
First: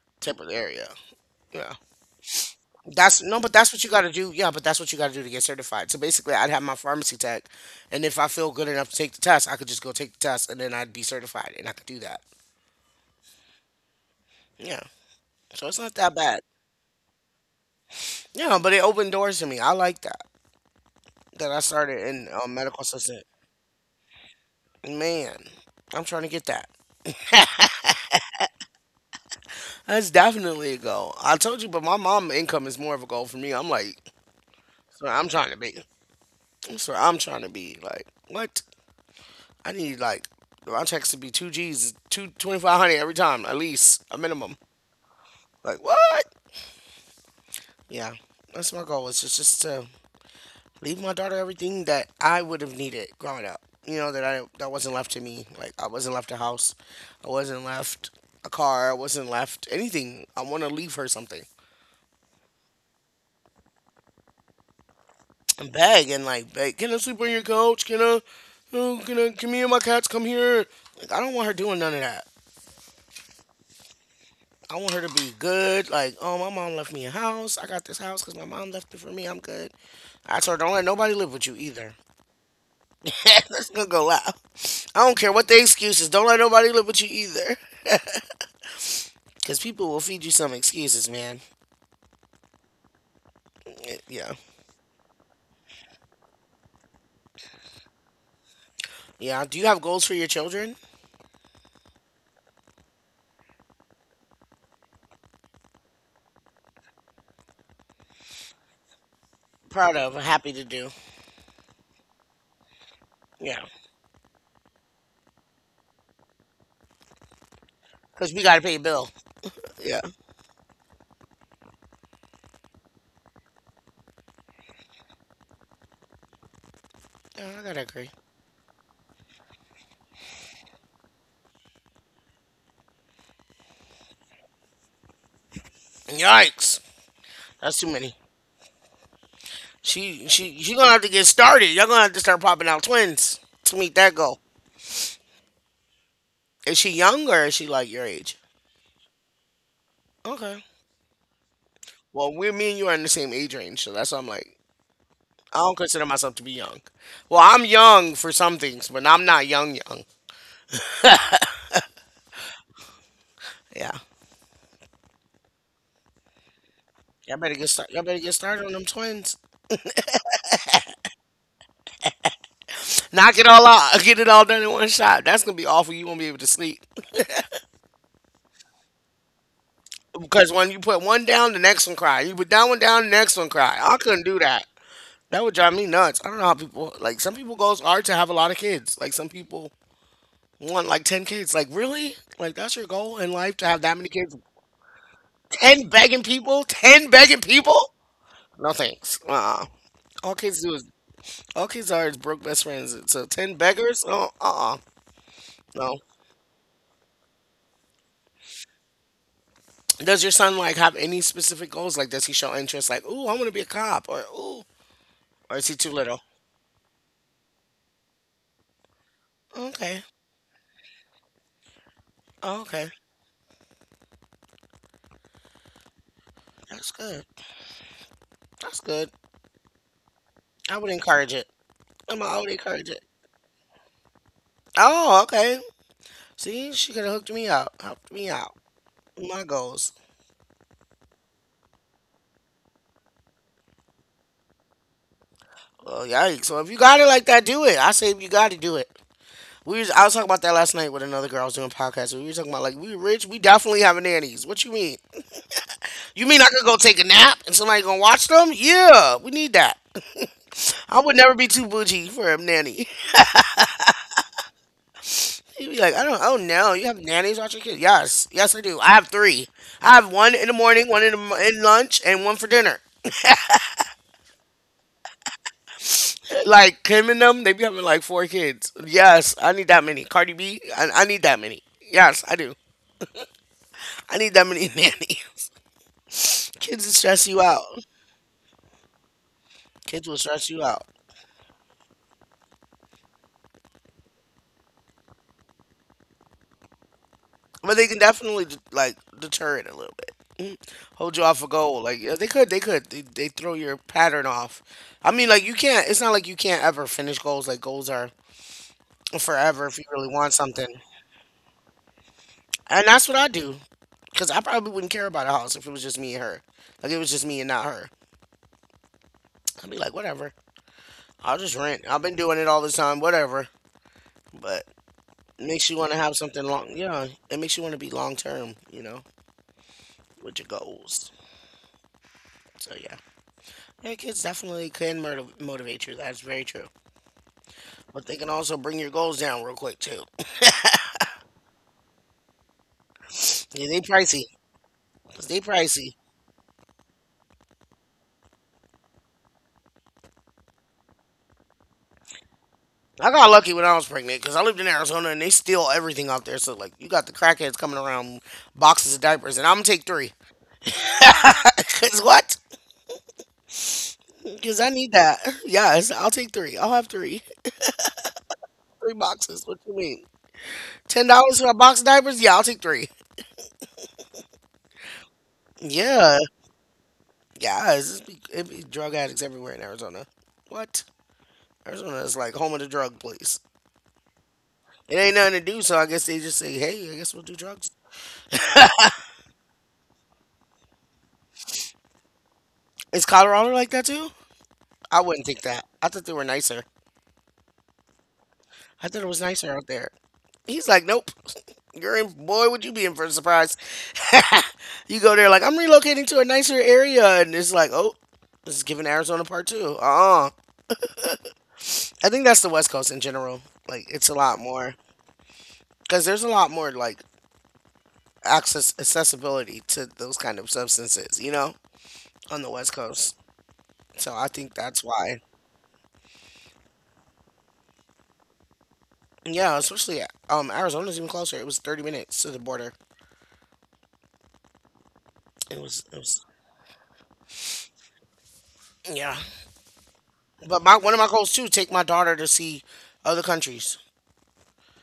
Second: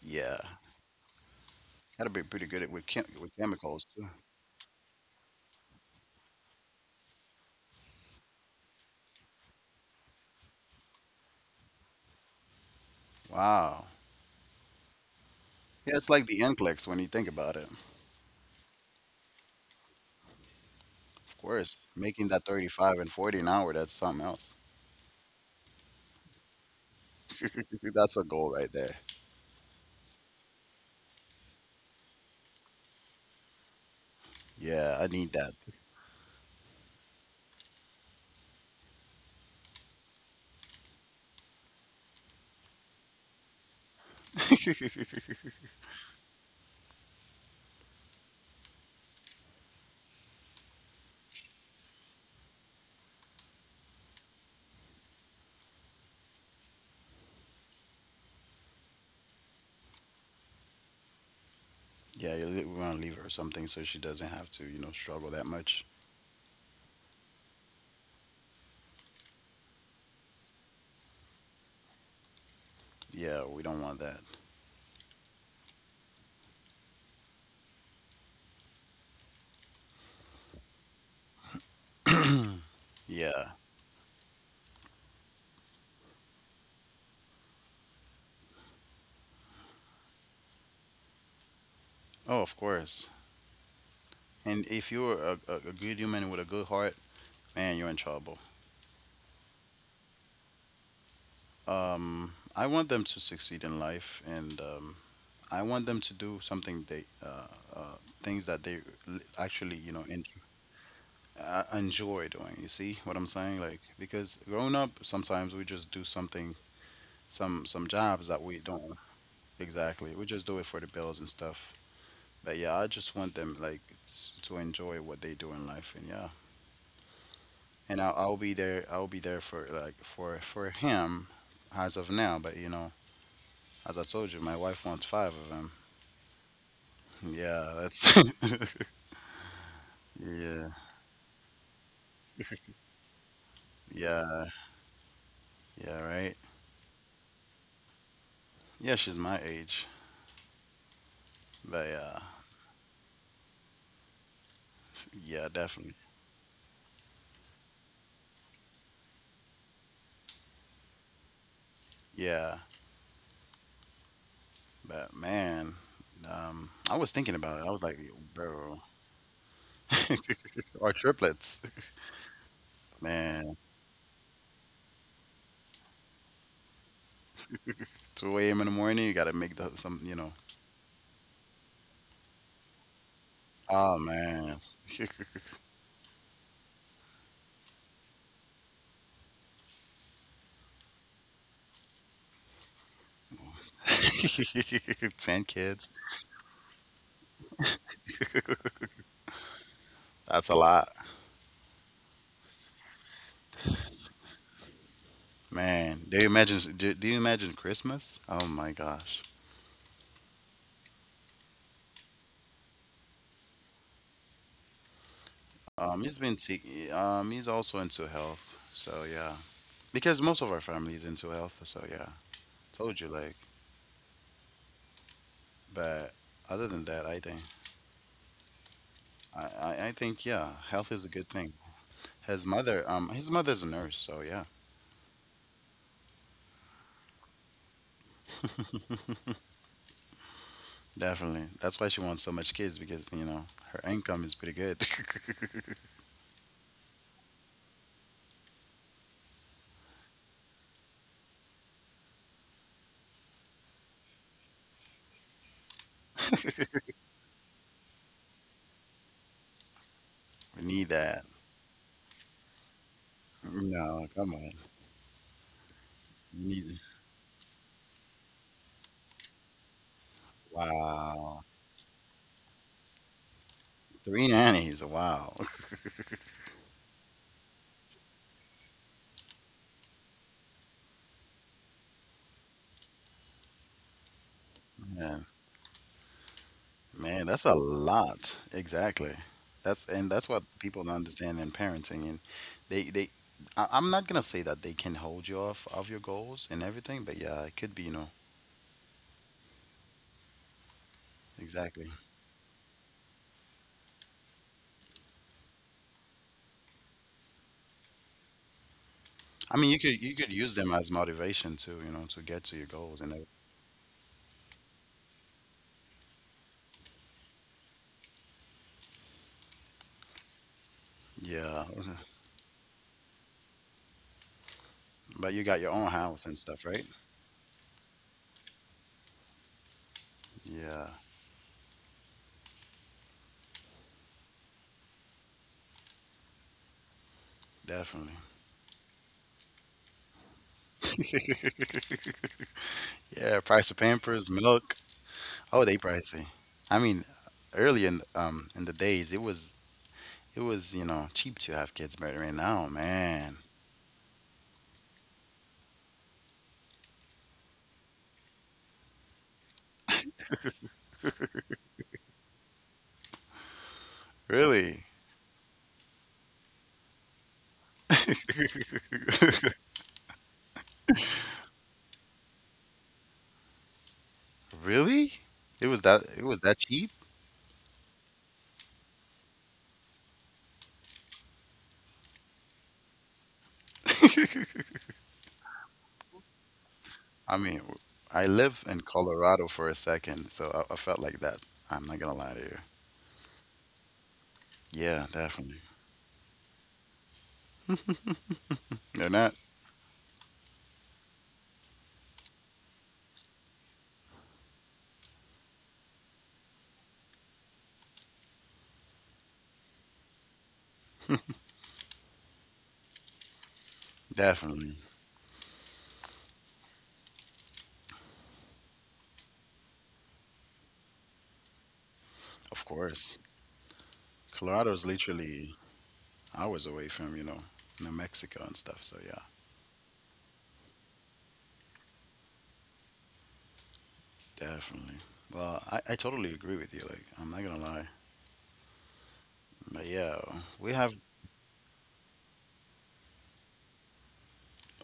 Speaker 2: Yeah,
Speaker 1: type of area. Yeah.
Speaker 2: gotta be pretty good at with chem
Speaker 1: That's
Speaker 2: with
Speaker 1: no, but that's
Speaker 2: chemicals
Speaker 1: what you got
Speaker 2: too.
Speaker 1: to do. Yeah, but that's what you got to do to get certified. So basically, I'd have my pharmacy tech, and if I feel good enough to take the test, I could just go take the test, and then I'd be certified, and I could do that.
Speaker 2: Wow.
Speaker 1: Yeah. So it's
Speaker 2: Yeah,
Speaker 1: not
Speaker 2: it's
Speaker 1: that
Speaker 2: like
Speaker 1: bad.
Speaker 2: the N CLEX when you think about it.
Speaker 1: Yeah, no, but it opened doors to me. I like that.
Speaker 2: Of
Speaker 1: That I
Speaker 2: course,
Speaker 1: started
Speaker 2: making
Speaker 1: in
Speaker 2: that
Speaker 1: um, medical
Speaker 2: 35 and
Speaker 1: assistant.
Speaker 2: 40 an hour, that's something else.
Speaker 1: Man, I'm trying to get that.
Speaker 2: <laughs> That's a goal right there.
Speaker 1: That's definitely a goal. I told you, but my mom income is more of a goal for me. I'm like,
Speaker 2: Yeah, I
Speaker 1: so I'm
Speaker 2: need
Speaker 1: trying
Speaker 2: that.
Speaker 1: to be. So I'm trying to be like, what? I need like my checks to be two G's, two, twenty-five hundred every time at least a minimum.
Speaker 2: <laughs>
Speaker 1: Like what? Yeah, that's my goal. It's just just to leave my daughter everything that I would have needed growing up. You know, that I that wasn't left to me. Like I wasn't left a house, I wasn't left a car, I wasn't left anything. I want to leave her something
Speaker 2: Yeah, you li- we want to leave her something so she doesn't have to, you know, struggle that
Speaker 1: and
Speaker 2: much.
Speaker 1: beg and like beg. Can I sleep on your couch? Can I? Oh, can I? Can me and my cats come here? Like I don't want her doing none of that.
Speaker 2: Yeah, we don't want that.
Speaker 1: I want her to be good. Like oh, my mom left me a house. I got this house because my mom left it for me. I'm good. I told her don't let nobody live with you either. <laughs>
Speaker 2: Yeah.
Speaker 1: That's gonna go loud. I don't care what the excuse is. Don't let nobody live with you either. <laughs> Because people will feed you some excuses, man.
Speaker 2: Oh, of course.
Speaker 1: Eh, yeah.
Speaker 2: And if you're a, a, a good human with a good heart, man, you're in trouble.
Speaker 1: Yeah. Do you have goals for your children?
Speaker 2: Um, I want them to succeed in life, and um, I want them to do something they, uh, uh, things that they li- actually, you
Speaker 1: Proud
Speaker 2: know,
Speaker 1: of.
Speaker 2: en-
Speaker 1: Happy to do.
Speaker 2: uh, enjoy doing. You see what I'm saying?
Speaker 1: Yeah.
Speaker 2: Like because growing up, sometimes we just do something, some some jobs
Speaker 1: Because
Speaker 2: that
Speaker 1: we got
Speaker 2: we
Speaker 1: to pay a
Speaker 2: don't
Speaker 1: bill. Yeah.
Speaker 2: exactly. We just do it for the bills and stuff. But yeah, I just want them like s- to enjoy what they do in life, and yeah,
Speaker 1: Yeah, I got to
Speaker 2: and
Speaker 1: agree.
Speaker 2: I'll, I'll be there. I'll be there for like for for him as of now. But you know, as I told you, my wife wants five of them.
Speaker 1: Yikes.
Speaker 2: Yeah,
Speaker 1: That's too many.
Speaker 2: that's <laughs>
Speaker 1: She, she,
Speaker 2: yeah,
Speaker 1: she gonna have to get started. Y'all gonna have to start popping out twins to meet that goal.
Speaker 2: yeah, yeah, right.
Speaker 1: Is she young or is she like your age?
Speaker 2: Yeah, she's my age,
Speaker 1: Okay.
Speaker 2: but yeah,
Speaker 1: Well, we're me and you are in the same age range, so that's why I'm like,
Speaker 2: yeah,
Speaker 1: I don't
Speaker 2: definitely,
Speaker 1: consider myself to be young. Well, I'm young for some things, but I'm not young young.
Speaker 2: yeah.
Speaker 1: Yeah.
Speaker 2: But man, um, I was thinking
Speaker 1: Y'all better
Speaker 2: about it.
Speaker 1: get
Speaker 2: I was
Speaker 1: start.
Speaker 2: like,
Speaker 1: Y'all
Speaker 2: yo,
Speaker 1: better get started on
Speaker 2: bro,
Speaker 1: them twins.
Speaker 2: <laughs> or triplets,
Speaker 1: Knock it
Speaker 2: man.
Speaker 1: all out. <laughs> Get it all done in one shot. That's gonna be awful. You won't be able to sleep
Speaker 2: Two a m in the morning, you gotta make the some, you
Speaker 1: <laughs>
Speaker 2: know.
Speaker 1: because when you put one down, the next one cry. You put that one down, the next one cry. I
Speaker 2: Oh
Speaker 1: couldn't do
Speaker 2: man.
Speaker 1: that.
Speaker 2: <laughs>
Speaker 1: That would drive me nuts. I don't know how people like. Some people goals are to have a lot of kids. Like some people want like ten kids. Like really? Like that's your goal in life to have that many kids?
Speaker 2: <laughs> ten
Speaker 1: Ten
Speaker 2: kids.
Speaker 1: begging people? Ten begging people? No thanks. Uh-uh. All
Speaker 2: That's a
Speaker 1: kids do is
Speaker 2: lot.
Speaker 1: all kids are is broke best friends. So ten beggars? Oh, uh, uh no.
Speaker 2: Man, do you imagine? Do, do you imagine Christmas? Oh my gosh.
Speaker 1: Does your son like have any specific goals? Like, does he show interest? Like, ooh, I want to be a cop, or ooh, or is he too
Speaker 2: Um, he's
Speaker 1: little?
Speaker 2: been seeking. Um, he's also into health. So yeah,
Speaker 1: Okay,
Speaker 2: because most of our family is into health. So yeah,
Speaker 1: okay,
Speaker 2: told you like. But other than
Speaker 1: that's
Speaker 2: that, I
Speaker 1: good.
Speaker 2: think
Speaker 1: That's good.
Speaker 2: I, I, I think yeah,
Speaker 1: I
Speaker 2: health
Speaker 1: would
Speaker 2: is a good
Speaker 1: encourage it.
Speaker 2: thing.
Speaker 1: I'm, I
Speaker 2: His
Speaker 1: would
Speaker 2: mother,
Speaker 1: encourage it.
Speaker 2: um, his mother's a nurse. So yeah,
Speaker 1: Oh, okay. See, she could have hooked me out, helped me out with my goals.
Speaker 2: definitely. That's why she wants so much kids because you know her income is pretty good. <laughs>
Speaker 1: Oh, yikes. So if you got it like that, do it. I say if you got to do it. We was, I was talking about that last night with another girl I was doing a podcast. We were talking about like we rich, we definitely have nannies. What you mean? You mean I could go take a nap and somebody gonna watch them? Yeah, we need that.
Speaker 2: we need
Speaker 1: I would
Speaker 2: that.
Speaker 1: never be too bougie for a nanny. <laughs>
Speaker 2: No, come on.
Speaker 1: You'd be like, I don't, oh
Speaker 2: We
Speaker 1: no,
Speaker 2: need.
Speaker 1: you have nannies watch your kids? Yes, yes, I do. I have three. I have one in, the, morning, one in, the, mo-
Speaker 2: Wow.
Speaker 1: in lunch, and one for dinner.
Speaker 2: Three nannies. Wow.
Speaker 1: Like Kim and them, they be having like four kids. Yes, I need that many. Cardi B, I, I need that many. Yes, I do. I need that many <laughs>
Speaker 2: <laughs> Man.
Speaker 1: nannies. Kids will
Speaker 2: Man,
Speaker 1: stress you
Speaker 2: that's a
Speaker 1: out.
Speaker 2: lot. Exactly. That's and
Speaker 1: Kids will
Speaker 2: that's what
Speaker 1: stress you
Speaker 2: people
Speaker 1: out,
Speaker 2: don't understand in parenting. And they they, I, I'm not gonna say that they can hold you off of your goals and everything, but yeah, it could be,
Speaker 1: but
Speaker 2: you
Speaker 1: they can
Speaker 2: know,
Speaker 1: definitely like deter it a little bit. Hold you off a
Speaker 2: exactly.
Speaker 1: goal. Like yeah, they could, they could, they, they throw your pattern off. I mean, like you can't. It's not like you can't ever finish goals. Like goals are
Speaker 2: I mean,
Speaker 1: forever
Speaker 2: you
Speaker 1: if you
Speaker 2: could you
Speaker 1: really
Speaker 2: could
Speaker 1: want
Speaker 2: use them
Speaker 1: something.
Speaker 2: as motivation too, you know, to get to your
Speaker 1: And
Speaker 2: goals and
Speaker 1: that's what
Speaker 2: everything.
Speaker 1: I do because I probably wouldn't care about a house if it was just me and her. Like it was just me and not her. I'd be like, whatever. I'll just
Speaker 2: Yeah,
Speaker 1: rent. I've been doing it all the time. Whatever. But
Speaker 2: but you
Speaker 1: it
Speaker 2: got your
Speaker 1: makes you
Speaker 2: own
Speaker 1: want to have
Speaker 2: house and
Speaker 1: something
Speaker 2: stuff,
Speaker 1: long.
Speaker 2: right?
Speaker 1: Yeah, it makes you want to be long term. You know, with your
Speaker 2: Yeah,
Speaker 1: goals. So yeah, yeah, kids definitely can motiv- motivate you. That's very true. But
Speaker 2: definitely.
Speaker 1: they can also bring your goals down real quick too.
Speaker 2: <laughs> Yeah, price
Speaker 1: Yeah,
Speaker 2: of
Speaker 1: they
Speaker 2: Pampers,
Speaker 1: pricey.
Speaker 2: milk.
Speaker 1: They
Speaker 2: Oh, they
Speaker 1: pricey.
Speaker 2: pricey. I mean, early in um in the days, it was. It was, you know, cheap to have kids back. Right now,
Speaker 1: I got
Speaker 2: man,
Speaker 1: lucky when I was pregnant because I lived in Arizona and they steal everything out there. So like, you got the crackheads coming around boxes of diapers, and I'm gonna take three. <laughs> Cause what? Cause I
Speaker 2: really,
Speaker 1: need that. <laughs> Yes, I'll take three. I'll have three.
Speaker 2: <laughs>
Speaker 1: <laughs> Three boxes. What you mean? Ten dollars for a box of diapers? Yeah, I'll take three.
Speaker 2: really, it was that
Speaker 1: Yeah.
Speaker 2: it was that cheap.
Speaker 1: Yeah. It's just be, it be drug addicts everywhere in Arizona. What? Arizona is like home of the drug place.
Speaker 2: <laughs>
Speaker 1: It ain't nothing to do, so I guess they just say, hey, I guess we'll do
Speaker 2: I mean,
Speaker 1: drugs.
Speaker 2: w- I live in Colorado for a second, so I, I felt like that. I'm not gonna lie to you.
Speaker 1: Is Colorado like that too? I
Speaker 2: Yeah,
Speaker 1: wouldn't think that.
Speaker 2: definitely.
Speaker 1: I thought they were nicer. I thought it
Speaker 2: They're
Speaker 1: was
Speaker 2: not
Speaker 1: nicer out there. He's like, nope. <laughs> You're in, boy, would you be in for a surprise? <laughs> You go there like, I'm relocating to a nicer area, and it's like, oh, this is giving Arizona part two. Uh-uh. I think that's the West Coast in general. Like, it's a lot more
Speaker 2: definitely,
Speaker 1: because there's a lot more like access accessibility to those kind of substances, you know, on the
Speaker 2: of
Speaker 1: West Coast.
Speaker 2: course.
Speaker 1: So I think that's
Speaker 2: Colorado's
Speaker 1: why.
Speaker 2: literally hours away from you know New Mexico and stuff. So yeah,
Speaker 1: Yeah, especially um Arizona's even closer. It was thirty minutes to the border.
Speaker 2: definitely.
Speaker 1: It
Speaker 2: Well, I,
Speaker 1: was
Speaker 2: I
Speaker 1: it was
Speaker 2: totally agree with you. Like I'm not gonna lie,
Speaker 1: yeah.
Speaker 2: but yeah,
Speaker 1: But
Speaker 2: we
Speaker 1: my one
Speaker 2: have.
Speaker 1: of my goals too, take my daughter to see other countries.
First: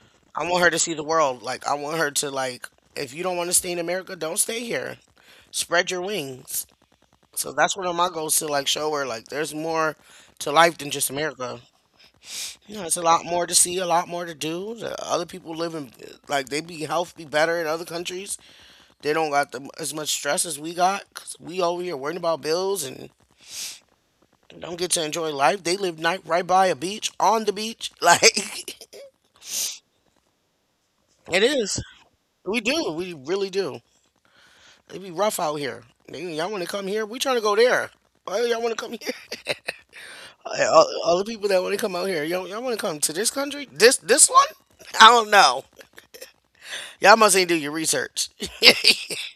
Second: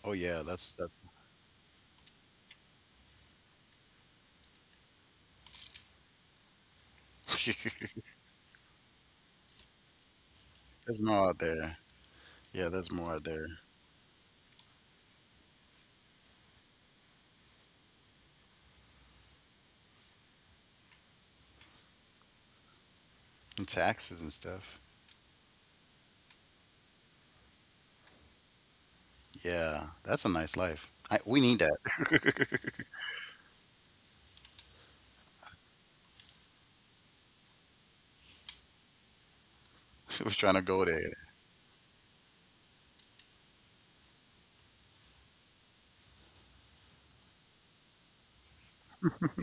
Speaker 2: Oh yeah,
Speaker 1: I want her
Speaker 2: that's
Speaker 1: to see
Speaker 2: that's.
Speaker 1: the world. Like I want her to like if you don't want to stay in America, don't stay here. Spread your wings. So that's one
Speaker 2: <laughs>
Speaker 1: of my goals, to like show her like there's more to life than
Speaker 2: There's
Speaker 1: just
Speaker 2: more out
Speaker 1: America.
Speaker 2: there. Yeah,
Speaker 1: You know,
Speaker 2: there's
Speaker 1: it's a
Speaker 2: more out
Speaker 1: lot more to
Speaker 2: there.
Speaker 1: see, a lot more to do. The other people live in like they be health be better in other countries. They don't got the, as much stress as we got, 'cause we over here worrying about bills and
Speaker 2: And taxes and
Speaker 1: don't
Speaker 2: stuff.
Speaker 1: get to enjoy life. They live night right by a beach on the beach. <laughs>
Speaker 2: Yeah, that's a nice life. I,
Speaker 1: Like
Speaker 2: we
Speaker 1: it
Speaker 2: need
Speaker 1: is.
Speaker 2: that.
Speaker 1: We
Speaker 2: <laughs>
Speaker 1: do. We really do. It be rough out here. Nigga, y'all want to come here? We trying to go there. Why y'all want to come here?
Speaker 2: We're
Speaker 1: <laughs>
Speaker 2: trying
Speaker 1: All,
Speaker 2: to go
Speaker 1: all-
Speaker 2: there.
Speaker 1: all the people that want to come out here, y'all, y'all want to come to this country? This this one? I don't know. Y'all must ain't do your research, <laughs>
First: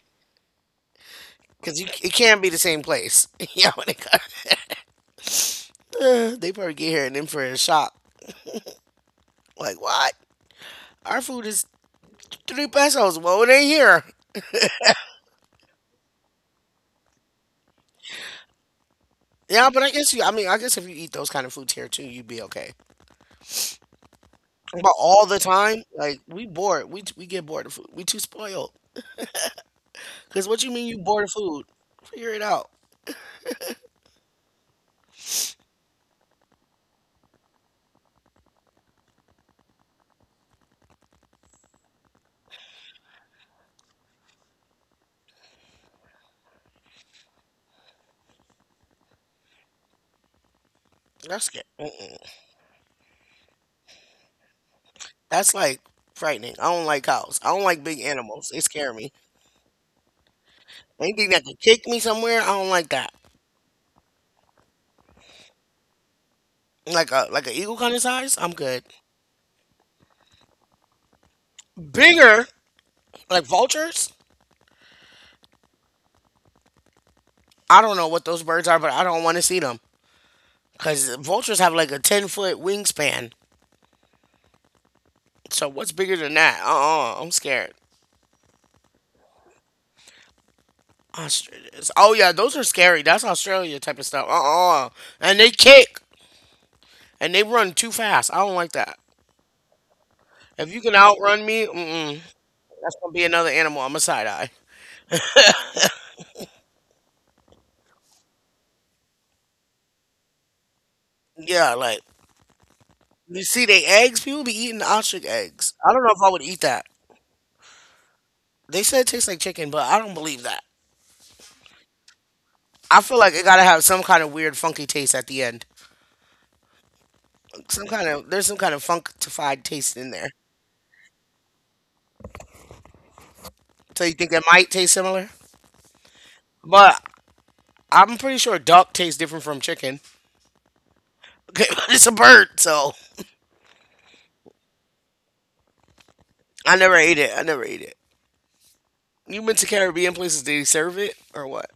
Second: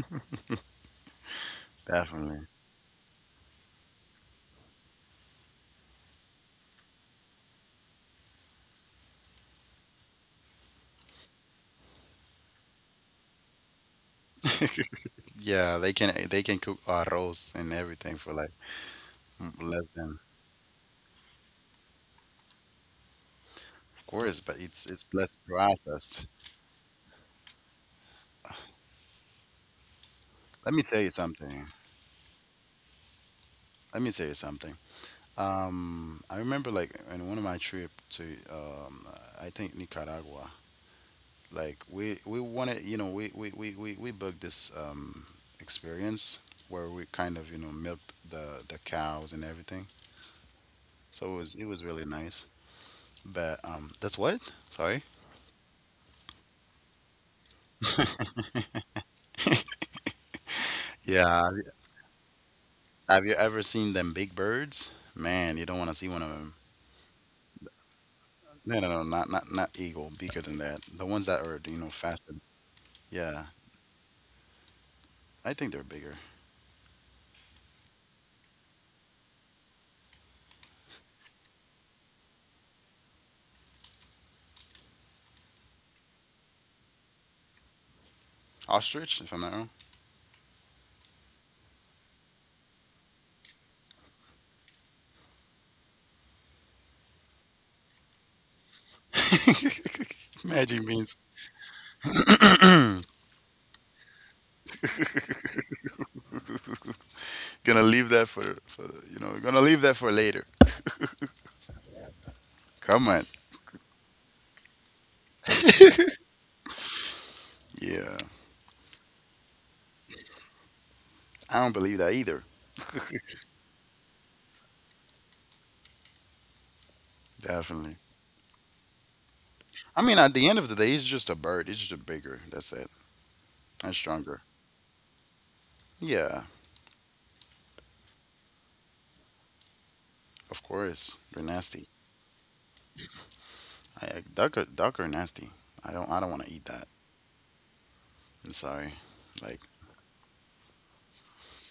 Speaker 1: cause you, it can't
Speaker 2: Definitely.
Speaker 1: be
Speaker 2: <laughs>
Speaker 1: the same place. <laughs> Y'all want to come? <laughs> Uh, they probably get here and then for a shock. Like what? Our food is three pesos. Well, it ain't here.
Speaker 2: Yeah, they can they can cook arroz and everything for like m-
Speaker 1: Yeah, but
Speaker 2: less
Speaker 1: I guess you.
Speaker 2: than,
Speaker 1: I mean, I guess if you eat those kind of foods here too, you'd be okay.
Speaker 2: of course, but it's
Speaker 1: About
Speaker 2: it's
Speaker 1: all the
Speaker 2: less
Speaker 1: time, like
Speaker 2: processed.
Speaker 1: we bored. We we get bored of food. We too spoiled. Cause what you
Speaker 2: Let me
Speaker 1: mean you
Speaker 2: tell you
Speaker 1: bored of food?
Speaker 2: something.
Speaker 1: Figure it out.
Speaker 2: Let me tell you something. Um, I remember like in one of my trip to um, I think Nicaragua. Like we we wanted, you know, we we we we, we booked this um experience where we kind of you know milked the the cows and everything. So it
Speaker 1: That's
Speaker 2: was
Speaker 1: sca-
Speaker 2: it was really
Speaker 1: mm-mm.
Speaker 2: nice. But um, that's what? Sorry.
Speaker 1: That's like frightening. I don't like cows. I don't like big animals. They
Speaker 2: <laughs>
Speaker 1: scare me. Anything that
Speaker 2: Yeah, have
Speaker 1: could
Speaker 2: you
Speaker 1: kick me somewhere, I don't like that.
Speaker 2: have you ever seen them big birds? Man, you don't want to see one of them.
Speaker 1: Like a like an eagle kind of size, I'm
Speaker 2: No,
Speaker 1: good.
Speaker 2: no, no, not not not eagle, bigger than that. The ones that are, you know, faster.
Speaker 1: Bigger, like
Speaker 2: Yeah,
Speaker 1: vultures.
Speaker 2: I think they're bigger.
Speaker 1: I don't know what those birds are, but I don't want to see them. Cause vultures have like a ten foot wingspan. So what's bigger than that? Uh uh-uh, uh, I am scared.
Speaker 2: Ostrich, if I'm not wrong.
Speaker 1: Australians. Oh yeah, those are scary. That's Australia type of stuff. Uh uh And they kick and they run too fast. I don't like that.
Speaker 2: <laughs>
Speaker 1: If you
Speaker 2: Imagine
Speaker 1: can
Speaker 2: being.
Speaker 1: outrun me, mm-mm, that's gonna be another animal. I'm a side eye.
Speaker 2: Gonna leave that for, for you know, gonna leave that for later.
Speaker 1: Yeah, like
Speaker 2: Come on.
Speaker 1: you see, they eggs. People be eating ostrich eggs. I don't know if I would eat that.
Speaker 2: Yeah.
Speaker 1: They said it tastes like chicken, but I don't believe that.
Speaker 2: I don't believe that either.
Speaker 1: I feel like it gotta have some kind of weird, funky taste at the end.
Speaker 2: <laughs>
Speaker 1: Some
Speaker 2: Definitely.
Speaker 1: kind of there's some kind of funkified taste
Speaker 2: I
Speaker 1: in
Speaker 2: mean,
Speaker 1: there.
Speaker 2: at the end of the day, it's just a bird. It's just bigger. That's it. And
Speaker 1: So you think it
Speaker 2: stronger.
Speaker 1: might taste similar?
Speaker 2: Yeah,
Speaker 1: But I'm pretty sure duck tastes different from chicken.
Speaker 2: of course. They're
Speaker 1: Okay, <laughs> but
Speaker 2: nasty.
Speaker 1: it's a bird, so
Speaker 2: I, duck are duck are nasty. I don't I don't want to eat
Speaker 1: I
Speaker 2: that.
Speaker 1: never ate it. I never ate it.
Speaker 2: I'm sorry.
Speaker 1: You went
Speaker 2: Like,
Speaker 1: to Caribbean places, did he serve it or what?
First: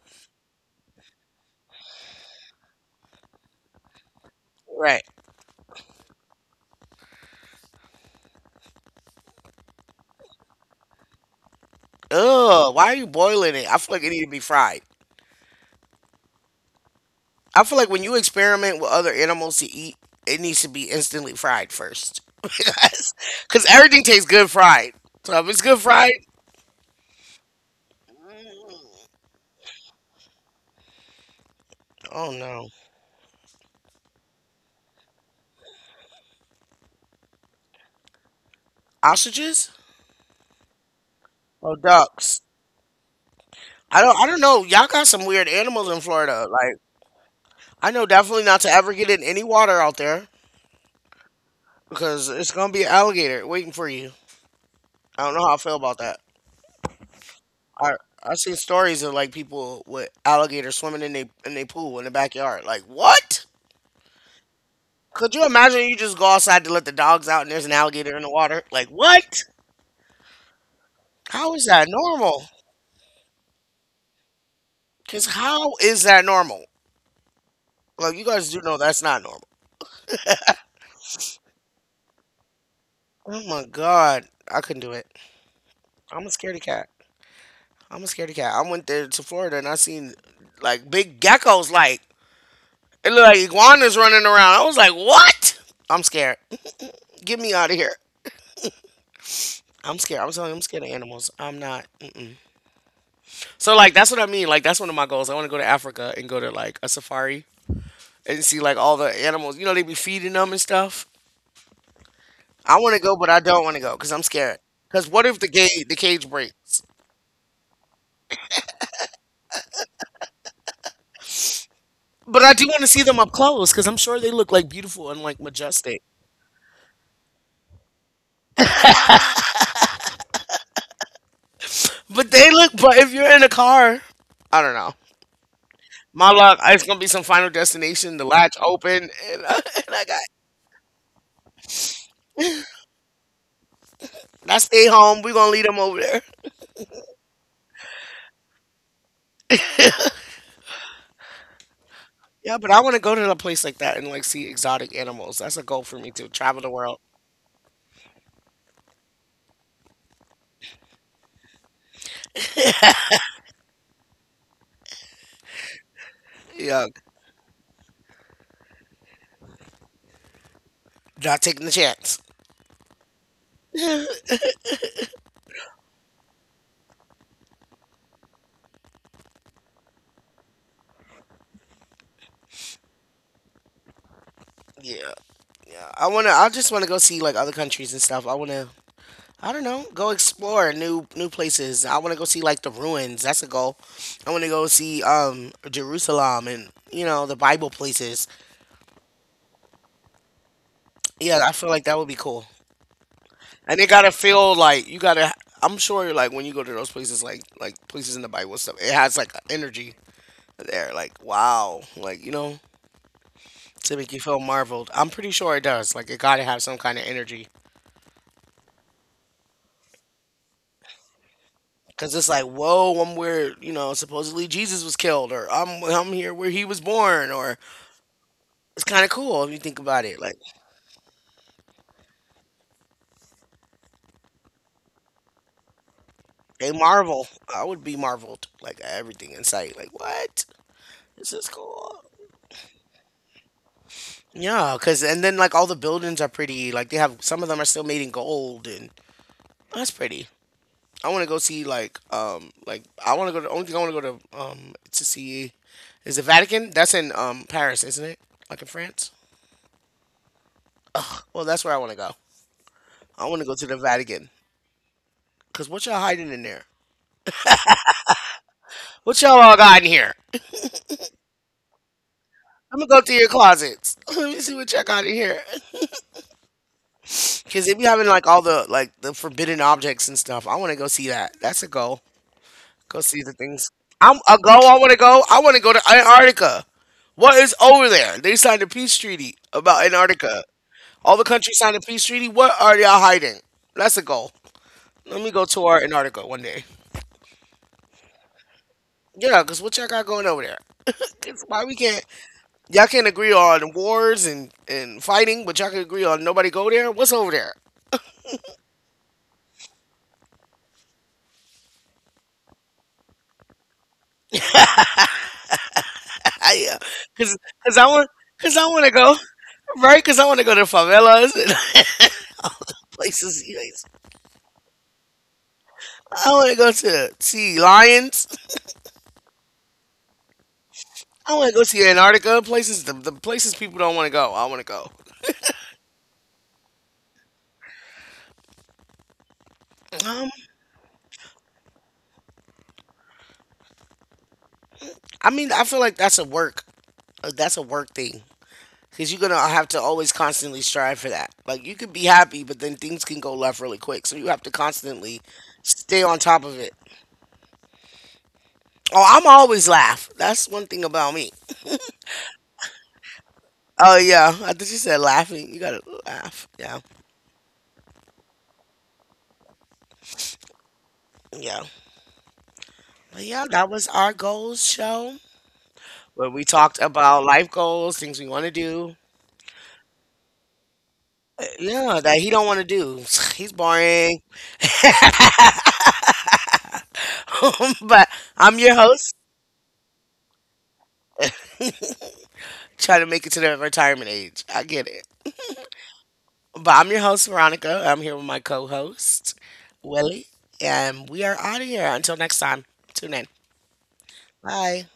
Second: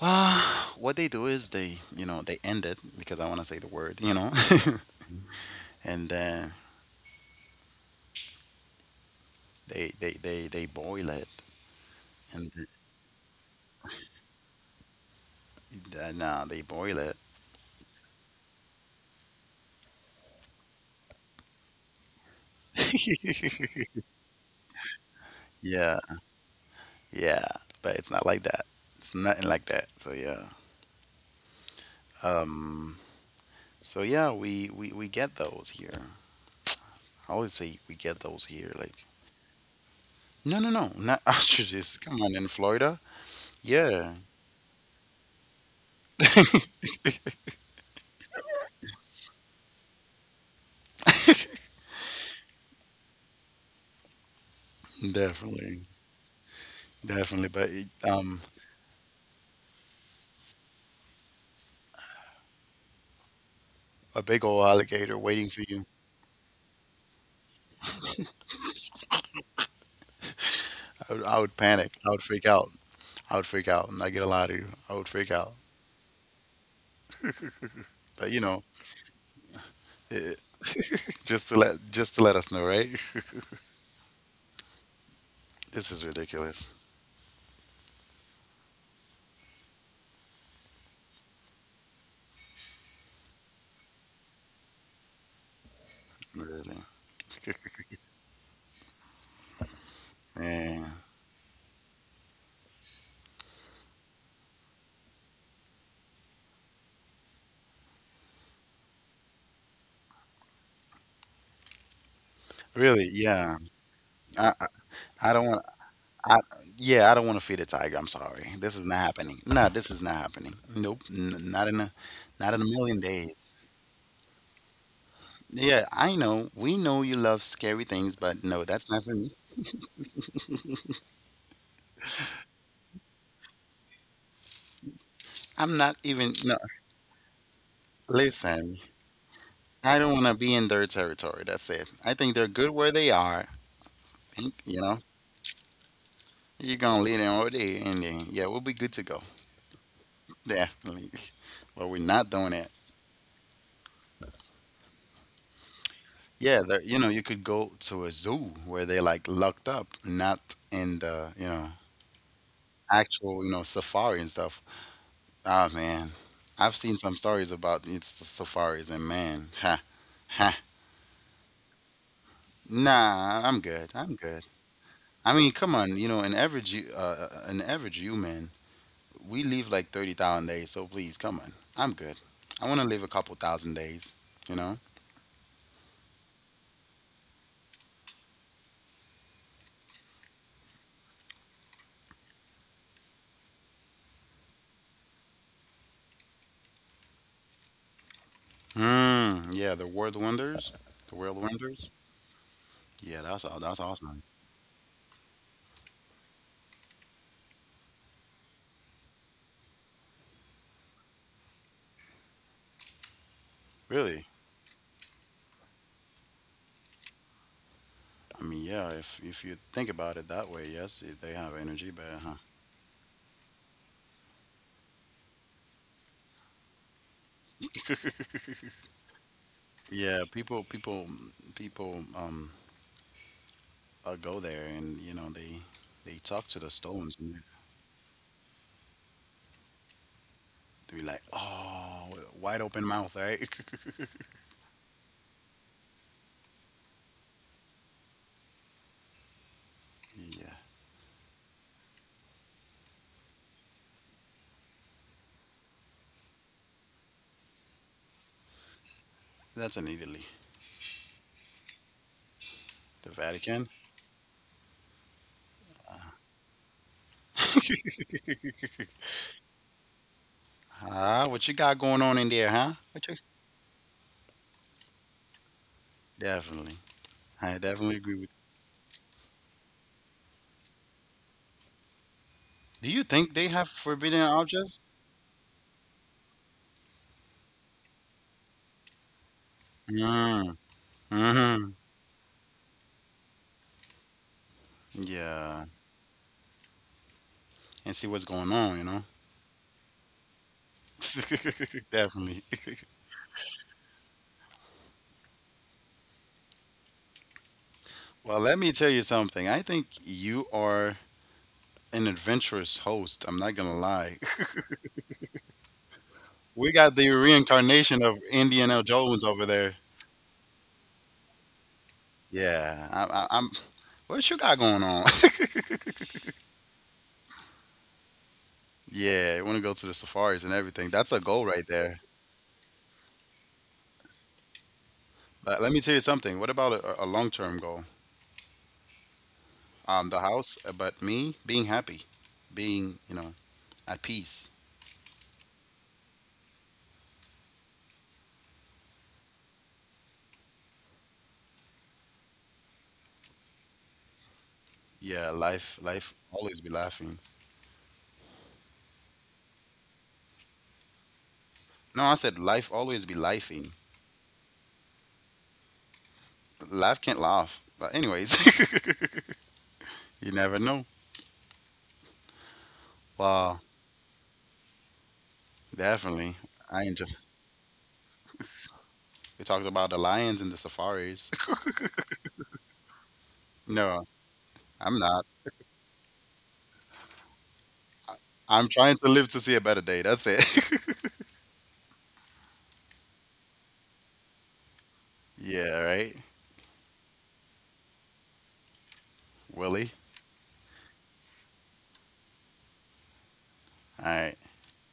Speaker 2: well, <sighs> what they do is they you know they end it because I want to say the word you know,
Speaker 1: Right.
Speaker 2: <laughs> and then they they they they boil it and
Speaker 1: Ugh, why are you boiling it? I feel like it needs to be fried.
Speaker 2: th- nah they boil it.
Speaker 1: I feel like when you experiment with other animals to eat, it needs to be instantly fried first. <laughs> because 'cause
Speaker 2: <laughs>
Speaker 1: everything tastes good fried. So if it's good
Speaker 2: Yeah,
Speaker 1: fried,
Speaker 2: yeah, but it's not like that. It's nothing like that. So yeah.
Speaker 1: oh no.
Speaker 2: Um. So yeah, we we we get those here. I always say we get those here. Like
Speaker 1: Ostriches?
Speaker 2: no, no, no, not <laughs>
Speaker 1: Oh,
Speaker 2: ostriches. Come on,
Speaker 1: ducks.
Speaker 2: in Florida.
Speaker 1: I
Speaker 2: Yeah,
Speaker 1: don't I don't know. Y'all got some weird animals in Florida. Like
Speaker 2: <laughs>
Speaker 1: I know definitely not to ever get in any water out there because it's gonna be an alligator waiting for you. I don't know how I feel
Speaker 2: definitely,
Speaker 1: about that.
Speaker 2: definitely. But it,
Speaker 1: I I
Speaker 2: um,
Speaker 1: seen stories of like people with alligators swimming in they in they pool in the backyard. Like what?
Speaker 2: a big old alligator
Speaker 1: Could you
Speaker 2: waiting for you.
Speaker 1: imagine you just go outside to let the dogs out and there's an alligator in the water? Like what?
Speaker 2: I would, I
Speaker 1: How
Speaker 2: would
Speaker 1: is that
Speaker 2: panic. I would
Speaker 1: normal?
Speaker 2: freak out. I would freak out. I'm not gonna lie to you. I would
Speaker 1: Cause
Speaker 2: freak out.
Speaker 1: how is that normal? Like you
Speaker 2: But you
Speaker 1: guys do
Speaker 2: know,
Speaker 1: know that's not normal.
Speaker 2: eh, <laughs> just to let just to let us know, right? <laughs>
Speaker 1: Oh my god, I couldn't do it.
Speaker 2: this is
Speaker 1: I'm a scaredy
Speaker 2: ridiculous.
Speaker 1: cat. I'm a scaredy cat. I went there to Florida and I seen like big geckos. Like it looked like iguanas running around. I was like, what? I'm scared.
Speaker 2: Really.
Speaker 1: <laughs> Get me out of here.
Speaker 2: <laughs>
Speaker 1: I'm scared. I'm telling you, I'm scared
Speaker 2: Yeah.
Speaker 1: of animals. I'm not. Mm. So like that's what I mean. Like that's one of my goals. I want to go to Africa and go to like a safari and see like all the animals. You know they be feeding them and stuff. I want to
Speaker 2: Really,
Speaker 1: go, but I
Speaker 2: yeah.
Speaker 1: don't want to go because I'm
Speaker 2: I
Speaker 1: scared.
Speaker 2: I
Speaker 1: Because what
Speaker 2: I
Speaker 1: if
Speaker 2: don't
Speaker 1: the
Speaker 2: want
Speaker 1: gate the cage
Speaker 2: I
Speaker 1: breaks?
Speaker 2: yeah, I don't want to feed a tiger. I'm sorry. This is not happening. No, this is not happening. Nope. N Not in a
Speaker 1: But
Speaker 2: not
Speaker 1: I
Speaker 2: in a
Speaker 1: do want to
Speaker 2: million
Speaker 1: see them up
Speaker 2: days.
Speaker 1: close because I'm sure they look like beautiful and like
Speaker 2: Yeah,
Speaker 1: majestic.
Speaker 2: I know. We know you love scary things, but no, that's not for me.
Speaker 1: But they look. But if you're in a car, I don't know.
Speaker 2: I'm not
Speaker 1: My
Speaker 2: even no.
Speaker 1: luck. It's gonna be some Final Destination. The latch
Speaker 2: Listen,
Speaker 1: open and, <laughs> and
Speaker 2: I
Speaker 1: I
Speaker 2: don't
Speaker 1: got.
Speaker 2: want to be in their territory. That's it. I think they're good where they are. Think,
Speaker 1: I
Speaker 2: you
Speaker 1: stay
Speaker 2: know,
Speaker 1: home. We gonna leave them over there.
Speaker 2: you're gonna lead them all day, and then yeah, we'll be good to go. Definitely. <laughs> But we're not doing
Speaker 1: Yeah, but
Speaker 2: it.
Speaker 1: I want to go to a place like that and like see exotic animals. That's a goal for me to
Speaker 2: Yeah,
Speaker 1: travel the
Speaker 2: there, you
Speaker 1: world.
Speaker 2: know, you could go to a zoo where they like locked up, not in the, you know, actual, you know, safari and stuff. Ah, man. I've
Speaker 1: Yeah,
Speaker 2: seen some stories about it's the safaris and man, ha, ha.
Speaker 1: not taking the chance.
Speaker 2: Nah, I'm good. I'm good. I mean, come on, you know, an average hu- uh, uh, uh, an average human, we live like thirty thousand days, so please, come on. I'm good. I want to live a couple thousand days, you know?
Speaker 1: Yeah, yeah. I wanna. I just want to go see like other countries and stuff. I wanna. I don't know. Go explore new new places. I want to go see like the ruins. That's a goal. I want to go see um Jerusalem and you know the Bible places.
Speaker 2: Hmm, yeah, the world wonders. The world
Speaker 1: Yeah, I feel like
Speaker 2: wonders.
Speaker 1: that would be cool.
Speaker 2: Yeah, that's aw- that's
Speaker 1: And it gotta
Speaker 2: awesome.
Speaker 1: feel like you gotta. I'm sure like when you go to those places, like like places in the Bible and stuff, it has like energy there. Like wow, like you know. To make you
Speaker 2: Really?
Speaker 1: feel marveled. I'm pretty sure it does. Like it got to have some kind of energy
Speaker 2: I mean, yeah, if if you think about it that way, yes, they they have energy, but
Speaker 1: because it's like, whoa, I'm where you know supposedly Jesus was killed, or I'm I'm here where he was born, or
Speaker 2: huh?
Speaker 1: it's
Speaker 2: <laughs>
Speaker 1: kind of cool if you think about it.
Speaker 2: Yeah,
Speaker 1: Like
Speaker 2: people people people um uh, go there and you know they they talk to the
Speaker 1: they
Speaker 2: stones
Speaker 1: marvel.
Speaker 2: and
Speaker 1: I would be marveled like at everything in sight. Like what?
Speaker 2: they be like,
Speaker 1: This is cool.
Speaker 2: "Oh, with a wide open mouth, right?" <laughs>
Speaker 1: Yeah, cause and then like all the buildings are pretty. Like they have, some of them are still made in gold, and that's pretty.
Speaker 2: Yeah.
Speaker 1: I want to go see like um like I want to go to only thing I want to go to um to see is the Vatican. That's in um Paris, isn't it? Like in France.
Speaker 2: That's in Italy.
Speaker 1: Well, that's where I want to go.
Speaker 2: The
Speaker 1: I want to go to
Speaker 2: Vatican.
Speaker 1: the Vatican. Cause what y'all hiding in there?
Speaker 2: <laughs>
Speaker 1: What y'all all got in here?
Speaker 2: Ah, what you got going on in there, huh?
Speaker 1: I'm gonna go
Speaker 2: What
Speaker 1: through
Speaker 2: you-
Speaker 1: your closets. <laughs> Let me see what y'all got in here.
Speaker 2: Definitely. I
Speaker 1: Cause if you
Speaker 2: definitely
Speaker 1: having
Speaker 2: agree
Speaker 1: like
Speaker 2: with.
Speaker 1: all the like the forbidden objects and stuff, I want to go see that. That's a goal.
Speaker 2: Do
Speaker 1: Go
Speaker 2: you
Speaker 1: see the
Speaker 2: think they
Speaker 1: things.
Speaker 2: have
Speaker 1: I'm
Speaker 2: forbidden
Speaker 1: a go. I
Speaker 2: objects?
Speaker 1: want to go. I want to go to Antarctica. What is over there? They signed a peace treaty about Antarctica.
Speaker 2: Mm,
Speaker 1: All the countries
Speaker 2: hmm.
Speaker 1: signed a peace treaty. What are y'all hiding? That's a goal. Let me go
Speaker 2: Yeah.
Speaker 1: tour Antarctica one day.
Speaker 2: And see what's going on, you know?
Speaker 1: Yeah, because what y'all got going over there? It's why we
Speaker 2: <laughs>
Speaker 1: can't.
Speaker 2: Definitely.
Speaker 1: Y'all
Speaker 2: <laughs>
Speaker 1: can't agree on wars and, and fighting, but y'all can agree on nobody go there. What's over there?
Speaker 2: Well, let me tell you something. I think you are an adventurous host. I'm not gonna lie. <laughs>
Speaker 1: <laughs>
Speaker 2: We
Speaker 1: Yeah,
Speaker 2: got the
Speaker 1: because cause 'cause I
Speaker 2: reincarnation
Speaker 1: want
Speaker 2: of
Speaker 1: because I want
Speaker 2: Indiana
Speaker 1: to go
Speaker 2: Jones over there.
Speaker 1: right because I want to go to favelas and
Speaker 2: Yeah,
Speaker 1: <laughs>
Speaker 2: I, I,
Speaker 1: places.
Speaker 2: I'm.
Speaker 1: You guys-
Speaker 2: What you got going on? <laughs>
Speaker 1: I want to go to see lions.
Speaker 2: Yeah, you want to go to the safaris and everything. That's a
Speaker 1: I
Speaker 2: goal
Speaker 1: want to go
Speaker 2: right
Speaker 1: see
Speaker 2: there.
Speaker 1: Antarctica places. The, the places people don't want to go. I want to go.
Speaker 2: But let me tell you something. What about a, a long-term goal? Um, the
Speaker 1: Um,
Speaker 2: house, uh, but me being happy, being, you know, at peace.
Speaker 1: I mean, I feel like that's a work. uh, That's a work thing, because you're gonna have to always constantly strive for that. Like you could be happy, but then things can go left really quick. So you have to constantly
Speaker 2: Yeah, life,
Speaker 1: stay
Speaker 2: life
Speaker 1: on top of
Speaker 2: always be
Speaker 1: it.
Speaker 2: laughing.
Speaker 1: Oh, I'm always laugh. That's one thing about me.
Speaker 2: No, I said life always be lifing.
Speaker 1: Oh yeah, I thought you said laughing. You gotta laugh. Yeah,
Speaker 2: Life can't laugh. But anyways, <laughs> you never know.
Speaker 1: yeah, but yeah.
Speaker 2: Wow,
Speaker 1: That was our goals show where
Speaker 2: definitely.
Speaker 1: we talked
Speaker 2: I enjoy.
Speaker 1: about life goals, things we want to do.
Speaker 2: We talked about the lions and the safaris.
Speaker 1: Uh,
Speaker 2: <laughs>
Speaker 1: Yeah, that he don't want to do. <sighs> <laughs> He's
Speaker 2: No,
Speaker 1: boring.
Speaker 2: I'm not.
Speaker 1: <laughs> But I'm
Speaker 2: I'm
Speaker 1: your
Speaker 2: trying to
Speaker 1: host,
Speaker 2: live to see a better day. That's it.
Speaker 1: trying to make it to the retirement age. I get it.
Speaker 2: <laughs> yeah, right,
Speaker 1: But I'm your host, Veronica. I'm here with my co host,
Speaker 2: Willie.
Speaker 1: Willie. And we are out of here. Until next time, tune in.
Speaker 2: All right.
Speaker 1: Bye.